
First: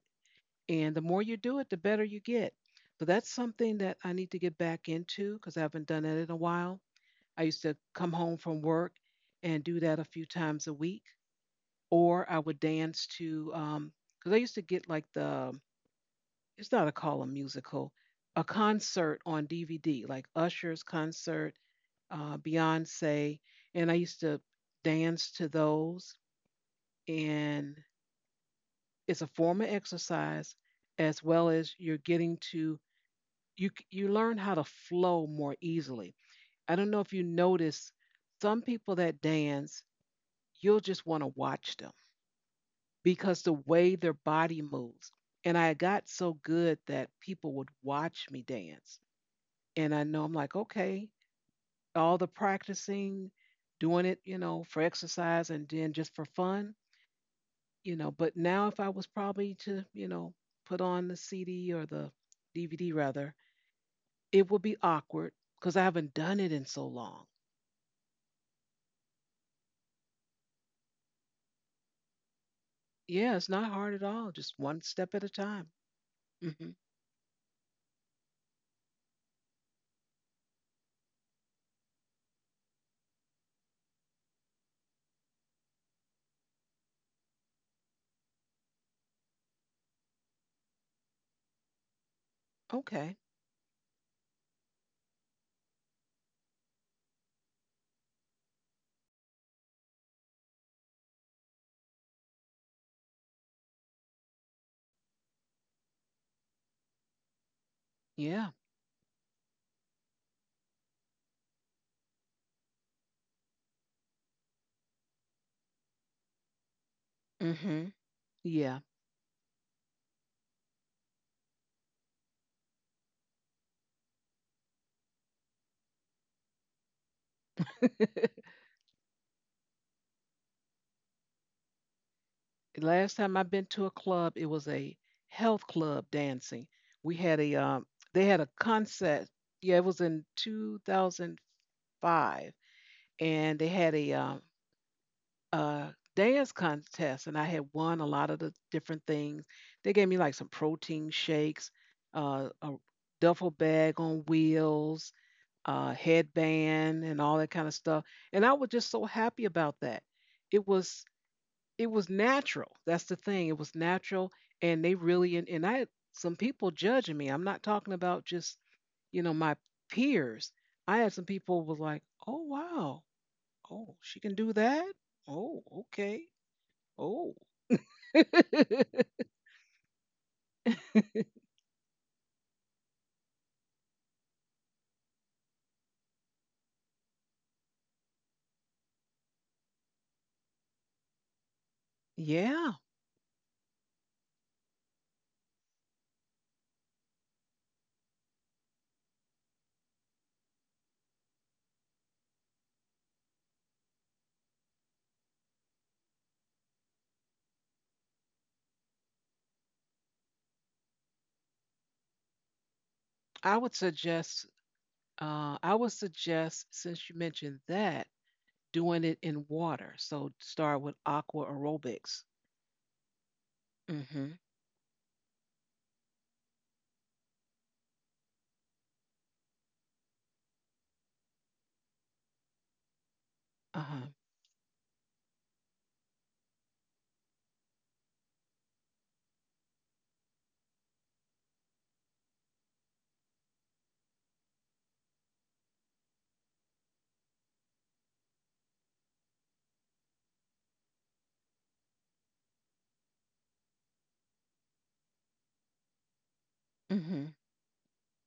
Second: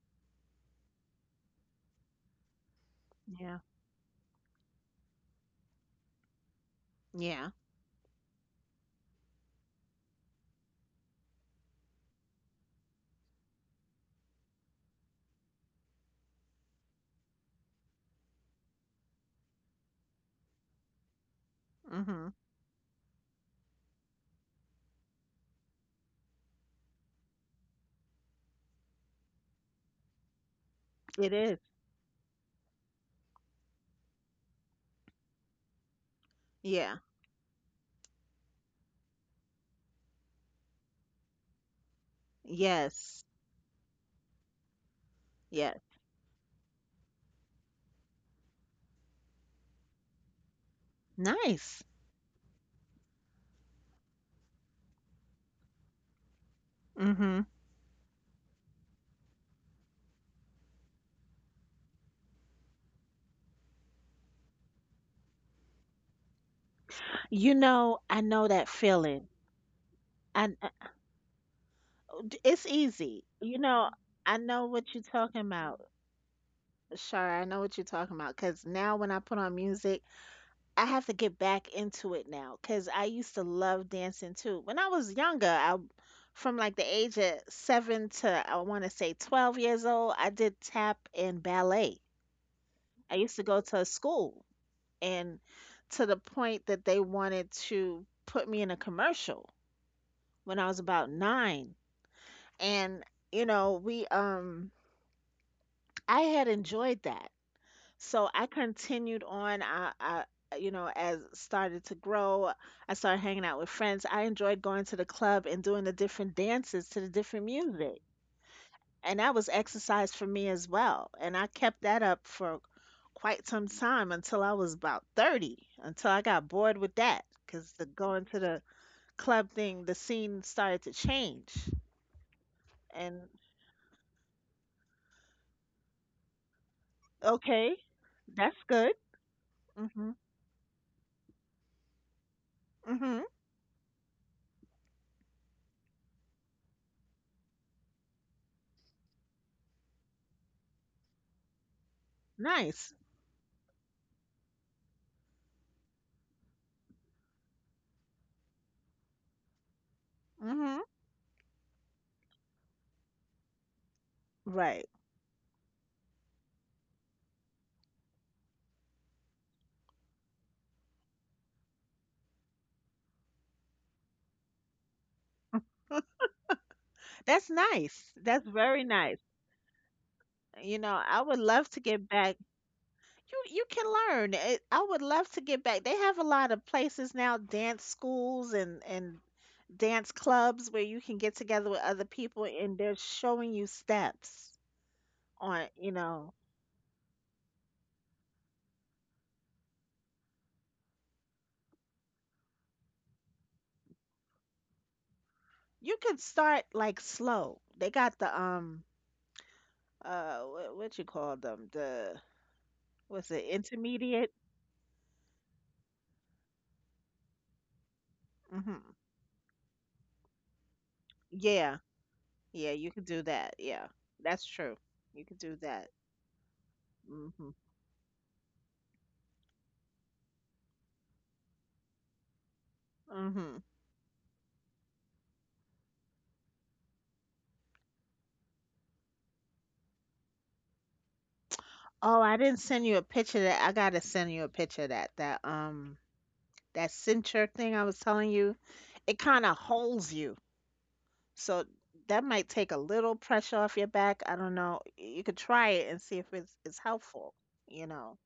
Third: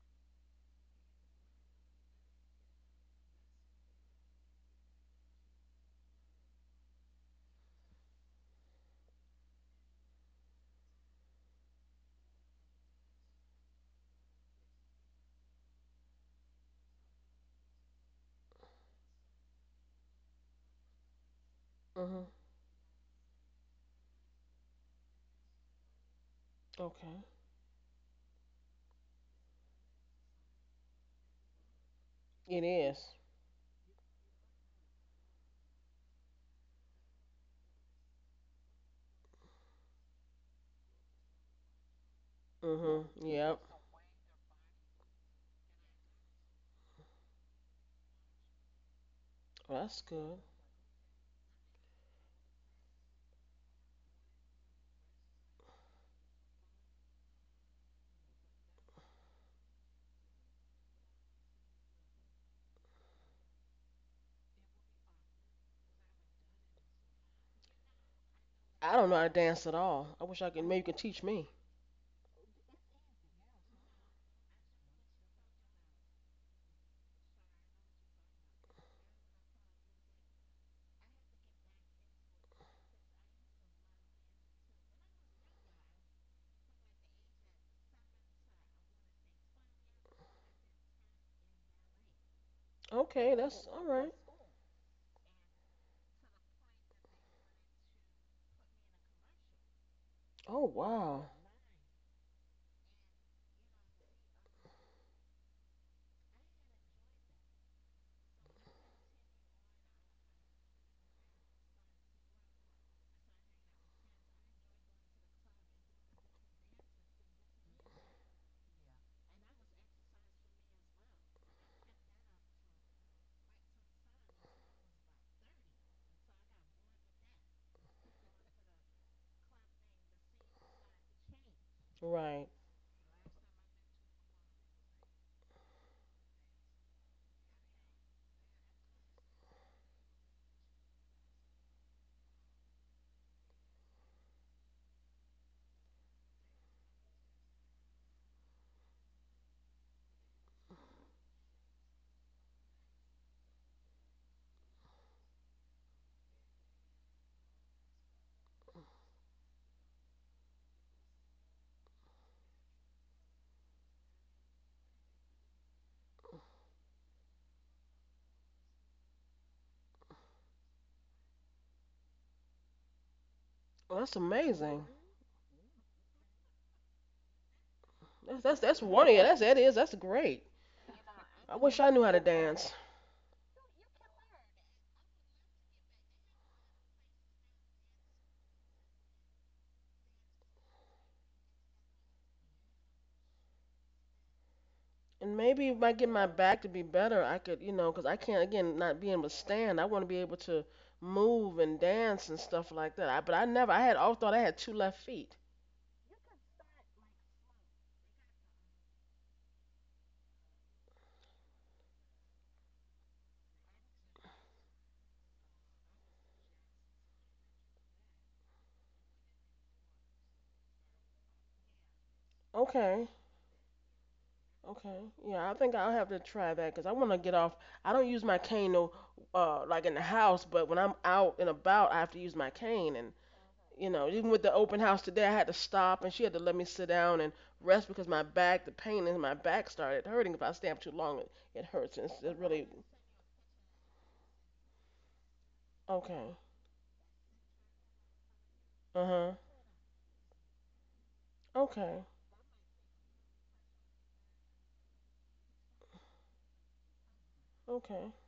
[SPEAKER 3] And the more you do it, the better you get. So that's
[SPEAKER 2] Yeah.
[SPEAKER 3] something that I need to get back into because I haven't done that in a while. I
[SPEAKER 2] Yeah.
[SPEAKER 3] used to come home from work and do that a few times a week, or I would dance to, because I used to get like the, it's not a call a musical, a concert on DVD, like Usher's concert,
[SPEAKER 1] Mhm.
[SPEAKER 2] Mhm.
[SPEAKER 3] Beyonce, and I used to dance to those.
[SPEAKER 1] Okay.
[SPEAKER 3] And it's a form of exercise as
[SPEAKER 2] It
[SPEAKER 3] well
[SPEAKER 2] is.
[SPEAKER 3] as you're getting
[SPEAKER 1] It
[SPEAKER 3] to,
[SPEAKER 1] is.
[SPEAKER 3] you learn how to flow more easily. I don't
[SPEAKER 2] Yeah.
[SPEAKER 3] know if you notice some people that dance, you'll just want to watch them
[SPEAKER 1] Mhm.
[SPEAKER 2] Yes.
[SPEAKER 3] because the
[SPEAKER 1] Yep.
[SPEAKER 3] way their body moves. And I
[SPEAKER 2] Yes.
[SPEAKER 3] got so good that people would watch me dance.
[SPEAKER 1] Well,
[SPEAKER 3] And
[SPEAKER 1] that's
[SPEAKER 3] I know I'm
[SPEAKER 1] good.
[SPEAKER 3] like, okay,
[SPEAKER 2] Nice.
[SPEAKER 3] all the practicing, doing it, you know, for exercise and then just for fun,
[SPEAKER 2] Mhm.
[SPEAKER 3] you know. But now, if I was probably to, you know, put on the CD or the DVD rather, it would be awkward because I haven't done it in so long.
[SPEAKER 2] You know, I know that
[SPEAKER 1] I don't know how to
[SPEAKER 2] feeling.
[SPEAKER 1] dance at all. I wish I
[SPEAKER 2] And
[SPEAKER 1] could. Maybe you could teach me.
[SPEAKER 2] it's easy.
[SPEAKER 3] Yeah, it's
[SPEAKER 2] You
[SPEAKER 3] not
[SPEAKER 2] know,
[SPEAKER 3] hard at all.
[SPEAKER 2] I
[SPEAKER 3] Just
[SPEAKER 2] know
[SPEAKER 3] one
[SPEAKER 2] what you're
[SPEAKER 3] step at a
[SPEAKER 2] talking
[SPEAKER 3] time.
[SPEAKER 2] about,
[SPEAKER 3] Hmm.
[SPEAKER 2] Shar. I know what you're talking about. Because now when I put on music, I have to get back into it now because I used to love dancing too. When I was younger, I from like the age of seven to I want to say 12 years old, I did tap and ballet. I
[SPEAKER 3] Okay.
[SPEAKER 1] Okay,
[SPEAKER 2] used to go
[SPEAKER 1] that's
[SPEAKER 2] to
[SPEAKER 1] all
[SPEAKER 2] a
[SPEAKER 1] right.
[SPEAKER 2] school and to the point that they wanted to put me in a commercial when
[SPEAKER 1] Oh
[SPEAKER 2] I was about
[SPEAKER 1] wow.
[SPEAKER 2] nine. And you know, we I had enjoyed that. So I
[SPEAKER 3] Yeah.
[SPEAKER 2] continued on. You know, as started to grow, I started hanging out with friends. I enjoyed going to the club and doing the different dances to the different
[SPEAKER 3] Hmm.
[SPEAKER 2] music.
[SPEAKER 3] Yeah.
[SPEAKER 2] And that was exercise for me as well. And I kept that up for quite some time until I was about 30, until I got bored with that because the going to the club thing, the scene started to change.
[SPEAKER 1] Right.
[SPEAKER 3] Last
[SPEAKER 2] And
[SPEAKER 3] time I've been to a club, it was a health club dancing. We had a
[SPEAKER 2] okay,
[SPEAKER 3] They had a
[SPEAKER 2] that's good.
[SPEAKER 3] concert. Yeah, it was
[SPEAKER 2] Hmm.
[SPEAKER 3] in 2005,
[SPEAKER 2] Hmm.
[SPEAKER 3] and they had a dance contest, and I had won a lot of the different things. They gave me like some protein shakes, a
[SPEAKER 2] Nice.
[SPEAKER 3] duffel bag on wheels, headband and all that kind of stuff. And I was just so happy about that. It
[SPEAKER 2] Hmm.
[SPEAKER 3] was it was natural. That's the thing. It was natural, and
[SPEAKER 2] Right.
[SPEAKER 3] they really and I had some people judging me. I'm not talking about just, you know, my peers. I had some people was like, oh wow,
[SPEAKER 1] Well,
[SPEAKER 3] oh
[SPEAKER 1] that's
[SPEAKER 3] she can do
[SPEAKER 1] amazing.
[SPEAKER 3] that. Oh okay, oh.
[SPEAKER 2] That's nice. That's
[SPEAKER 1] That's
[SPEAKER 2] very
[SPEAKER 1] one.
[SPEAKER 2] nice.
[SPEAKER 1] Yeah, that's that is. That's great.
[SPEAKER 2] You know, I would
[SPEAKER 1] I
[SPEAKER 2] love
[SPEAKER 1] wish
[SPEAKER 2] to
[SPEAKER 1] I knew how
[SPEAKER 2] get
[SPEAKER 1] to
[SPEAKER 2] back.
[SPEAKER 1] dance.
[SPEAKER 2] You can learn. It, I would love to get back. They have a lot of places now, dance schools and dance clubs where you can get together with other people
[SPEAKER 3] Yeah.
[SPEAKER 2] and they're showing you steps
[SPEAKER 1] And maybe
[SPEAKER 2] on,
[SPEAKER 1] if I
[SPEAKER 2] you
[SPEAKER 1] get my
[SPEAKER 2] know.
[SPEAKER 1] back to be better, I could, you know, 'cause I can't again not being able to stand. I want to be able to move and dance and stuff like that. But I never. I had all thought I had two left feet.
[SPEAKER 2] You could start like slow. They got the what you call them? The what's it?
[SPEAKER 3] I would
[SPEAKER 2] Intermediate.
[SPEAKER 3] suggest. I would suggest since you mentioned that
[SPEAKER 2] Mhm.
[SPEAKER 3] doing it in water. So start with aqua
[SPEAKER 2] Yeah.
[SPEAKER 3] aerobics.
[SPEAKER 2] Yeah, you could
[SPEAKER 1] Okay.
[SPEAKER 2] do that. Yeah.
[SPEAKER 3] Mm-hmm.
[SPEAKER 2] That's true.
[SPEAKER 1] Okay.
[SPEAKER 2] You could
[SPEAKER 1] Yeah, I
[SPEAKER 2] do
[SPEAKER 1] think
[SPEAKER 2] that.
[SPEAKER 1] I'll have to try that because I want to get
[SPEAKER 2] Mhm.
[SPEAKER 1] off. I don't use my cane no, like in the house, but when I'm out and about, I have to use my cane. And
[SPEAKER 2] Mhm.
[SPEAKER 1] you know,
[SPEAKER 3] Uh-huh.
[SPEAKER 1] even with the open house today, I had to stop, and she had to let me sit down and rest because my back, the pain in my back started hurting. If I stand up too long, it hurts. And it's
[SPEAKER 2] Oh,
[SPEAKER 1] it
[SPEAKER 2] I didn't
[SPEAKER 1] really
[SPEAKER 2] send you a picture of that. I gotta send you a picture of that.
[SPEAKER 1] okay.
[SPEAKER 2] That cincher thing I was telling you.
[SPEAKER 1] Uh
[SPEAKER 2] It
[SPEAKER 1] huh.
[SPEAKER 2] kind of holds you. So
[SPEAKER 1] Okay.
[SPEAKER 2] that might take a little pressure off your back. I don't know. You could try it and see if it's
[SPEAKER 3] Mm-hmm.
[SPEAKER 2] helpful, you
[SPEAKER 1] Okay.
[SPEAKER 2] know.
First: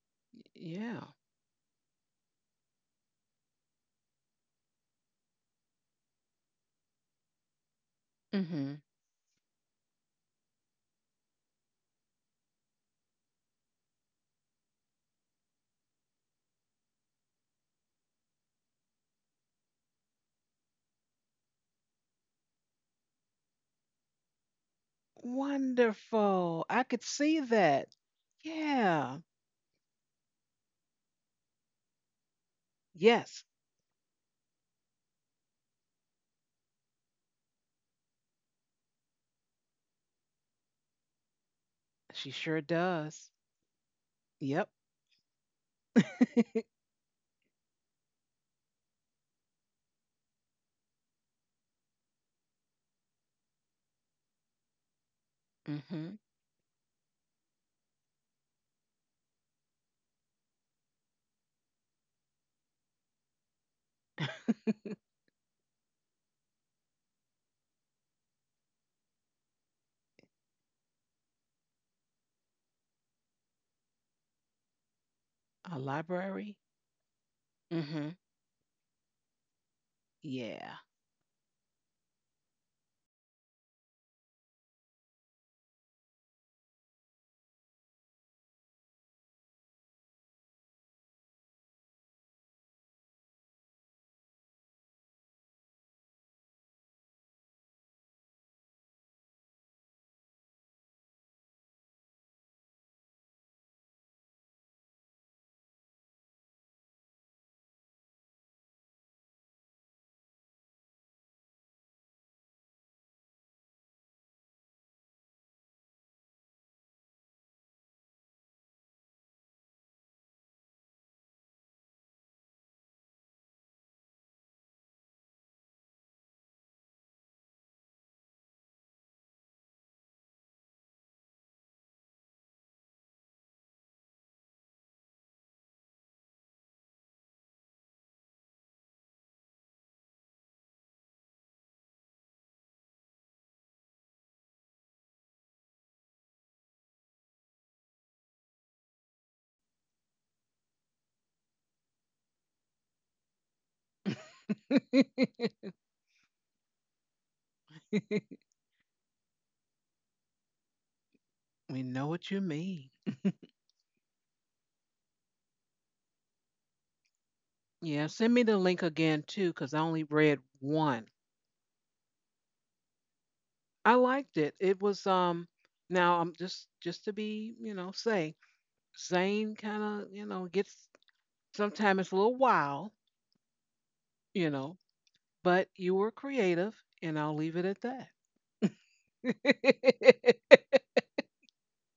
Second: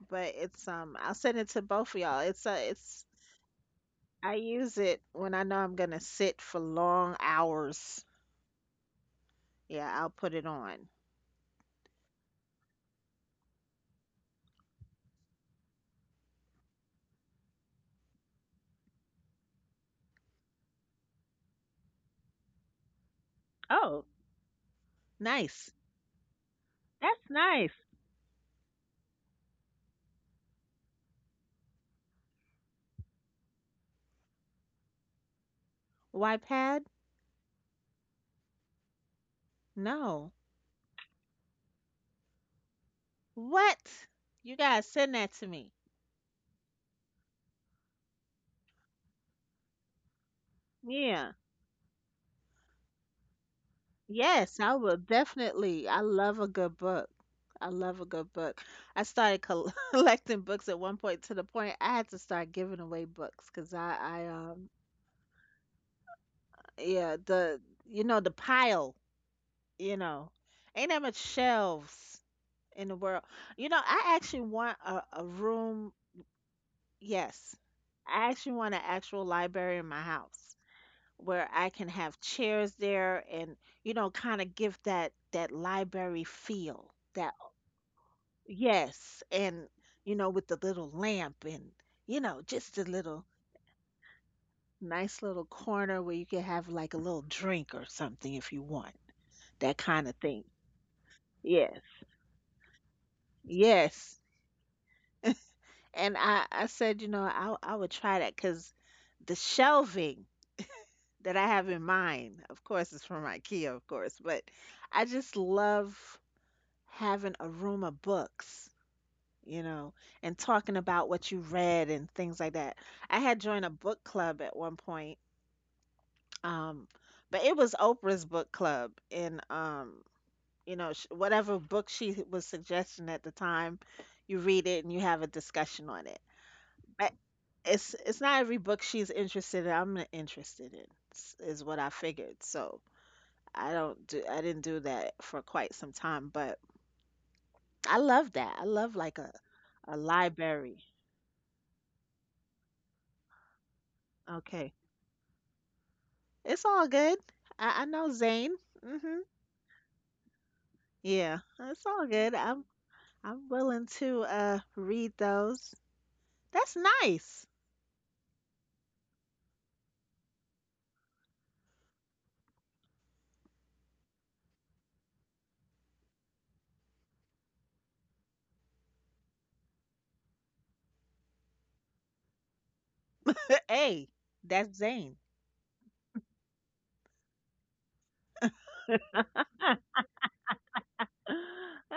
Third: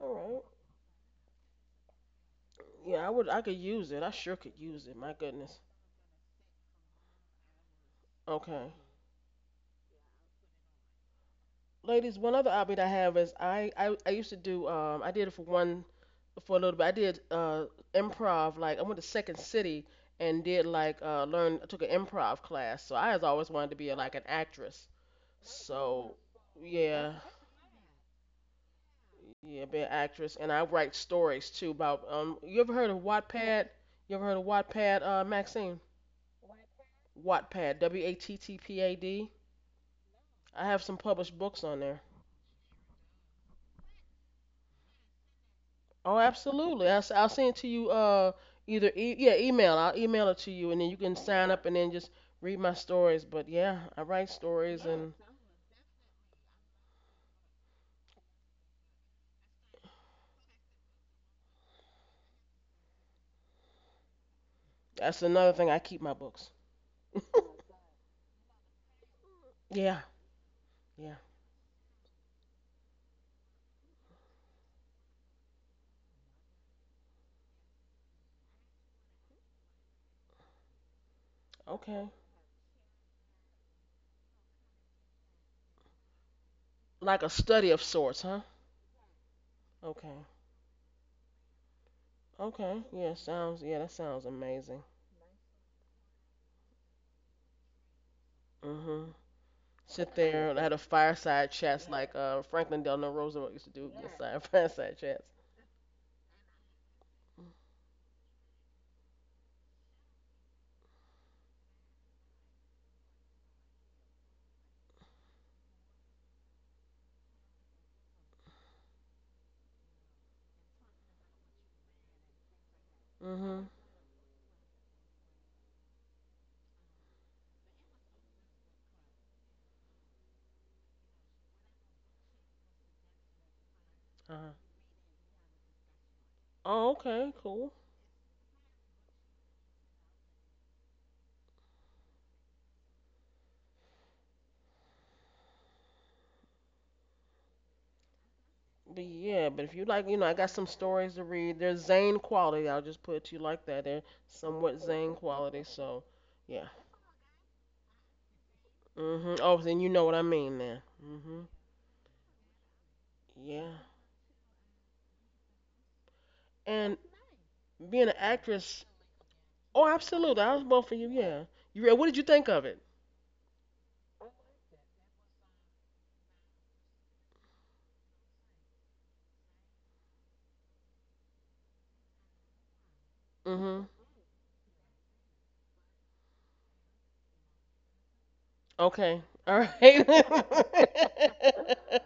[SPEAKER 1] All
[SPEAKER 2] But
[SPEAKER 1] right.
[SPEAKER 2] it's
[SPEAKER 3] Yeah.
[SPEAKER 2] I'll send it to both of y'all. It's
[SPEAKER 1] Yeah, I would. I could use it. I sure
[SPEAKER 2] I
[SPEAKER 1] could
[SPEAKER 2] use
[SPEAKER 1] use it.
[SPEAKER 2] it
[SPEAKER 1] My
[SPEAKER 2] when I know
[SPEAKER 1] goodness.
[SPEAKER 2] I'm gonna sit for long hours.
[SPEAKER 1] Okay.
[SPEAKER 3] Mm-hmm.
[SPEAKER 2] Yeah, I'll put it on.
[SPEAKER 1] Ladies, one other hobby that I have is I used to do I did it for one for a little bit. I did improv, like I went to Second City and did like learn I took an improv class. So I has always wanted to be
[SPEAKER 2] Oh,
[SPEAKER 1] like an actress.
[SPEAKER 2] nice.
[SPEAKER 1] So
[SPEAKER 3] Wonderful. I could
[SPEAKER 1] yeah,
[SPEAKER 2] That's
[SPEAKER 3] see
[SPEAKER 2] nice.
[SPEAKER 3] that. Yeah.
[SPEAKER 1] yeah, be an actress and I write stories too about you ever heard of
[SPEAKER 3] Yes,
[SPEAKER 1] Wattpad? You ever heard of Wattpad Maxine?
[SPEAKER 2] Why pad?
[SPEAKER 1] Wattpad, W A T T P A D.
[SPEAKER 2] No.
[SPEAKER 1] I have some published books on there.
[SPEAKER 3] she sure does.
[SPEAKER 2] What? You
[SPEAKER 3] Yep.
[SPEAKER 2] guys send that to me.
[SPEAKER 1] Oh, absolutely. Will send it to you. Yeah, email. I'll email it to you, and then you can
[SPEAKER 2] Yeah.
[SPEAKER 1] sign up, and then just read my stories. But yeah, I write
[SPEAKER 2] Yes, I
[SPEAKER 1] stories,
[SPEAKER 2] will
[SPEAKER 1] and
[SPEAKER 2] definitely. I
[SPEAKER 3] Mm-hmm.
[SPEAKER 2] love a good book. I love a good book. I started col- collecting books at one point to the point I had to start giving away books because
[SPEAKER 1] that's another thing. I keep my books.
[SPEAKER 2] yeah, you know, the pile, you
[SPEAKER 1] Yeah,
[SPEAKER 2] know, ain't that much
[SPEAKER 1] yeah.
[SPEAKER 2] shelves in the world. You know, I actually want a
[SPEAKER 3] A
[SPEAKER 2] room.
[SPEAKER 3] library?
[SPEAKER 2] Yes.
[SPEAKER 3] Mm-hmm.
[SPEAKER 2] I actually want an actual library in my house,
[SPEAKER 3] Yeah.
[SPEAKER 2] where I can
[SPEAKER 1] Okay.
[SPEAKER 2] have chairs there and you know kind of give that library feel
[SPEAKER 1] Like a
[SPEAKER 2] that
[SPEAKER 1] study of sorts, huh?
[SPEAKER 2] yes, and you know
[SPEAKER 1] Okay.
[SPEAKER 2] with the little lamp and you know just a
[SPEAKER 1] Okay. Yeah.
[SPEAKER 2] little
[SPEAKER 1] Sounds. Yeah. That sounds amazing.
[SPEAKER 2] nice little corner where you can have like a little drink or something if you want
[SPEAKER 1] Mhm.
[SPEAKER 2] that kind of
[SPEAKER 1] Sit
[SPEAKER 2] thing,
[SPEAKER 1] there and had a fireside
[SPEAKER 2] yes,
[SPEAKER 1] chats like Franklin Delano Roosevelt used to do.
[SPEAKER 2] yes,
[SPEAKER 1] Inside fireside chats.
[SPEAKER 2] and I said, you know, I would try that because the shelving that I have in mind of course is from IKEA of course, but I just love having a room of books, you know, and talking about what you read and things like that. I had joined
[SPEAKER 1] Mhm.
[SPEAKER 2] a book club at one point, um, but it was Oprah's book club, and you know, whatever book she was suggesting at the time,
[SPEAKER 1] Uh
[SPEAKER 2] you
[SPEAKER 1] huh.
[SPEAKER 2] read it and you have a discussion on it.
[SPEAKER 1] Oh,
[SPEAKER 2] But
[SPEAKER 1] okay. Cool.
[SPEAKER 2] it's not every book she's interested in. I'm not interested in, is what I figured. So I didn't do that for quite some time, but I love that. I love
[SPEAKER 1] But
[SPEAKER 2] like
[SPEAKER 1] yeah, but if you
[SPEAKER 2] a
[SPEAKER 1] like, I got some
[SPEAKER 2] library.
[SPEAKER 1] stories to read. They're Zane quality. I'll just put it to you like that. They're
[SPEAKER 2] Okay.
[SPEAKER 1] somewhat Zane quality. So yeah.
[SPEAKER 2] It's all good. I know Zane. Hmm.
[SPEAKER 1] Mhm. Oh, then you know what I mean then. Mhm.
[SPEAKER 2] Yeah,
[SPEAKER 3] We
[SPEAKER 2] it's all
[SPEAKER 3] know what
[SPEAKER 2] good.
[SPEAKER 3] you mean.
[SPEAKER 2] I'm
[SPEAKER 1] Yeah.
[SPEAKER 2] willing to read those. That's
[SPEAKER 1] And
[SPEAKER 2] nice.
[SPEAKER 1] being
[SPEAKER 3] Yeah,
[SPEAKER 1] an
[SPEAKER 3] send me the
[SPEAKER 1] actress.
[SPEAKER 3] link again too, because
[SPEAKER 1] Oh,
[SPEAKER 3] I only
[SPEAKER 1] absolutely.
[SPEAKER 3] read
[SPEAKER 1] I was both for you.
[SPEAKER 3] one.
[SPEAKER 1] Yeah. You read? What did you think of it?
[SPEAKER 3] I liked it. It was now I'm just to be, you know, say Zane kind of, you know, gets sometimes it's a little wild,
[SPEAKER 1] Mhm.
[SPEAKER 2] Hey,
[SPEAKER 3] you
[SPEAKER 2] that's
[SPEAKER 3] know,
[SPEAKER 2] Zane.
[SPEAKER 3] but you were creative and I'll leave it at that.
[SPEAKER 1] Okay. All right.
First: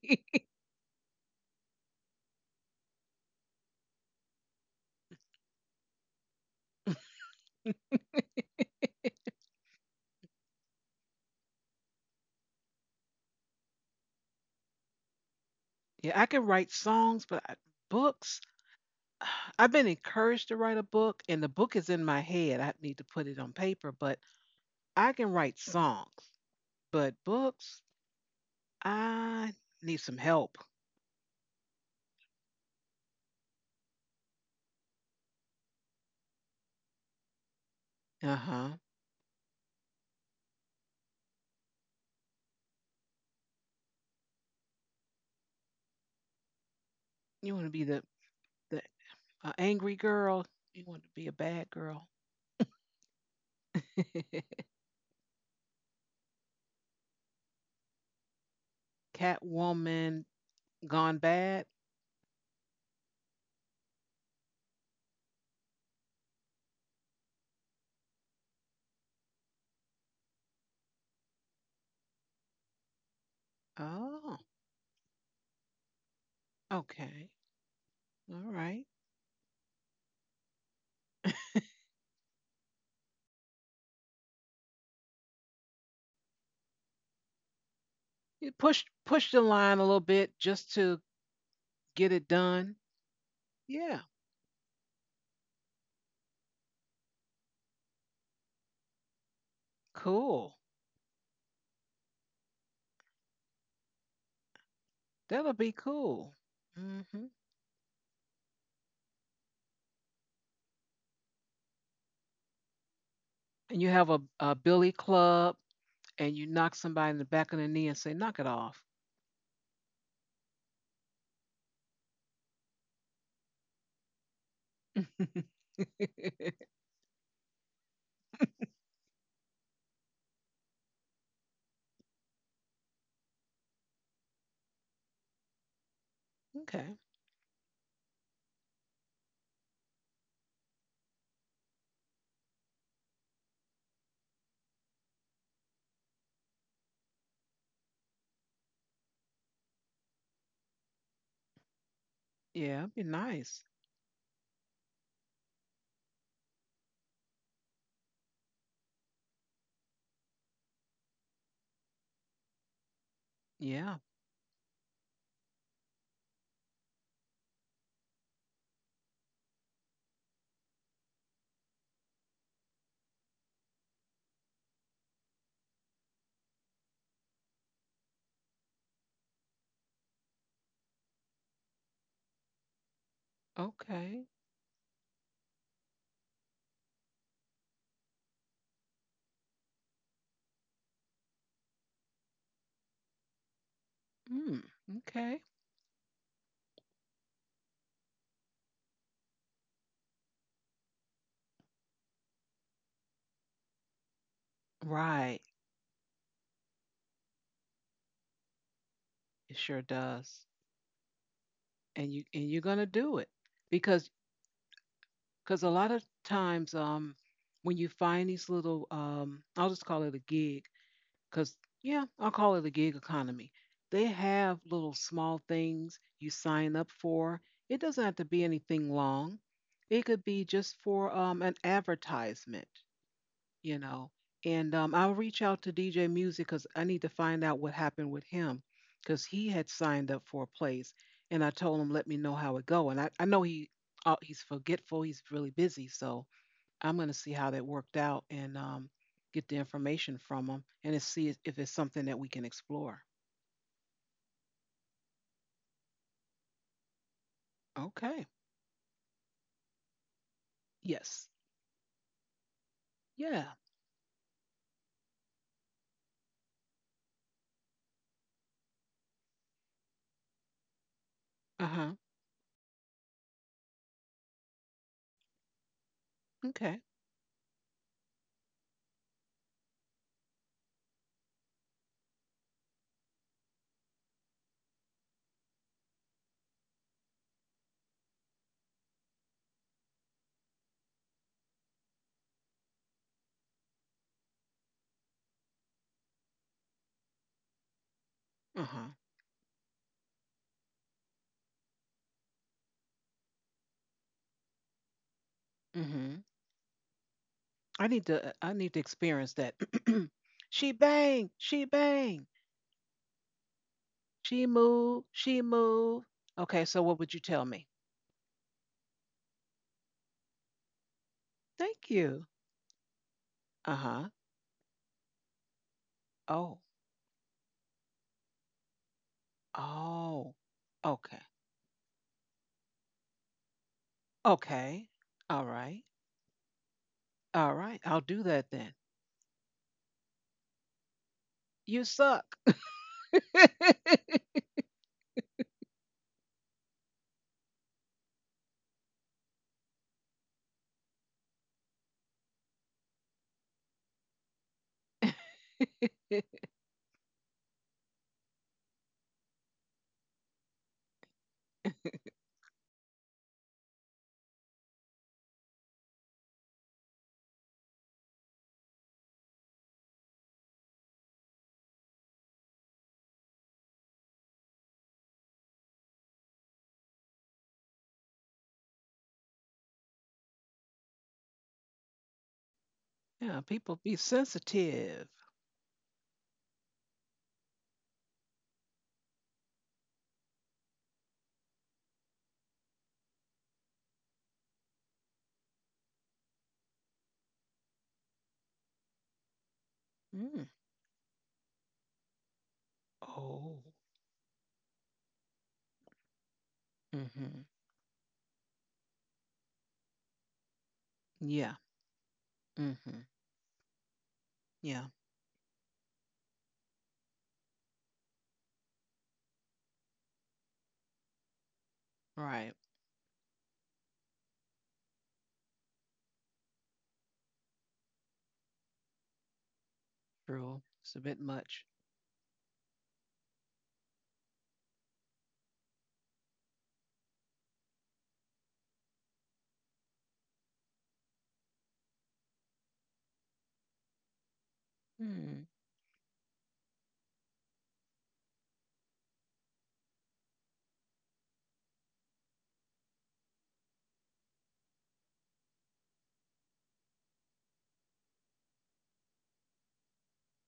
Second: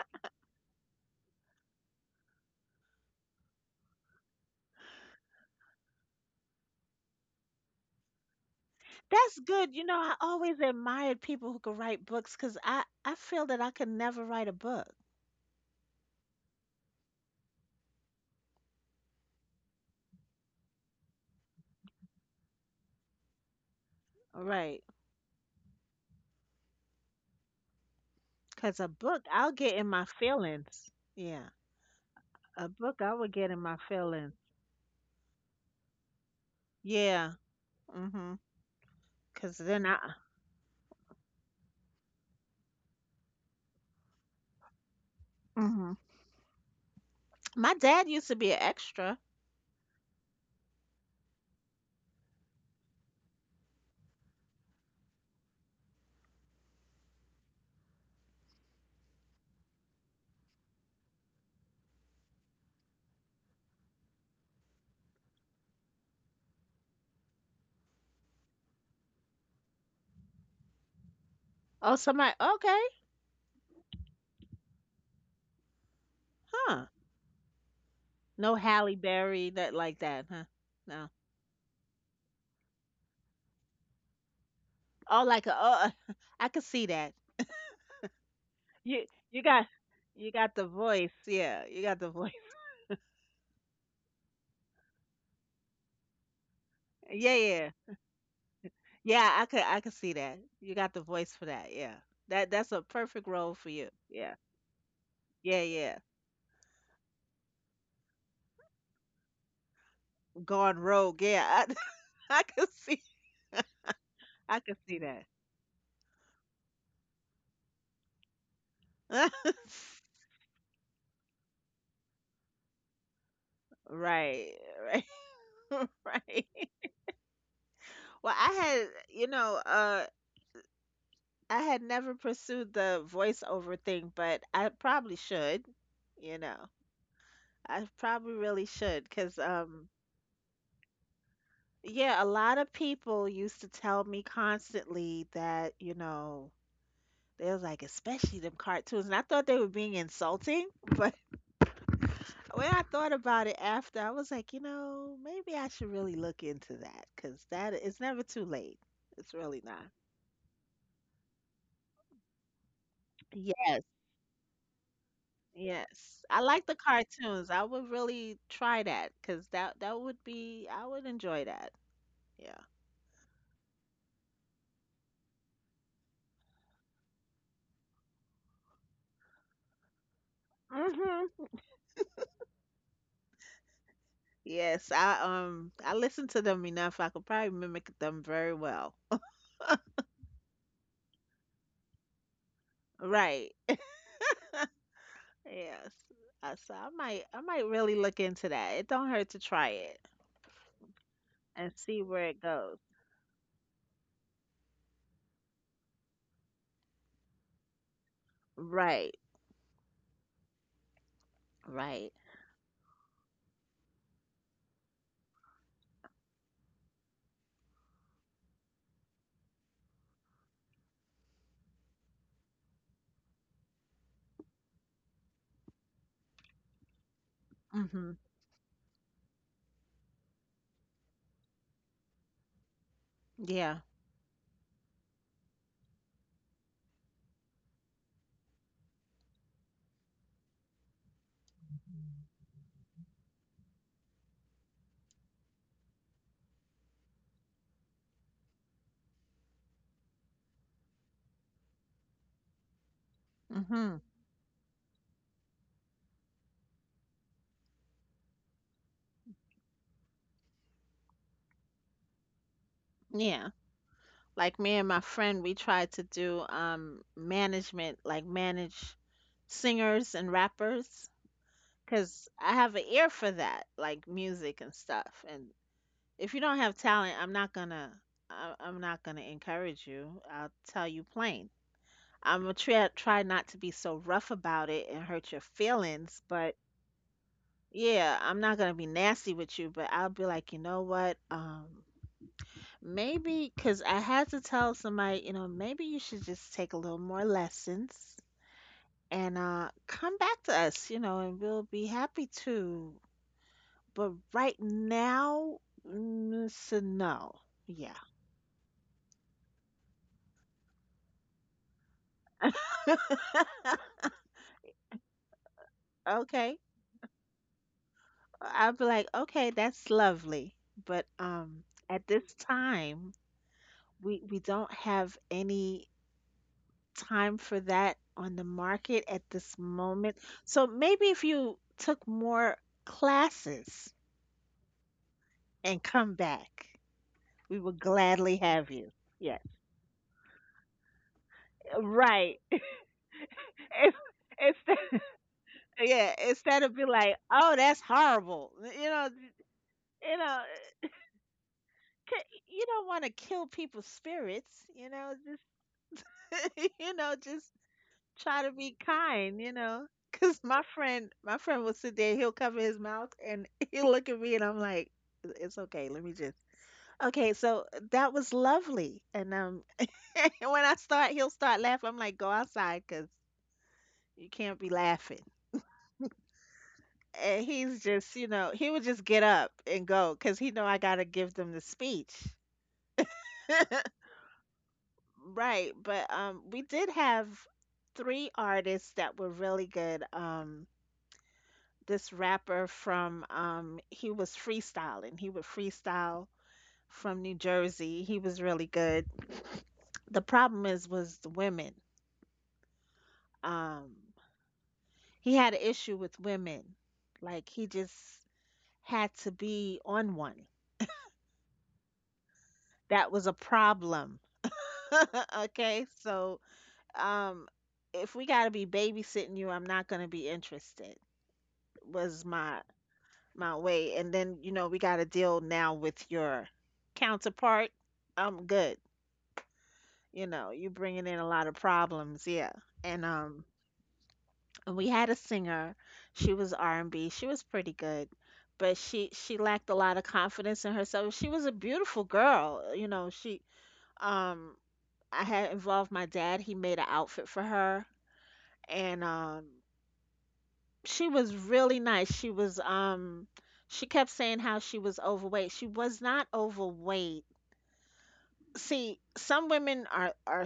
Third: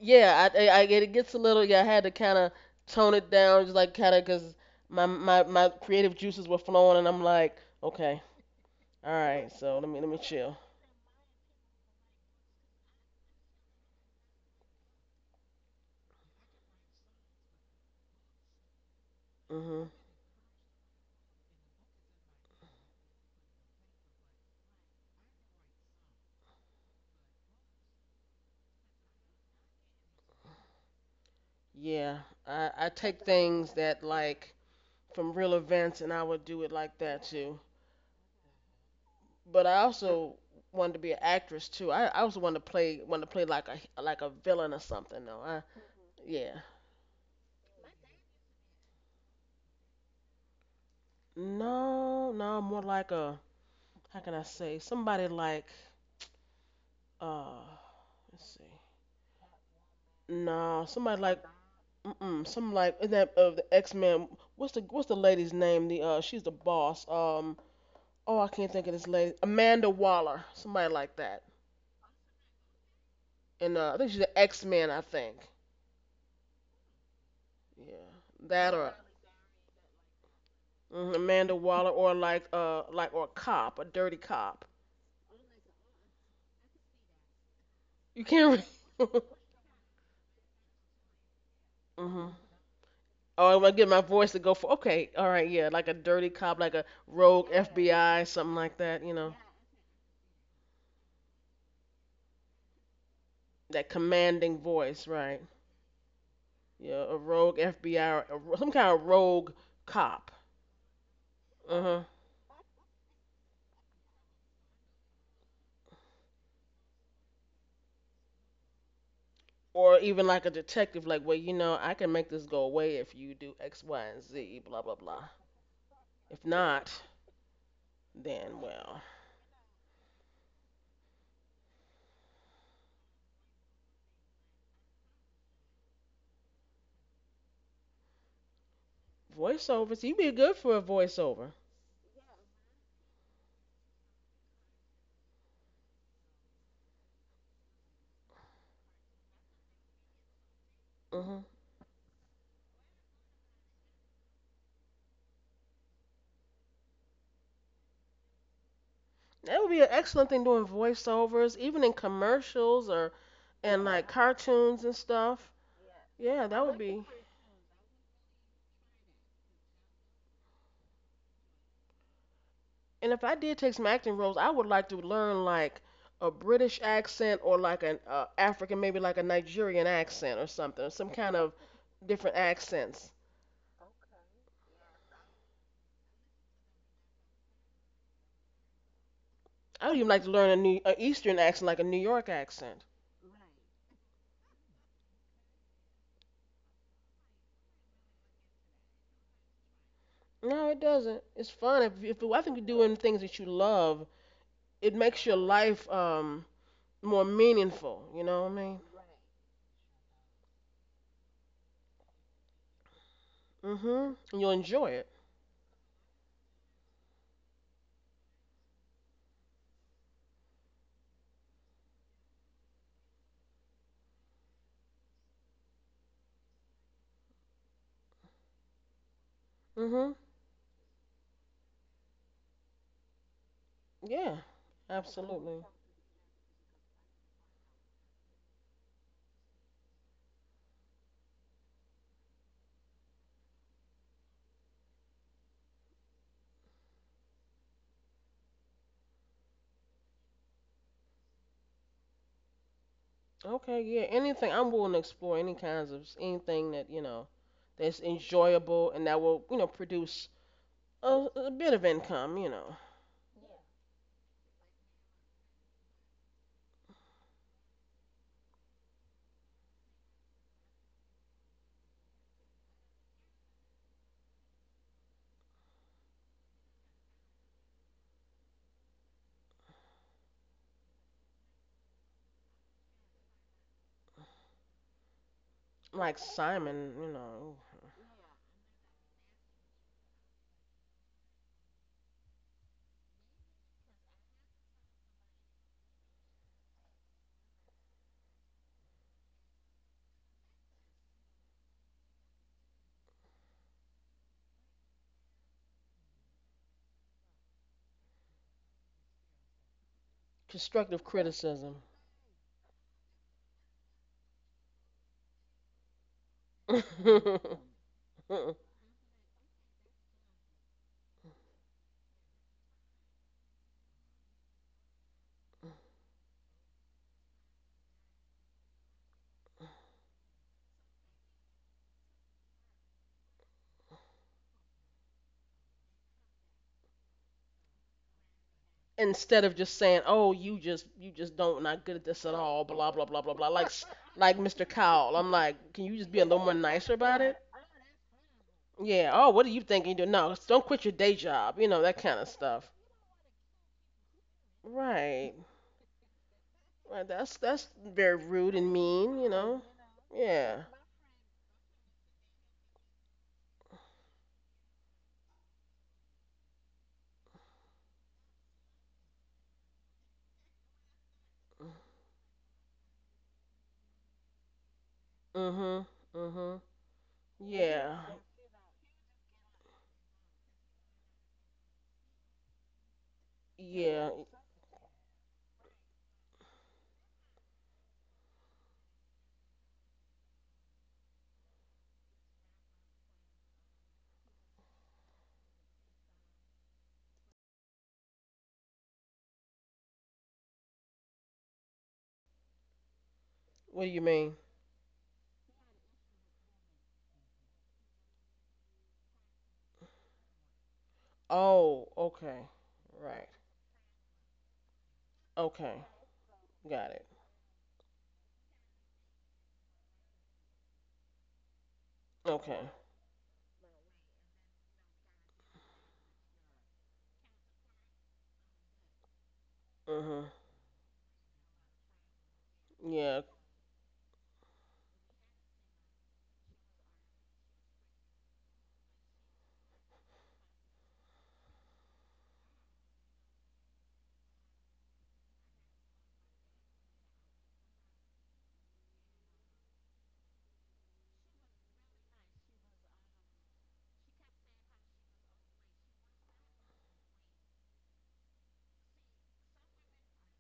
[SPEAKER 1] Yeah. I- it gets a little. Yeah. I had to kind of tone it down, just like kind of because my creative juices were flowing, and I'm like, okay. All
[SPEAKER 2] That's
[SPEAKER 1] right,
[SPEAKER 2] good.
[SPEAKER 1] so
[SPEAKER 2] You
[SPEAKER 1] let
[SPEAKER 2] know,
[SPEAKER 1] me let
[SPEAKER 2] I
[SPEAKER 1] me chill.
[SPEAKER 2] always admired people who could write books because I feel that I could never write a book.
[SPEAKER 3] Yeah, I can write songs, but books. I've been
[SPEAKER 1] Mhm.
[SPEAKER 3] encouraged to write a book and the book is in my head. I need to put it on paper, but
[SPEAKER 2] Right.
[SPEAKER 3] I can write songs, but books
[SPEAKER 2] Because a book, I'll
[SPEAKER 3] I
[SPEAKER 2] get in
[SPEAKER 3] need
[SPEAKER 2] my
[SPEAKER 3] some help.
[SPEAKER 2] feelings. Yeah.
[SPEAKER 1] Yeah,
[SPEAKER 2] A
[SPEAKER 1] I
[SPEAKER 2] book, I
[SPEAKER 1] take
[SPEAKER 2] would get in
[SPEAKER 1] things
[SPEAKER 2] my
[SPEAKER 1] that
[SPEAKER 2] feelings.
[SPEAKER 1] like from real events, and I would do it like that
[SPEAKER 2] Yeah.
[SPEAKER 1] too.
[SPEAKER 2] Mm-hmm.
[SPEAKER 3] Uh-huh.
[SPEAKER 2] Because
[SPEAKER 1] But I
[SPEAKER 2] then
[SPEAKER 1] also wanted to be an actress too. I also wanted to play like a villain or something though. I
[SPEAKER 2] I.
[SPEAKER 1] yeah.
[SPEAKER 3] You want to
[SPEAKER 2] My
[SPEAKER 3] be the
[SPEAKER 2] dad used to be an
[SPEAKER 3] the
[SPEAKER 2] extra.
[SPEAKER 3] uh, angry girl. You want to be a bad girl.
[SPEAKER 1] No, no, more like a how can I say somebody like uh let's see.
[SPEAKER 3] Catwoman
[SPEAKER 1] No,
[SPEAKER 3] gone
[SPEAKER 1] somebody like
[SPEAKER 3] bad.
[SPEAKER 1] mm some like in that of the X Men. What's the lady's name? The she's the boss. Oh, I can't think of this lady, Amanda Waller, somebody like that.
[SPEAKER 2] Oh, somebody. Okay,
[SPEAKER 1] And I think she's an
[SPEAKER 3] Oh,
[SPEAKER 1] X Men, I think.
[SPEAKER 2] huh?
[SPEAKER 3] okay,
[SPEAKER 1] Yeah,
[SPEAKER 3] all
[SPEAKER 2] No
[SPEAKER 1] that
[SPEAKER 3] right.
[SPEAKER 1] or
[SPEAKER 2] Halle Berry, that like that, huh? No.
[SPEAKER 1] mhm, Amanda Waller, or like or a cop, a dirty cop.
[SPEAKER 2] Oh, like a. Oh, I could see that.
[SPEAKER 1] You
[SPEAKER 3] You
[SPEAKER 1] can't.
[SPEAKER 3] push
[SPEAKER 2] You
[SPEAKER 1] Re-
[SPEAKER 3] push
[SPEAKER 2] you
[SPEAKER 3] the
[SPEAKER 2] got
[SPEAKER 3] line a little
[SPEAKER 2] you
[SPEAKER 3] bit
[SPEAKER 2] got the
[SPEAKER 3] just to
[SPEAKER 2] voice. Yeah, you got the
[SPEAKER 3] get it
[SPEAKER 1] hmm.
[SPEAKER 2] voice.
[SPEAKER 3] done.
[SPEAKER 1] Oh, I am going to get
[SPEAKER 3] Yeah,
[SPEAKER 1] my voice to go for. Okay, all right, yeah, like a dirty cop, like a
[SPEAKER 2] Yeah,
[SPEAKER 1] rogue
[SPEAKER 2] yeah,
[SPEAKER 1] FBI, something like that. You know,
[SPEAKER 2] yeah. I could see that.
[SPEAKER 3] cool.
[SPEAKER 2] You got the voice for that. Yeah, that that's a perfect role for you.
[SPEAKER 1] that
[SPEAKER 2] Yeah,
[SPEAKER 1] commanding voice, right?
[SPEAKER 3] That'll be
[SPEAKER 2] yeah.
[SPEAKER 3] cool. Hmm.
[SPEAKER 1] Yeah, a rogue FBI or a, some kind of rogue cop.
[SPEAKER 2] Gone rogue. Yeah, I
[SPEAKER 1] Uh huh.
[SPEAKER 2] I could see
[SPEAKER 3] And you have a
[SPEAKER 2] I could
[SPEAKER 3] billy
[SPEAKER 2] see that.
[SPEAKER 3] club, and you knock somebody in the back of the knee and say, "Knock it off."
[SPEAKER 1] Or even like a detective, like, well, you know, I can make this go away if you do X, Y, and
[SPEAKER 2] Right,
[SPEAKER 1] Z, blah, blah, blah.
[SPEAKER 2] right, right.
[SPEAKER 1] If not,
[SPEAKER 2] Well, I
[SPEAKER 1] then,
[SPEAKER 2] had,
[SPEAKER 1] well,
[SPEAKER 2] I had never pursued the voiceover thing, but I probably should, you know,
[SPEAKER 3] Okay.
[SPEAKER 2] I probably really should because,
[SPEAKER 1] voiceovers, you'd be good for a voiceover.
[SPEAKER 2] yeah, a lot of people used to tell me constantly that, you know, they was like, especially them cartoons. And I thought they were being insulting, but
[SPEAKER 1] Hmm.
[SPEAKER 2] when
[SPEAKER 3] Yeah,
[SPEAKER 2] I
[SPEAKER 3] it'd be
[SPEAKER 2] thought about it
[SPEAKER 3] nice.
[SPEAKER 2] after, I was like, you know, maybe I should really look into that because that it's never too late. It's really
[SPEAKER 1] That would be
[SPEAKER 2] not.
[SPEAKER 1] an excellent thing doing voiceovers, even in commercials or
[SPEAKER 2] Yes,
[SPEAKER 1] and
[SPEAKER 3] Yeah.
[SPEAKER 1] like cartoons and stuff.
[SPEAKER 2] Yes, I
[SPEAKER 1] Yeah, that
[SPEAKER 2] like the
[SPEAKER 1] would be.
[SPEAKER 2] cartoons. I would really try that because that would be I would enjoy that. Yeah.
[SPEAKER 1] And if I did take some acting roles, I would like to learn like a British accent or like an African, maybe like a Nigerian accent or something, or some kind
[SPEAKER 2] Mm-hmm.
[SPEAKER 1] of different accents.
[SPEAKER 3] Okay.
[SPEAKER 2] Yes, I I listen to them enough. I could probably mimic them very well.
[SPEAKER 1] I would even like to learn a new an Eastern accent, like a New York accent.
[SPEAKER 2] Right.
[SPEAKER 3] Mm, okay.
[SPEAKER 2] Yes. So I might really look into that. It don't hurt to try it
[SPEAKER 1] No, it doesn't. It's
[SPEAKER 2] and
[SPEAKER 1] fun
[SPEAKER 2] see
[SPEAKER 1] if
[SPEAKER 2] where
[SPEAKER 1] I
[SPEAKER 2] it
[SPEAKER 1] think you're
[SPEAKER 2] goes.
[SPEAKER 1] doing things that you love, it makes your
[SPEAKER 3] Right.
[SPEAKER 1] life more meaningful. You know what I mean?
[SPEAKER 2] Right.
[SPEAKER 3] It sure does.
[SPEAKER 2] Right.
[SPEAKER 3] And you and you're gonna do it because
[SPEAKER 1] Mhm. And you'll enjoy it.
[SPEAKER 3] a lot of times, when you find these little, I'll just call it a gig because, yeah, I'll call it a gig economy. They have little small things you sign up for. It doesn't
[SPEAKER 2] hmm
[SPEAKER 3] have to be anything long. It
[SPEAKER 1] Mhm.
[SPEAKER 3] could be just for an advertisement, you
[SPEAKER 2] Yeah.
[SPEAKER 3] know.
[SPEAKER 1] Yeah.
[SPEAKER 3] And I'll reach out
[SPEAKER 1] Absolutely.
[SPEAKER 3] to DJ Music because I need to find out what happened with him because he had signed up for a place, and I told him let me know how it go. And I know he, he's forgetful, he's really busy, so I'm gonna see how that worked out and, get the information from him and to see if it's something that we can explore.
[SPEAKER 1] Okay.
[SPEAKER 2] hmm
[SPEAKER 1] Yeah. Anything. I'm willing to explore any kinds of anything that you know that's
[SPEAKER 3] Okay.
[SPEAKER 1] enjoyable and that will you know produce
[SPEAKER 3] Yes.
[SPEAKER 1] a bit of income. You know,
[SPEAKER 3] Yeah.
[SPEAKER 2] Yeah. Like me and my friend, we tried to do management, like manage singers and rappers,
[SPEAKER 3] Uh huh.
[SPEAKER 2] because I have an ear for that, like music and stuff. And if you don't have
[SPEAKER 3] Okay.
[SPEAKER 2] talent, I'm not gonna encourage you. I'll tell you plain. I'm gonna try not to be so rough about it and hurt your
[SPEAKER 1] like
[SPEAKER 2] feelings, but
[SPEAKER 1] Simon. You know,
[SPEAKER 2] yeah, I'm not gonna be nasty with you, but I'll be like, you know what? Maybe because I had to tell somebody, you know, maybe you should just take a little more lessons
[SPEAKER 3] Uh huh.
[SPEAKER 2] and come back to us, you know, and we'll be happy to. But right now,
[SPEAKER 3] Mhm.
[SPEAKER 2] so no. Yeah.
[SPEAKER 3] I need to experience that. She
[SPEAKER 1] constructive
[SPEAKER 3] bang. She
[SPEAKER 1] criticism.
[SPEAKER 3] bang. She moved. She moved.
[SPEAKER 2] Okay.
[SPEAKER 3] Okay, so what would you tell me?
[SPEAKER 2] I'll be like, okay, that's lovely. But
[SPEAKER 3] Thank
[SPEAKER 2] At
[SPEAKER 3] you.
[SPEAKER 2] this time,
[SPEAKER 3] Uh huh.
[SPEAKER 2] we don't have any
[SPEAKER 3] Oh,
[SPEAKER 2] time for that on the market at this moment.
[SPEAKER 3] oh,
[SPEAKER 2] So maybe
[SPEAKER 3] okay.
[SPEAKER 2] if you took more classes
[SPEAKER 3] Okay. All right.
[SPEAKER 2] and come back,
[SPEAKER 3] All
[SPEAKER 2] we will
[SPEAKER 3] right. I'll do
[SPEAKER 2] gladly
[SPEAKER 3] that
[SPEAKER 2] have
[SPEAKER 3] then.
[SPEAKER 2] you. Yeah,
[SPEAKER 1] Instead of just saying, "Oh, you just don't not
[SPEAKER 3] You
[SPEAKER 1] good at this
[SPEAKER 3] suck.
[SPEAKER 1] at
[SPEAKER 2] right.
[SPEAKER 1] all," blah blah blah blah blah. Like s-
[SPEAKER 2] It's,
[SPEAKER 1] like
[SPEAKER 2] it's
[SPEAKER 1] Mr.
[SPEAKER 2] the-
[SPEAKER 1] Cowell, I'm like, can you just
[SPEAKER 2] yeah,
[SPEAKER 1] be a little more
[SPEAKER 2] instead of be
[SPEAKER 1] nicer
[SPEAKER 2] like,
[SPEAKER 1] about it?
[SPEAKER 2] oh, that's horrible. You
[SPEAKER 1] Yeah.
[SPEAKER 2] know,
[SPEAKER 1] Oh, what are you thinking? You do
[SPEAKER 2] you
[SPEAKER 1] no,
[SPEAKER 2] know,
[SPEAKER 1] don't quit your day job. You know that kind of
[SPEAKER 2] you
[SPEAKER 1] stuff.
[SPEAKER 2] don't want to kill people's spirits. You know,
[SPEAKER 1] Right.
[SPEAKER 2] just you
[SPEAKER 1] Right.
[SPEAKER 2] know, just
[SPEAKER 1] That's very
[SPEAKER 2] try
[SPEAKER 1] rude
[SPEAKER 2] to
[SPEAKER 1] and
[SPEAKER 2] be
[SPEAKER 1] mean. You
[SPEAKER 2] kind, you
[SPEAKER 1] know.
[SPEAKER 2] know. Cause
[SPEAKER 1] Yeah.
[SPEAKER 2] my friend will sit there, he'll cover his mouth, and he'll look at me, and I'm like, "It's okay, let me just." Okay, so that was lovely, and when I start, he'll start laughing. I'm like, "Go outside, cause you can't be laughing."
[SPEAKER 1] Mhm. Mhm.
[SPEAKER 2] And he's
[SPEAKER 1] Yeah.
[SPEAKER 2] just, you know, he would just get up and go, cause he know I gotta give them the speech,
[SPEAKER 3] Yeah, people be
[SPEAKER 1] Yeah.
[SPEAKER 3] sensitive.
[SPEAKER 2] right? But we did have three artists that were really good. This rapper from he was freestyling. He would freestyle from New Jersey. He was really good. The
[SPEAKER 3] Mm.
[SPEAKER 2] problem is was the women.
[SPEAKER 3] Oh,
[SPEAKER 1] What do
[SPEAKER 2] Um
[SPEAKER 1] you mean?
[SPEAKER 2] he had an issue with women.
[SPEAKER 3] mm-hmm.
[SPEAKER 2] Like he just had to be on one.
[SPEAKER 3] Yeah.
[SPEAKER 1] Oh, okay.
[SPEAKER 3] Mm-hmm.
[SPEAKER 2] That
[SPEAKER 1] Right.
[SPEAKER 2] was a problem.
[SPEAKER 3] Yeah.
[SPEAKER 1] Okay.
[SPEAKER 2] Okay? So
[SPEAKER 1] Got it.
[SPEAKER 2] um if we got to be babysitting you, I'm not going to be interested. Was
[SPEAKER 3] Right.
[SPEAKER 2] my
[SPEAKER 1] Okay.
[SPEAKER 2] my way and then you know we got to deal now with your counterpart. I'm good. You
[SPEAKER 1] Mhm.
[SPEAKER 2] know
[SPEAKER 3] True.
[SPEAKER 2] you
[SPEAKER 3] It's a
[SPEAKER 2] bringing
[SPEAKER 3] bit
[SPEAKER 2] in a lot of
[SPEAKER 3] much.
[SPEAKER 2] problems, yeah, and
[SPEAKER 1] Yeah.
[SPEAKER 2] um and we had a singer, she was R&B, she was pretty good, but she lacked a lot of confidence in herself. She was a beautiful girl, you know, she um I
[SPEAKER 3] Mm.
[SPEAKER 2] had involved my dad, he made an outfit for her, and she was really nice. She was um she kept saying how she was overweight. She was not overweight. See, some women are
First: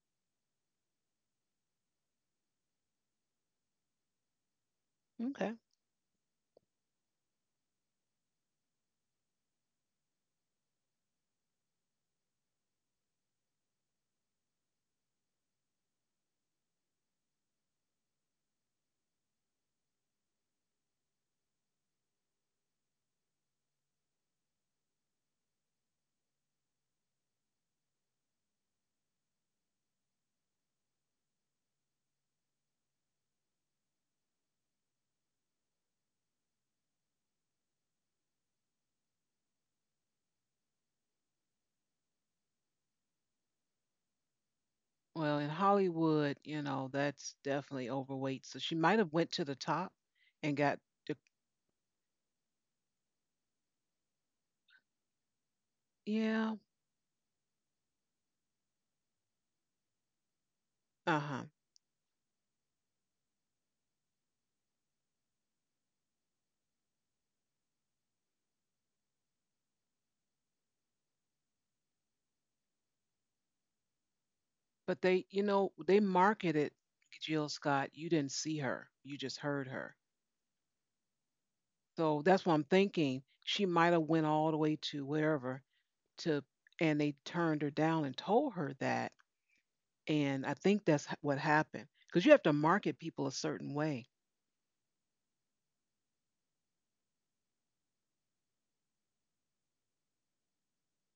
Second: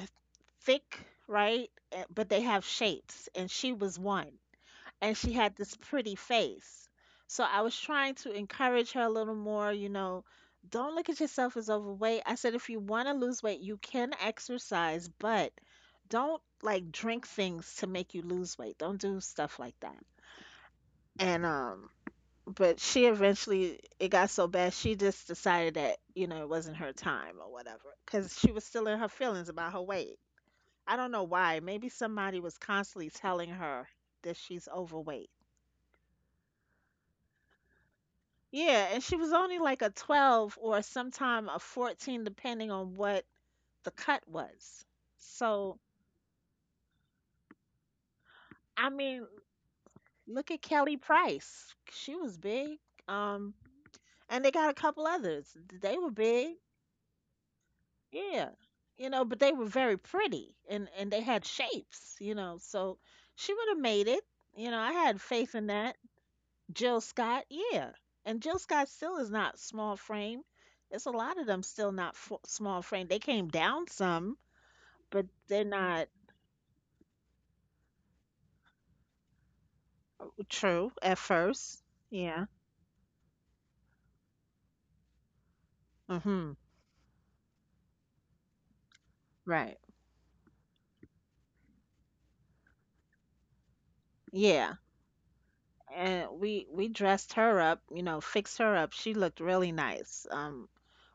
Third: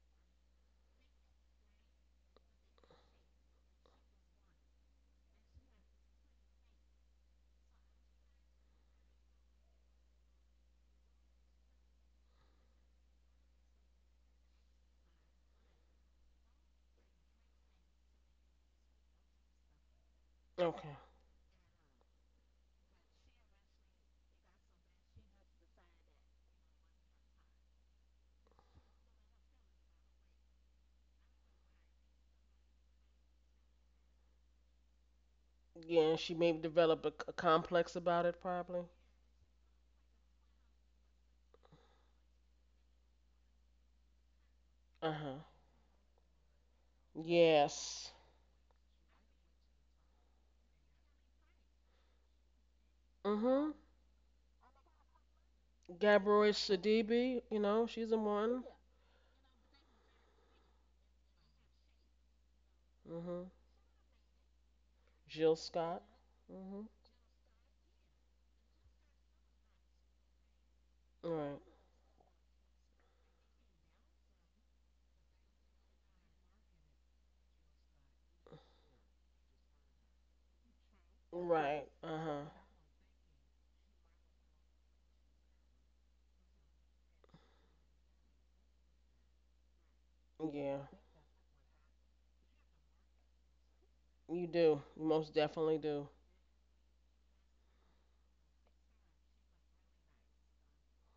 [SPEAKER 2] thick, right? Eh, but they have shapes, and she was one, and she
[SPEAKER 3] Okay.
[SPEAKER 2] had this pretty face. So I was trying to encourage her a little more, you know. Don't look at yourself as overweight. I said if you want to lose weight, you can exercise, but don't like drink things to make you lose weight, don't do stuff like that.
[SPEAKER 1] Okay.
[SPEAKER 2] And but she eventually, it got so bad, she just decided that, you know, it wasn't her time or whatever, because she was still in her feelings about her weight. I don't know why. Maybe somebody was constantly telling her that she's overweight.
[SPEAKER 1] Yeah, and she maybe developed a complex about it, probably.
[SPEAKER 2] Yeah, and she was only like a 12 or sometime a 14 depending on what the cut was.
[SPEAKER 1] Uh huh.
[SPEAKER 3] Well, in
[SPEAKER 2] So
[SPEAKER 3] Hollywood, you know, that's definitely
[SPEAKER 1] Yes.
[SPEAKER 3] overweight. So she
[SPEAKER 2] I
[SPEAKER 3] might have
[SPEAKER 2] mean,
[SPEAKER 3] went to the top
[SPEAKER 2] look
[SPEAKER 3] and
[SPEAKER 2] at
[SPEAKER 3] got
[SPEAKER 2] Kelly
[SPEAKER 3] the.
[SPEAKER 2] Price, she was big.
[SPEAKER 1] Mm
[SPEAKER 2] um
[SPEAKER 1] hmm.
[SPEAKER 2] and they got a couple others, they were
[SPEAKER 1] Gabrielle
[SPEAKER 3] Yeah.
[SPEAKER 2] big.
[SPEAKER 1] Sidibe, you know, she's in
[SPEAKER 2] Yeah,
[SPEAKER 1] one.
[SPEAKER 2] you know, but they were very pretty, and
[SPEAKER 3] Uh
[SPEAKER 2] they had
[SPEAKER 3] huh.
[SPEAKER 2] shapes, you know. So
[SPEAKER 1] Mm hmm.
[SPEAKER 2] she would have made it. You know, I had
[SPEAKER 1] Jill
[SPEAKER 2] faith in that.
[SPEAKER 1] Scott. Mm
[SPEAKER 2] Jill Scott, yeah. And Jill Scott still is not small frame. It's a
[SPEAKER 1] hmm.
[SPEAKER 2] lot of
[SPEAKER 1] Right.
[SPEAKER 2] them still not f small frame. They came down some,
[SPEAKER 3] But they,
[SPEAKER 2] but
[SPEAKER 3] you
[SPEAKER 2] they're
[SPEAKER 3] know, they
[SPEAKER 2] not
[SPEAKER 3] marketed Jill Scott. You didn't see her. You just heard her.
[SPEAKER 2] true at first.
[SPEAKER 1] Right. Uh
[SPEAKER 3] So
[SPEAKER 1] huh.
[SPEAKER 3] that's
[SPEAKER 2] Yeah.
[SPEAKER 3] what I'm thinking. She might have went all the way to wherever to,
[SPEAKER 2] Mhm.
[SPEAKER 3] and they turned her down and told her that.
[SPEAKER 2] Right.
[SPEAKER 3] And I
[SPEAKER 1] Yeah.
[SPEAKER 3] think that's h- what happened because you have to market people a certain way.
[SPEAKER 1] You
[SPEAKER 2] Yeah.
[SPEAKER 1] do. You most definitely do.
[SPEAKER 2] And we dressed her up, you know, fixed her up. She looked really nice.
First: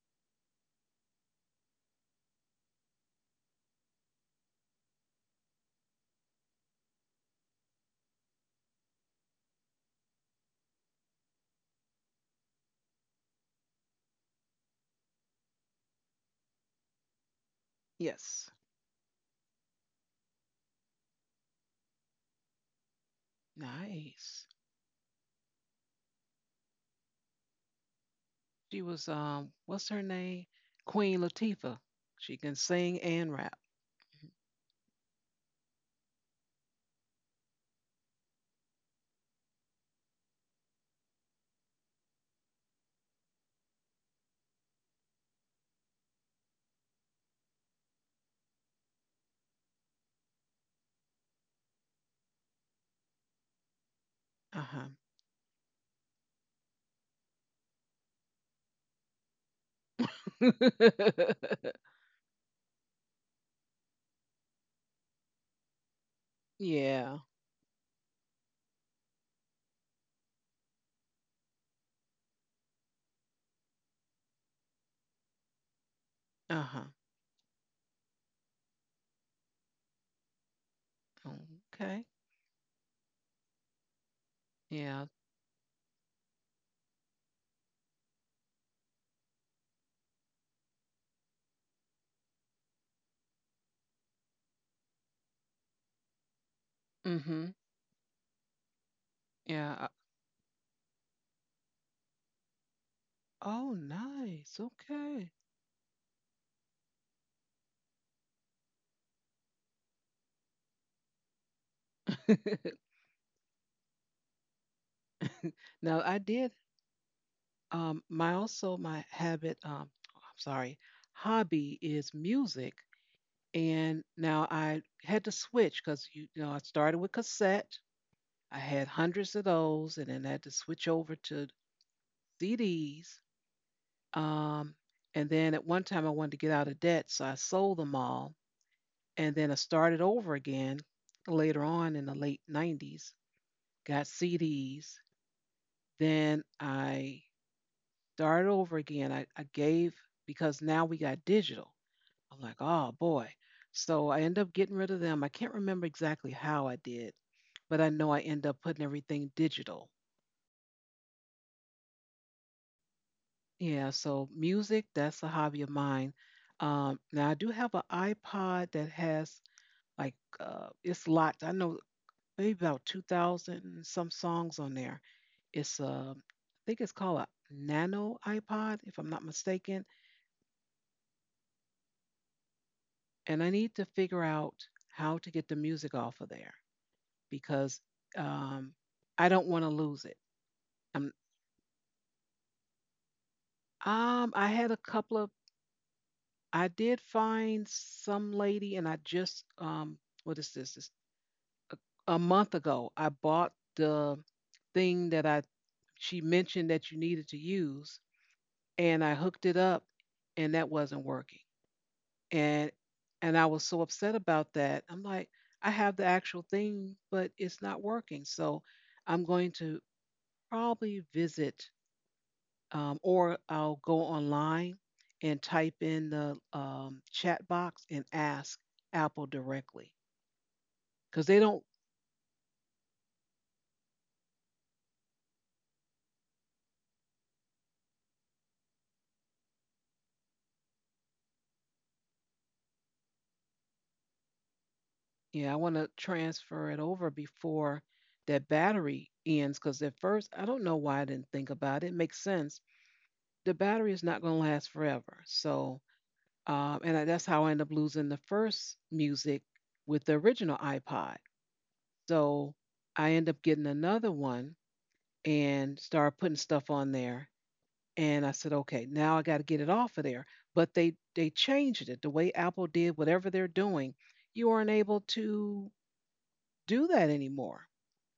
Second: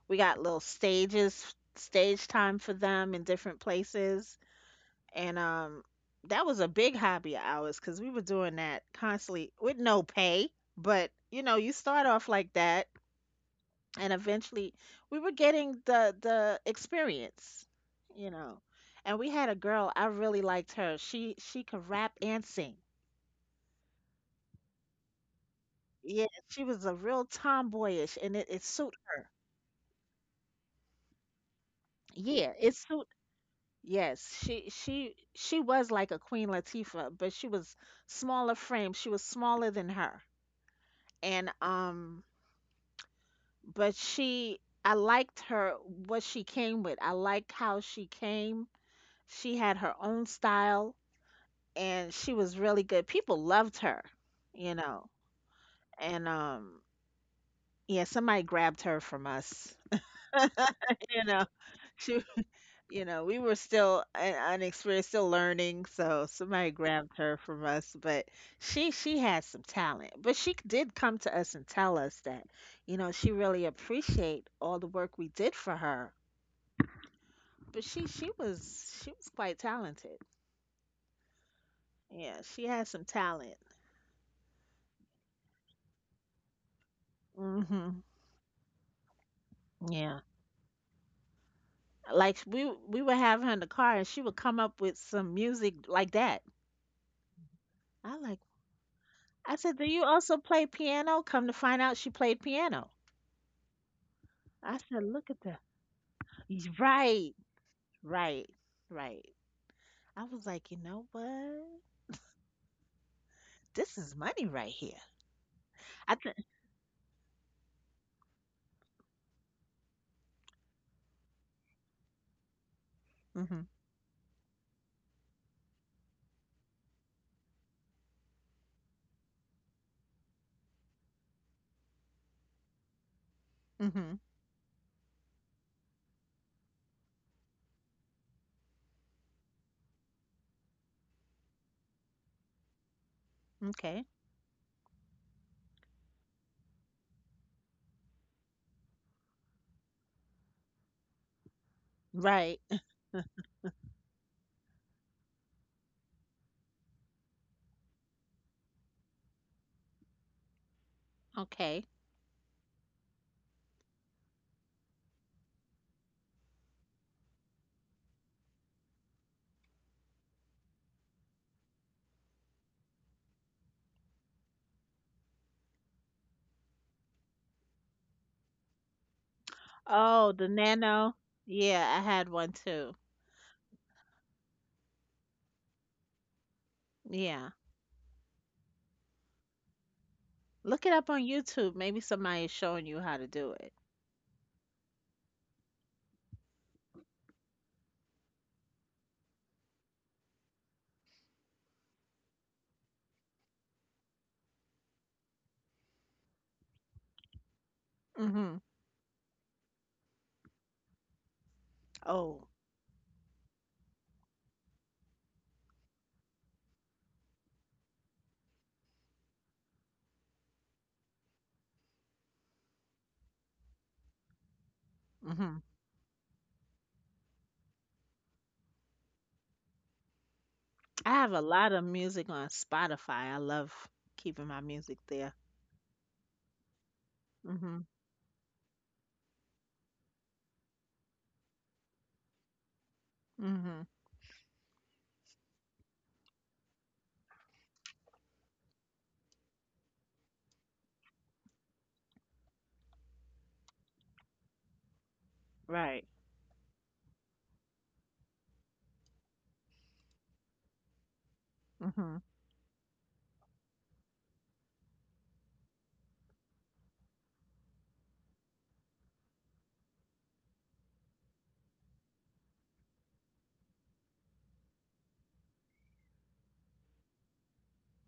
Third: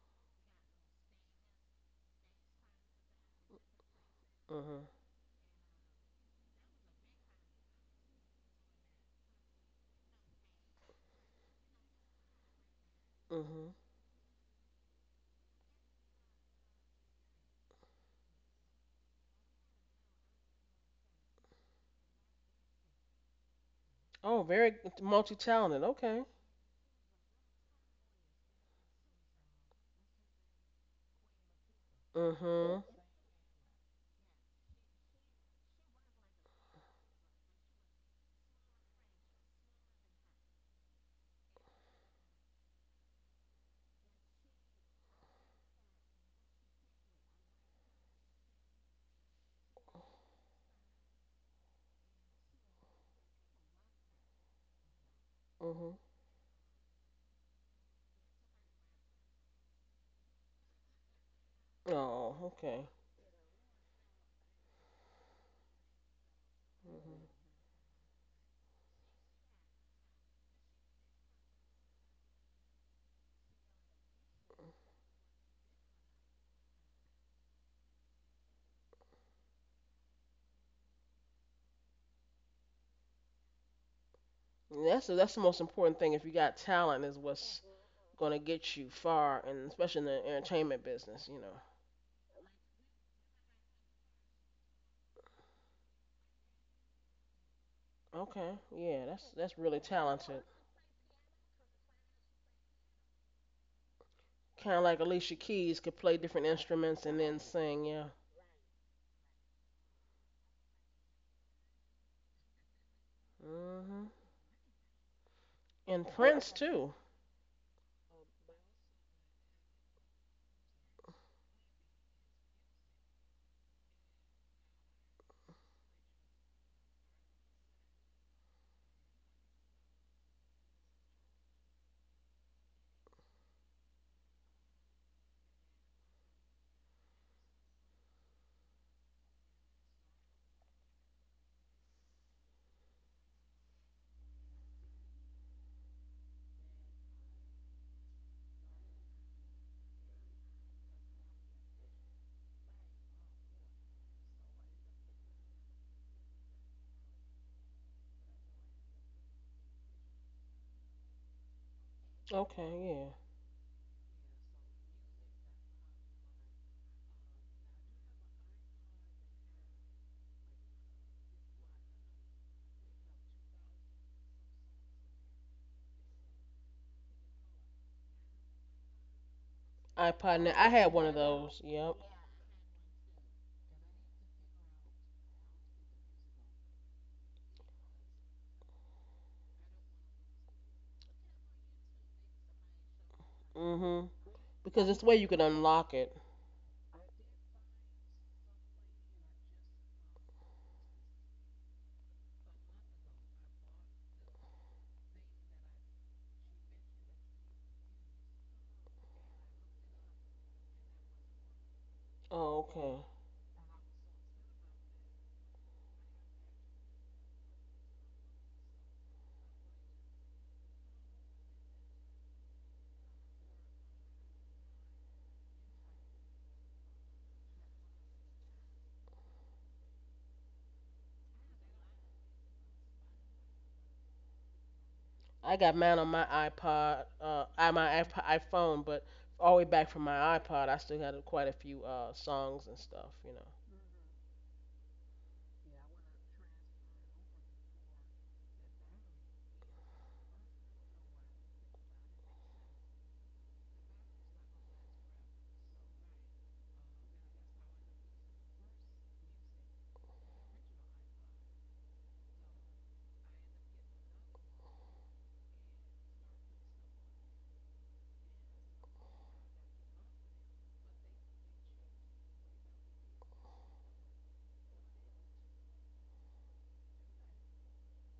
[SPEAKER 2] We got little stage time for them in different places.
[SPEAKER 1] Mm hmm.
[SPEAKER 2] And that was a big hobby of ours because we were doing that constantly with no pay. But you know, you start off like that,
[SPEAKER 1] Mm hmm.
[SPEAKER 2] and eventually we were getting the experience, you
[SPEAKER 3] Yes.
[SPEAKER 2] know. And we had a girl, I really liked her. She could rap and sing.
[SPEAKER 1] Oh,
[SPEAKER 3] Nice.
[SPEAKER 1] very multi talented. Okay.
[SPEAKER 2] Yeah, she was a real tomboyish and it
[SPEAKER 3] She
[SPEAKER 2] suit
[SPEAKER 3] was
[SPEAKER 2] her.
[SPEAKER 3] What's her name? Queen Latifah.
[SPEAKER 1] Mm
[SPEAKER 3] She
[SPEAKER 2] Yeah,
[SPEAKER 3] can
[SPEAKER 2] it
[SPEAKER 1] hmm.
[SPEAKER 3] sing
[SPEAKER 2] suit
[SPEAKER 3] and rap. Mhm.
[SPEAKER 2] Yes, she was like a Queen Latifah, but she was smaller frame. She was smaller than her. And but she I liked her what she came with. I liked how she came. She had her own style, and she was really good. People loved her, you
[SPEAKER 3] Uh-huh.
[SPEAKER 2] know.
[SPEAKER 1] Mm hmm.
[SPEAKER 2] And Yeah, somebody grabbed her from us. You know. She,
[SPEAKER 1] Oh, okay.
[SPEAKER 2] you know, we were still unexperienced, still learning. So somebody
[SPEAKER 1] Mm
[SPEAKER 2] grabbed
[SPEAKER 1] hmm.
[SPEAKER 3] Yeah.
[SPEAKER 2] her from us, but she had some talent. But she did come to us and tell us that, you know, she really appreciate all the work we did for her.
[SPEAKER 3] Uh-huh.
[SPEAKER 2] But she was quite talented.
[SPEAKER 3] Okay.
[SPEAKER 2] Yeah, she had some talent.
[SPEAKER 3] Yeah.
[SPEAKER 1] That's the most important thing. If you got talent, is what's
[SPEAKER 2] Hmm
[SPEAKER 1] gonna get you far, and especially in
[SPEAKER 2] Yeah,
[SPEAKER 1] the entertainment business, you know.
[SPEAKER 2] like we would have her in the car, and she would come up with some music like that.
[SPEAKER 3] Mm. Mhm.
[SPEAKER 2] I like.
[SPEAKER 1] Okay, yeah,
[SPEAKER 2] I
[SPEAKER 1] that's
[SPEAKER 3] Yeah.
[SPEAKER 2] said,
[SPEAKER 1] really
[SPEAKER 2] "Do
[SPEAKER 3] I-
[SPEAKER 2] you also
[SPEAKER 1] talented.
[SPEAKER 2] play piano?" Come to find out, she played piano.
[SPEAKER 3] Oh, nice.
[SPEAKER 1] Kind
[SPEAKER 2] I
[SPEAKER 1] of like
[SPEAKER 2] said,
[SPEAKER 3] Okay.
[SPEAKER 2] "Look
[SPEAKER 1] Alicia
[SPEAKER 2] at that."
[SPEAKER 1] Keys could play different instruments and
[SPEAKER 2] Right,
[SPEAKER 1] then sing, yeah.
[SPEAKER 2] right, right. I was like, you know what? This
[SPEAKER 1] Mhm.
[SPEAKER 2] is money right here.
[SPEAKER 3] Now
[SPEAKER 1] And
[SPEAKER 2] I
[SPEAKER 3] I
[SPEAKER 2] think.
[SPEAKER 3] did.
[SPEAKER 1] Prince too.
[SPEAKER 3] My also my habit. I'm sorry. Hobby is music,
[SPEAKER 2] Hmm
[SPEAKER 3] and now I had to switch because you know I started with cassette. I had hundreds of those, and then I had to switch over to CDs.
[SPEAKER 2] hmm
[SPEAKER 3] Um, and then at one time I wanted to get out of debt, so I sold them all, and then I started over again later on in the late '90s,
[SPEAKER 2] Okay.
[SPEAKER 3] got CDs. Then I started over again. I gave because now we got digital. I'm like,
[SPEAKER 2] Right.
[SPEAKER 3] oh boy. So I end up getting rid of them. I can't remember exactly how I did, but I know I end up putting everything digital.
[SPEAKER 2] Okay.
[SPEAKER 1] Okay, yeah.
[SPEAKER 3] Yeah, so music, that's a hobby of mine. Now I do have an iPod that has, like, it's locked. I know maybe about 2,000 and some songs on there. It's a, I think it's called a nano iPod, if I'm not mistaken.
[SPEAKER 2] Oh,
[SPEAKER 1] iPod.
[SPEAKER 2] the
[SPEAKER 1] Now, I had one of
[SPEAKER 2] Nano.
[SPEAKER 1] those. Yep.
[SPEAKER 2] Yeah, I had one too.
[SPEAKER 3] And I need to figure out how to get the music off of there
[SPEAKER 2] Yeah.
[SPEAKER 3] because, um, I don't want to lose it.
[SPEAKER 2] Look it up
[SPEAKER 3] Um,
[SPEAKER 2] on YouTube. Maybe somebody is showing you how to do it.
[SPEAKER 1] Mhm.
[SPEAKER 3] I had a
[SPEAKER 1] Because it's the way
[SPEAKER 3] couple
[SPEAKER 1] you
[SPEAKER 3] of,
[SPEAKER 1] could unlock it.
[SPEAKER 3] I did find some lady, and I just, what is this? It's a month ago, I bought the thing that, she mentioned that you needed to use,
[SPEAKER 2] Hmm
[SPEAKER 3] and I hooked it up, and that wasn't working.
[SPEAKER 2] Oh.
[SPEAKER 1] Oh,
[SPEAKER 3] and
[SPEAKER 1] okay.
[SPEAKER 3] and I was so upset about that. I'm like, I have the actual thing, but it's not working. So I'm going to probably visit, or I'll go online and
[SPEAKER 2] hmm
[SPEAKER 3] type in the chat box and ask Apple directly
[SPEAKER 2] I
[SPEAKER 3] because
[SPEAKER 2] have
[SPEAKER 3] they
[SPEAKER 2] a
[SPEAKER 3] don't.
[SPEAKER 2] lot of music on Spotify. I love keeping my music there.
[SPEAKER 1] I got mine on my iPod, I
[SPEAKER 2] Hmm
[SPEAKER 1] my iP- iPhone, but all the way back from my iPod, I still got quite a few songs and stuff, you know.
[SPEAKER 2] hmm
[SPEAKER 3] Yeah, I want to transfer it over before that battery ends because at first I don't know why I didn't think about it. It makes sense. The battery is not going to last forever, so,
[SPEAKER 2] Right.
[SPEAKER 3] and I, that's how I ended up losing the first music with the original iPod.
[SPEAKER 2] hmm
[SPEAKER 3] So I ended up getting another one and started putting stuff on there. And I said, okay, now I got to get it off of there. But they changed it the way Apple did whatever they're doing. You aren't able to do that anymore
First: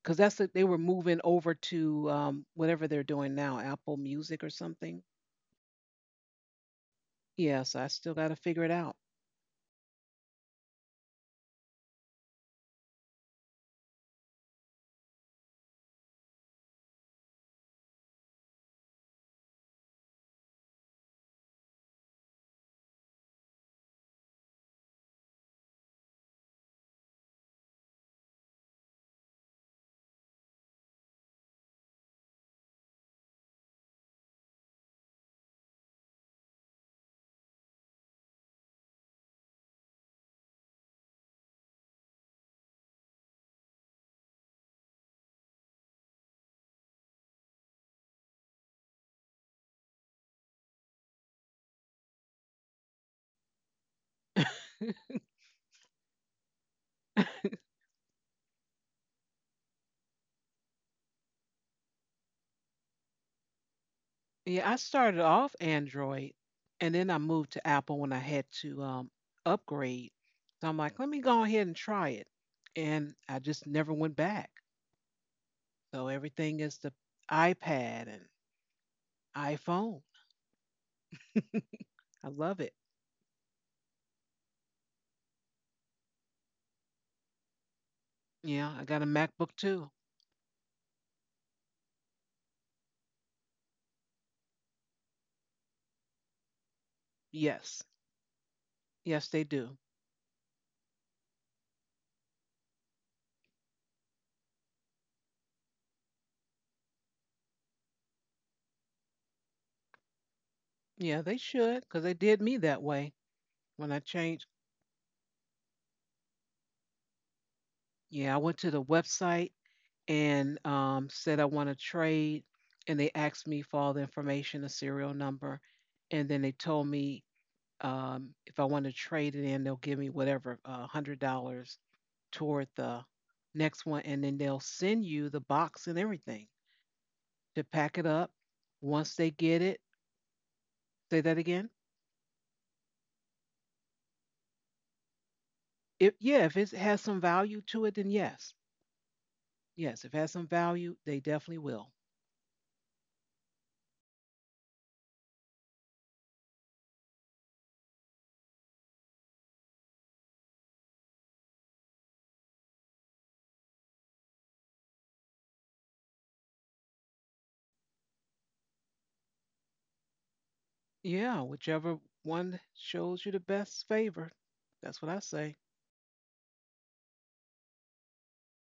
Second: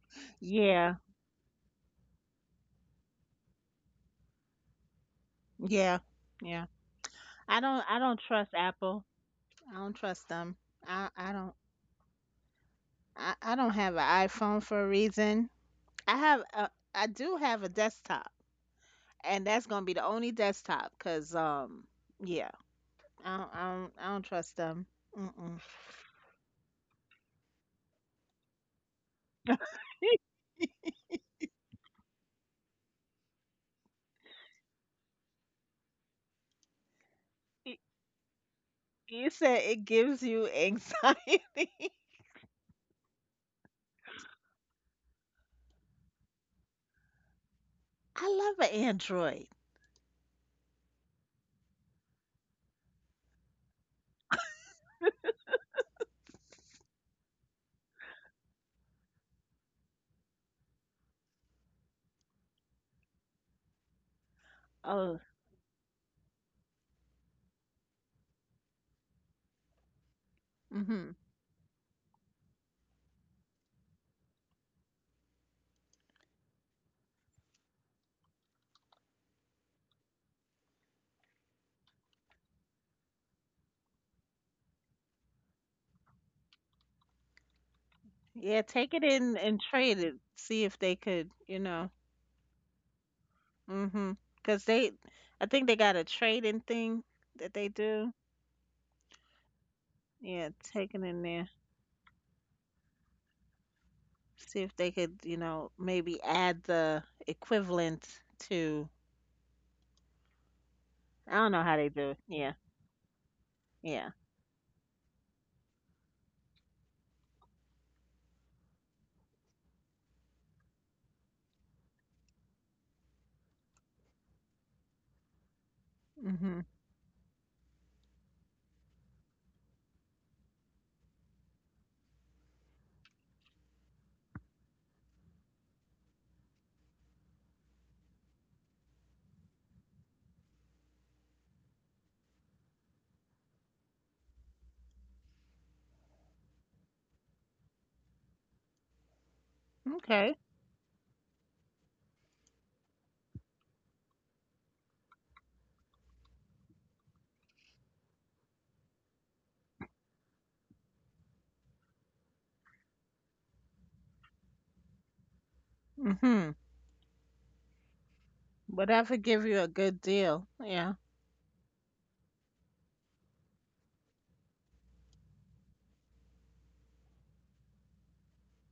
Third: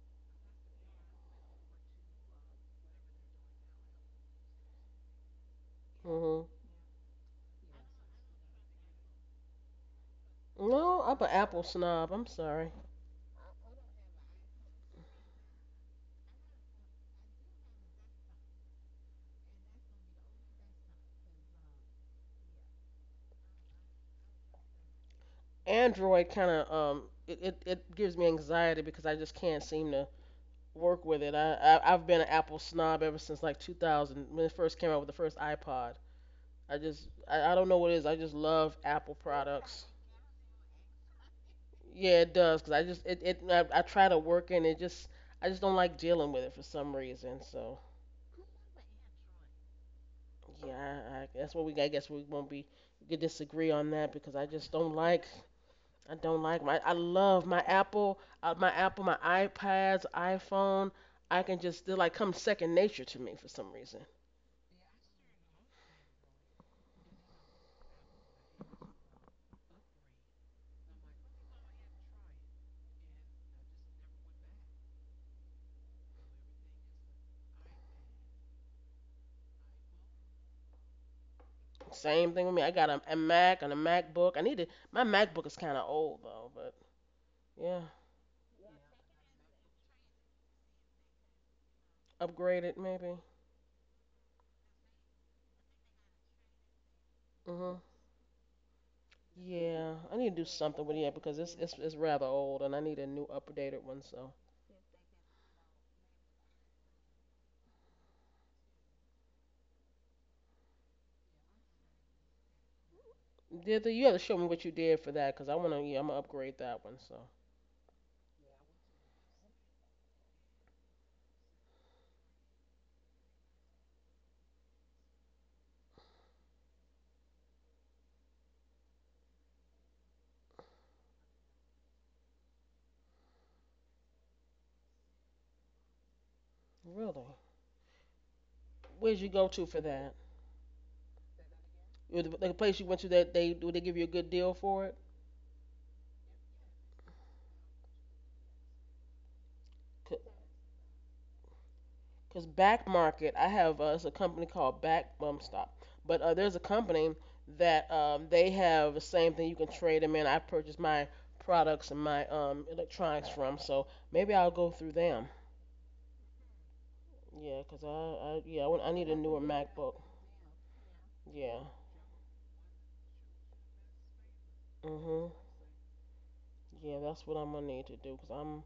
[SPEAKER 3] because that's the, they were
[SPEAKER 2] Yeah.
[SPEAKER 3] moving over to, whatever they're doing now, Apple Music or something.
[SPEAKER 2] Yeah.
[SPEAKER 1] Mhm.
[SPEAKER 2] Yeah.
[SPEAKER 3] Yeah, so I
[SPEAKER 2] I
[SPEAKER 3] still
[SPEAKER 2] don't
[SPEAKER 3] got to
[SPEAKER 2] trust
[SPEAKER 3] figure it out.
[SPEAKER 2] Apple. I don't trust them.
[SPEAKER 1] No,
[SPEAKER 2] I
[SPEAKER 1] I'm
[SPEAKER 2] I
[SPEAKER 1] an
[SPEAKER 2] don't
[SPEAKER 1] Apple snob. I'm sorry.
[SPEAKER 2] I don't have an iPhone for a reason. I have a, I do have a desktop, and that's gonna be the only desktop. Cause yeah, I don't trust them. Mm-mm.
[SPEAKER 1] Android kind of it gives me anxiety because I just can't seem to work with it. I've been an Apple snob ever since like 2000 when it first came out with the first iPod. I don't
[SPEAKER 2] Y-
[SPEAKER 1] know what it is. I just love Apple
[SPEAKER 2] you said it
[SPEAKER 1] products.
[SPEAKER 2] gives you anxiety.
[SPEAKER 1] Yeah, it does because I just I try to work in it just I just don't like dealing with it for some reason. So
[SPEAKER 2] I love an Android.
[SPEAKER 1] yeah, that's what we I guess we won't be we could disagree on that because I just don't like I don't like my. I love my Apple, my Apple, my iPads, iPhone. I can just they're like come second nature to me for some reason.
[SPEAKER 3] Yeah, I
[SPEAKER 2] Oh,
[SPEAKER 3] started off Android and then I moved to Apple when I had to, upgrade. So I'm like,
[SPEAKER 2] hmm
[SPEAKER 3] let me go ahead and try it. And I just never went back. So everything is the iPad and iPhone.
[SPEAKER 1] Same
[SPEAKER 3] I
[SPEAKER 1] thing with me.
[SPEAKER 3] love
[SPEAKER 1] I
[SPEAKER 3] it.
[SPEAKER 1] got a Mac and a MacBook. I need to. My MacBook is kind of old though, but yeah,
[SPEAKER 2] yeah.
[SPEAKER 3] Yeah,
[SPEAKER 2] Take
[SPEAKER 3] I
[SPEAKER 2] it
[SPEAKER 3] got a
[SPEAKER 2] in and
[SPEAKER 3] MacBook
[SPEAKER 2] trade
[SPEAKER 3] too.
[SPEAKER 2] it. See if they could, you know.
[SPEAKER 1] upgrade it maybe.
[SPEAKER 2] Mm-hmm. Cause they, I think they got a trading thing that they
[SPEAKER 1] Mhm.
[SPEAKER 3] Yes.
[SPEAKER 2] do.
[SPEAKER 3] Yes, they do.
[SPEAKER 1] Yeah, I need to do
[SPEAKER 2] Yeah,
[SPEAKER 1] something
[SPEAKER 2] take
[SPEAKER 1] with it yeah,
[SPEAKER 2] in
[SPEAKER 1] because
[SPEAKER 2] there.
[SPEAKER 1] it's it's rather old and I need a new updated one. So,
[SPEAKER 2] See if they could, you know, maybe add the equivalent to.
[SPEAKER 3] Yeah,
[SPEAKER 2] I
[SPEAKER 3] they
[SPEAKER 2] don't know how they
[SPEAKER 3] should
[SPEAKER 2] do
[SPEAKER 3] because
[SPEAKER 2] it.
[SPEAKER 3] they did
[SPEAKER 2] Yeah,
[SPEAKER 3] me that way
[SPEAKER 1] did the,
[SPEAKER 3] when
[SPEAKER 1] you
[SPEAKER 3] I
[SPEAKER 2] yeah.
[SPEAKER 1] have to show me
[SPEAKER 3] changed.
[SPEAKER 1] what you did for that because I wanna yeah I'm gonna upgrade that one. So
[SPEAKER 3] Yeah, I went to the website and, said I want to trade, and they asked me for all the information, a serial number, and then
[SPEAKER 2] Mhm.
[SPEAKER 3] they told me, if I want to trade it in, they'll give me whatever, $100 toward the next one, and then they'll send you the box and everything
[SPEAKER 1] really,
[SPEAKER 3] to pack it up.
[SPEAKER 1] where'd
[SPEAKER 3] Once
[SPEAKER 1] you
[SPEAKER 3] they
[SPEAKER 1] go to
[SPEAKER 3] get
[SPEAKER 1] for
[SPEAKER 3] it,
[SPEAKER 1] that?
[SPEAKER 3] say that again.
[SPEAKER 1] Or the place you went to that they do they give you a good deal for it?
[SPEAKER 3] If, yeah, if it has some value to it, then yes, yes, if it
[SPEAKER 2] Okay.
[SPEAKER 3] has some value, they definitely will.
[SPEAKER 1] Cause Back Market, I have it's a company called Back Bum Stop, but there's a company that they have the same thing. You can trade them in. I purchased my products and my electronics from, so maybe I'll go through them.
[SPEAKER 2] Mhm.
[SPEAKER 1] Yeah, cause I yeah want, I need
[SPEAKER 2] Whatever
[SPEAKER 1] a
[SPEAKER 2] give
[SPEAKER 1] newer
[SPEAKER 2] you a good
[SPEAKER 1] MacBook.
[SPEAKER 2] deal. Yeah.
[SPEAKER 3] Yeah,
[SPEAKER 1] Yeah.
[SPEAKER 3] whichever one shows you the best favor. That's what I
[SPEAKER 1] Mhm.
[SPEAKER 3] say.
[SPEAKER 1] Yeah, that's what I'm gonna need to do. Cause I'm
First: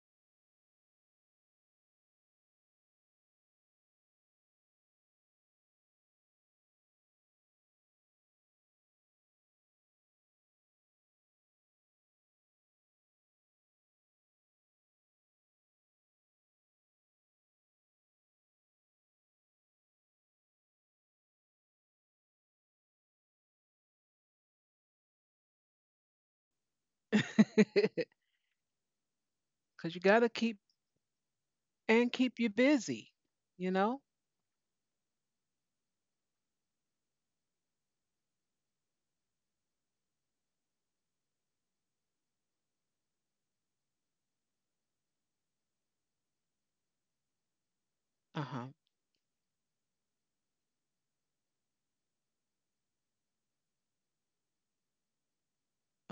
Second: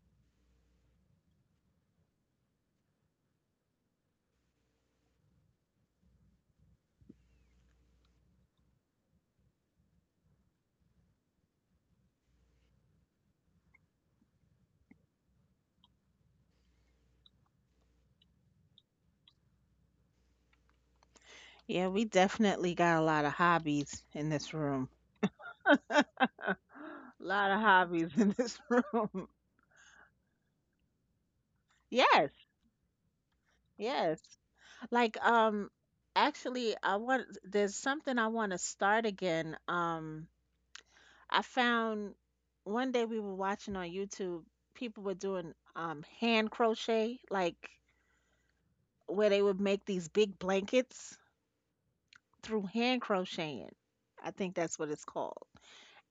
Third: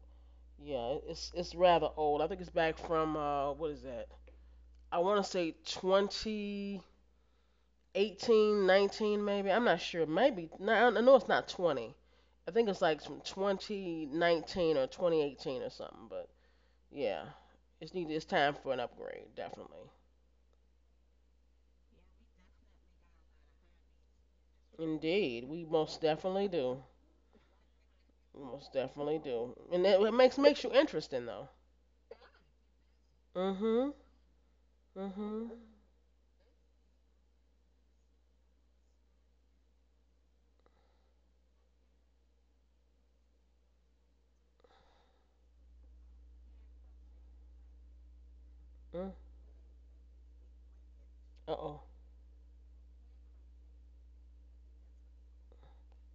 [SPEAKER 1] yeah it's rather old. I think it's back from what is that? I want to say 20. 18, 19, maybe. I'm not sure. Maybe no, I know it's not 20. I think it's like from 2019 or 2018 or something. But yeah, it's need it's time for an upgrade, definitely.
[SPEAKER 2] Yeah, we definitely got a lot of hobbies in this room.
[SPEAKER 1] Indeed, we most definitely
[SPEAKER 2] A
[SPEAKER 1] do.
[SPEAKER 2] lot of hobbies in
[SPEAKER 1] We
[SPEAKER 2] this
[SPEAKER 1] most definitely
[SPEAKER 2] room.
[SPEAKER 1] do, and
[SPEAKER 3] Because
[SPEAKER 1] it,
[SPEAKER 3] you
[SPEAKER 1] it
[SPEAKER 3] got to
[SPEAKER 1] makes
[SPEAKER 3] keep
[SPEAKER 1] makes you interesting though.
[SPEAKER 3] and keep
[SPEAKER 2] Yes,
[SPEAKER 3] you busy, you
[SPEAKER 1] Mhm.
[SPEAKER 3] know?
[SPEAKER 2] yes. Like,
[SPEAKER 1] Mhm.
[SPEAKER 2] actually, I want there's something I want to start again. I found one day we were watching on YouTube, people were doing hand crochet, like
[SPEAKER 3] Uh huh.
[SPEAKER 1] Mm.
[SPEAKER 2] where they would make these big blankets
[SPEAKER 1] Uh oh.
[SPEAKER 2] through hand crocheting. I think that's what it's called.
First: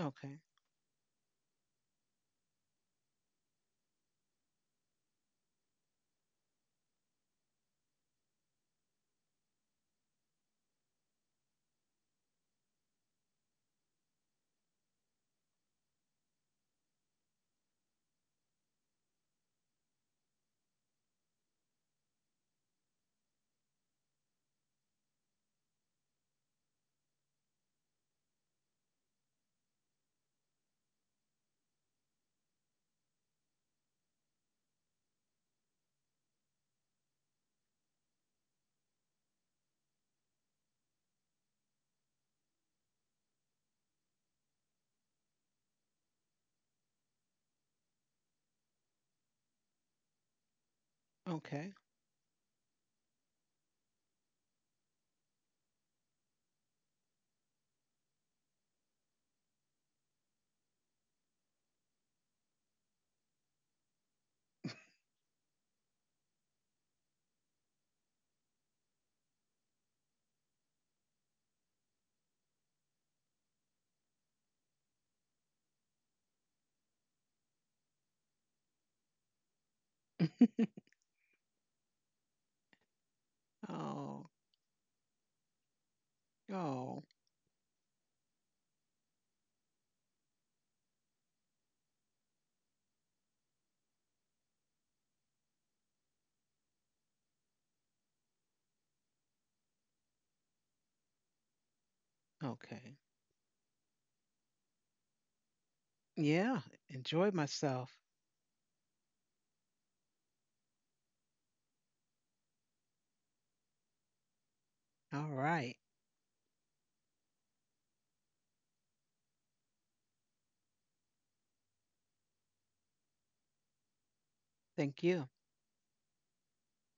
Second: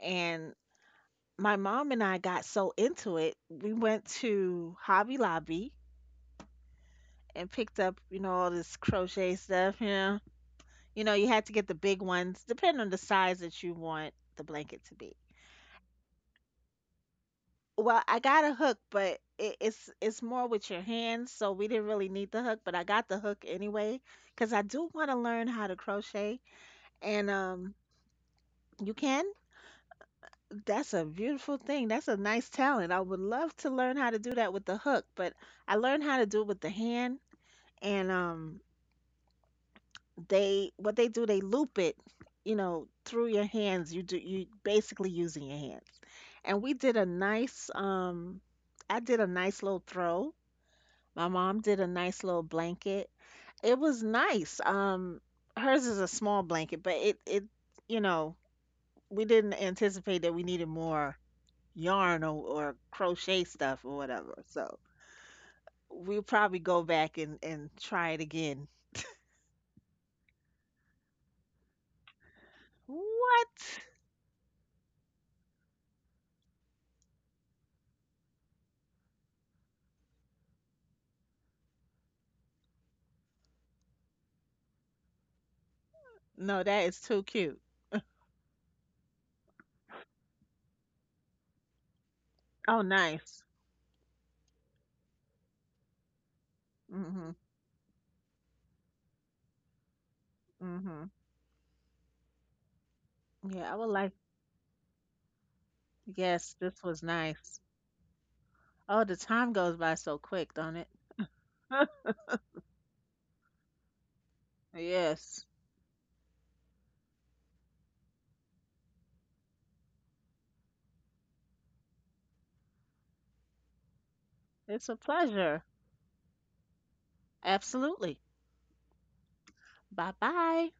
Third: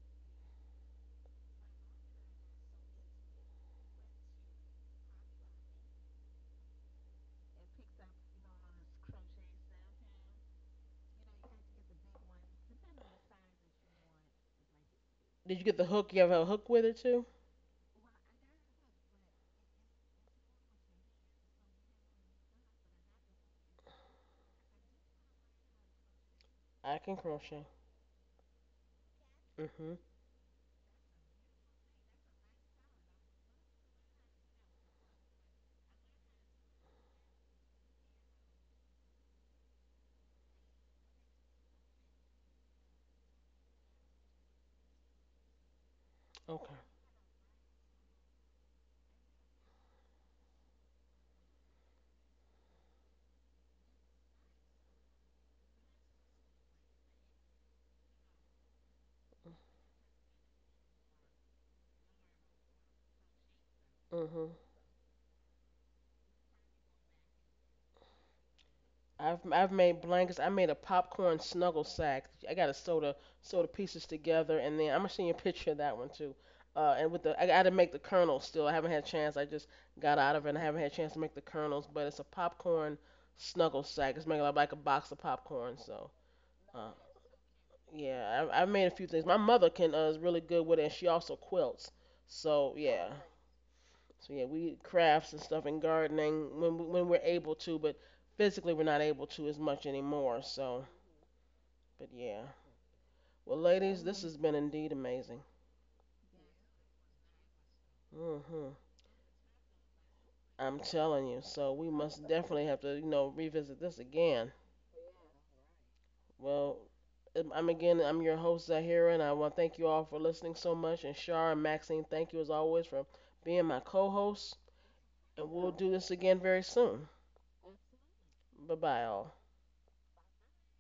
[SPEAKER 3] Okay.
[SPEAKER 2] my mom and I got so into it, we went to Hobby Lobby and picked up, you know, all this crochet stuff, you know. You know, you had to get the big ones, depending on the size that you want the blanket to be.
[SPEAKER 1] Did you get the hook? You have a hook with it too?
[SPEAKER 2] Well, I got a hook, but it's more with your hands, so we didn't really need the hook, but I got the hook anyway because I do want to learn how to crochet.
[SPEAKER 1] I can
[SPEAKER 2] And
[SPEAKER 1] crochet.
[SPEAKER 2] You can.
[SPEAKER 1] Mhm.
[SPEAKER 2] That's a beautiful thing. That's a nice talent. I would love to learn how to do that with the hook, but I learned how to do it with the hand. And They what they do, they loop it, you know, through your hands. You do you basically using your hands. And we
[SPEAKER 1] Okay.
[SPEAKER 2] did a nice I did a nice little throw. My mom
[SPEAKER 3] Okay.
[SPEAKER 2] did a nice little blanket. It was nice. Hers is a small blanket, but it you know, we didn't anticipate that we needed more yarn or crochet stuff or whatever.
[SPEAKER 1] Mhm.
[SPEAKER 2] So we'll probably go back and try it again.
[SPEAKER 1] I've made blankets. I made a popcorn snuggle sack. I got to sew the
[SPEAKER 2] What?
[SPEAKER 1] sew the pieces together, and then I'm gonna send you a picture of that one too. And with the I got to make the kernels still. I haven't had a chance. I just got out of it, and I haven't had a chance to make the kernels, but it's a popcorn snuggle sack. It's
[SPEAKER 3] Oh,
[SPEAKER 1] made out like a box of popcorn. So
[SPEAKER 2] No, that
[SPEAKER 1] uh,
[SPEAKER 3] oh,
[SPEAKER 2] is too cute.
[SPEAKER 1] yeah, I, I've made a few things. My mother can is really good with it, and she also quilts. So
[SPEAKER 2] Oh,
[SPEAKER 1] yeah,
[SPEAKER 2] nice.
[SPEAKER 1] so yeah, we crafts and stuff and gardening when we, when we're
[SPEAKER 2] Mhm.
[SPEAKER 1] able to, but physically we're not able to as much anymore. So
[SPEAKER 2] Mhm.
[SPEAKER 1] but yeah.
[SPEAKER 3] okay.
[SPEAKER 1] Well,
[SPEAKER 2] Yeah, I would
[SPEAKER 1] ladies,
[SPEAKER 2] like
[SPEAKER 1] this has been indeed amazing.
[SPEAKER 2] Yes,
[SPEAKER 3] Yeah.
[SPEAKER 2] this was
[SPEAKER 3] Enjoy
[SPEAKER 2] nice.
[SPEAKER 3] myself.
[SPEAKER 1] Hmm.
[SPEAKER 2] Oh, the time goes by so quick, don't
[SPEAKER 1] I'm
[SPEAKER 2] it?
[SPEAKER 1] telling you. So we must definitely have to, you know, revisit this again.
[SPEAKER 3] All
[SPEAKER 2] Yes.
[SPEAKER 3] right.
[SPEAKER 1] Well, I'm again, I'm your host, Zahira, and I want to thank you all for listening so much. And Shar and Maxine, thank you as always for being my co hosts.
[SPEAKER 2] It's a
[SPEAKER 3] Thank you.
[SPEAKER 1] And
[SPEAKER 2] pleasure.
[SPEAKER 1] we'll do this again very soon.
[SPEAKER 2] Absolutely.
[SPEAKER 1] Bye bye, all.
[SPEAKER 2] Bye bye.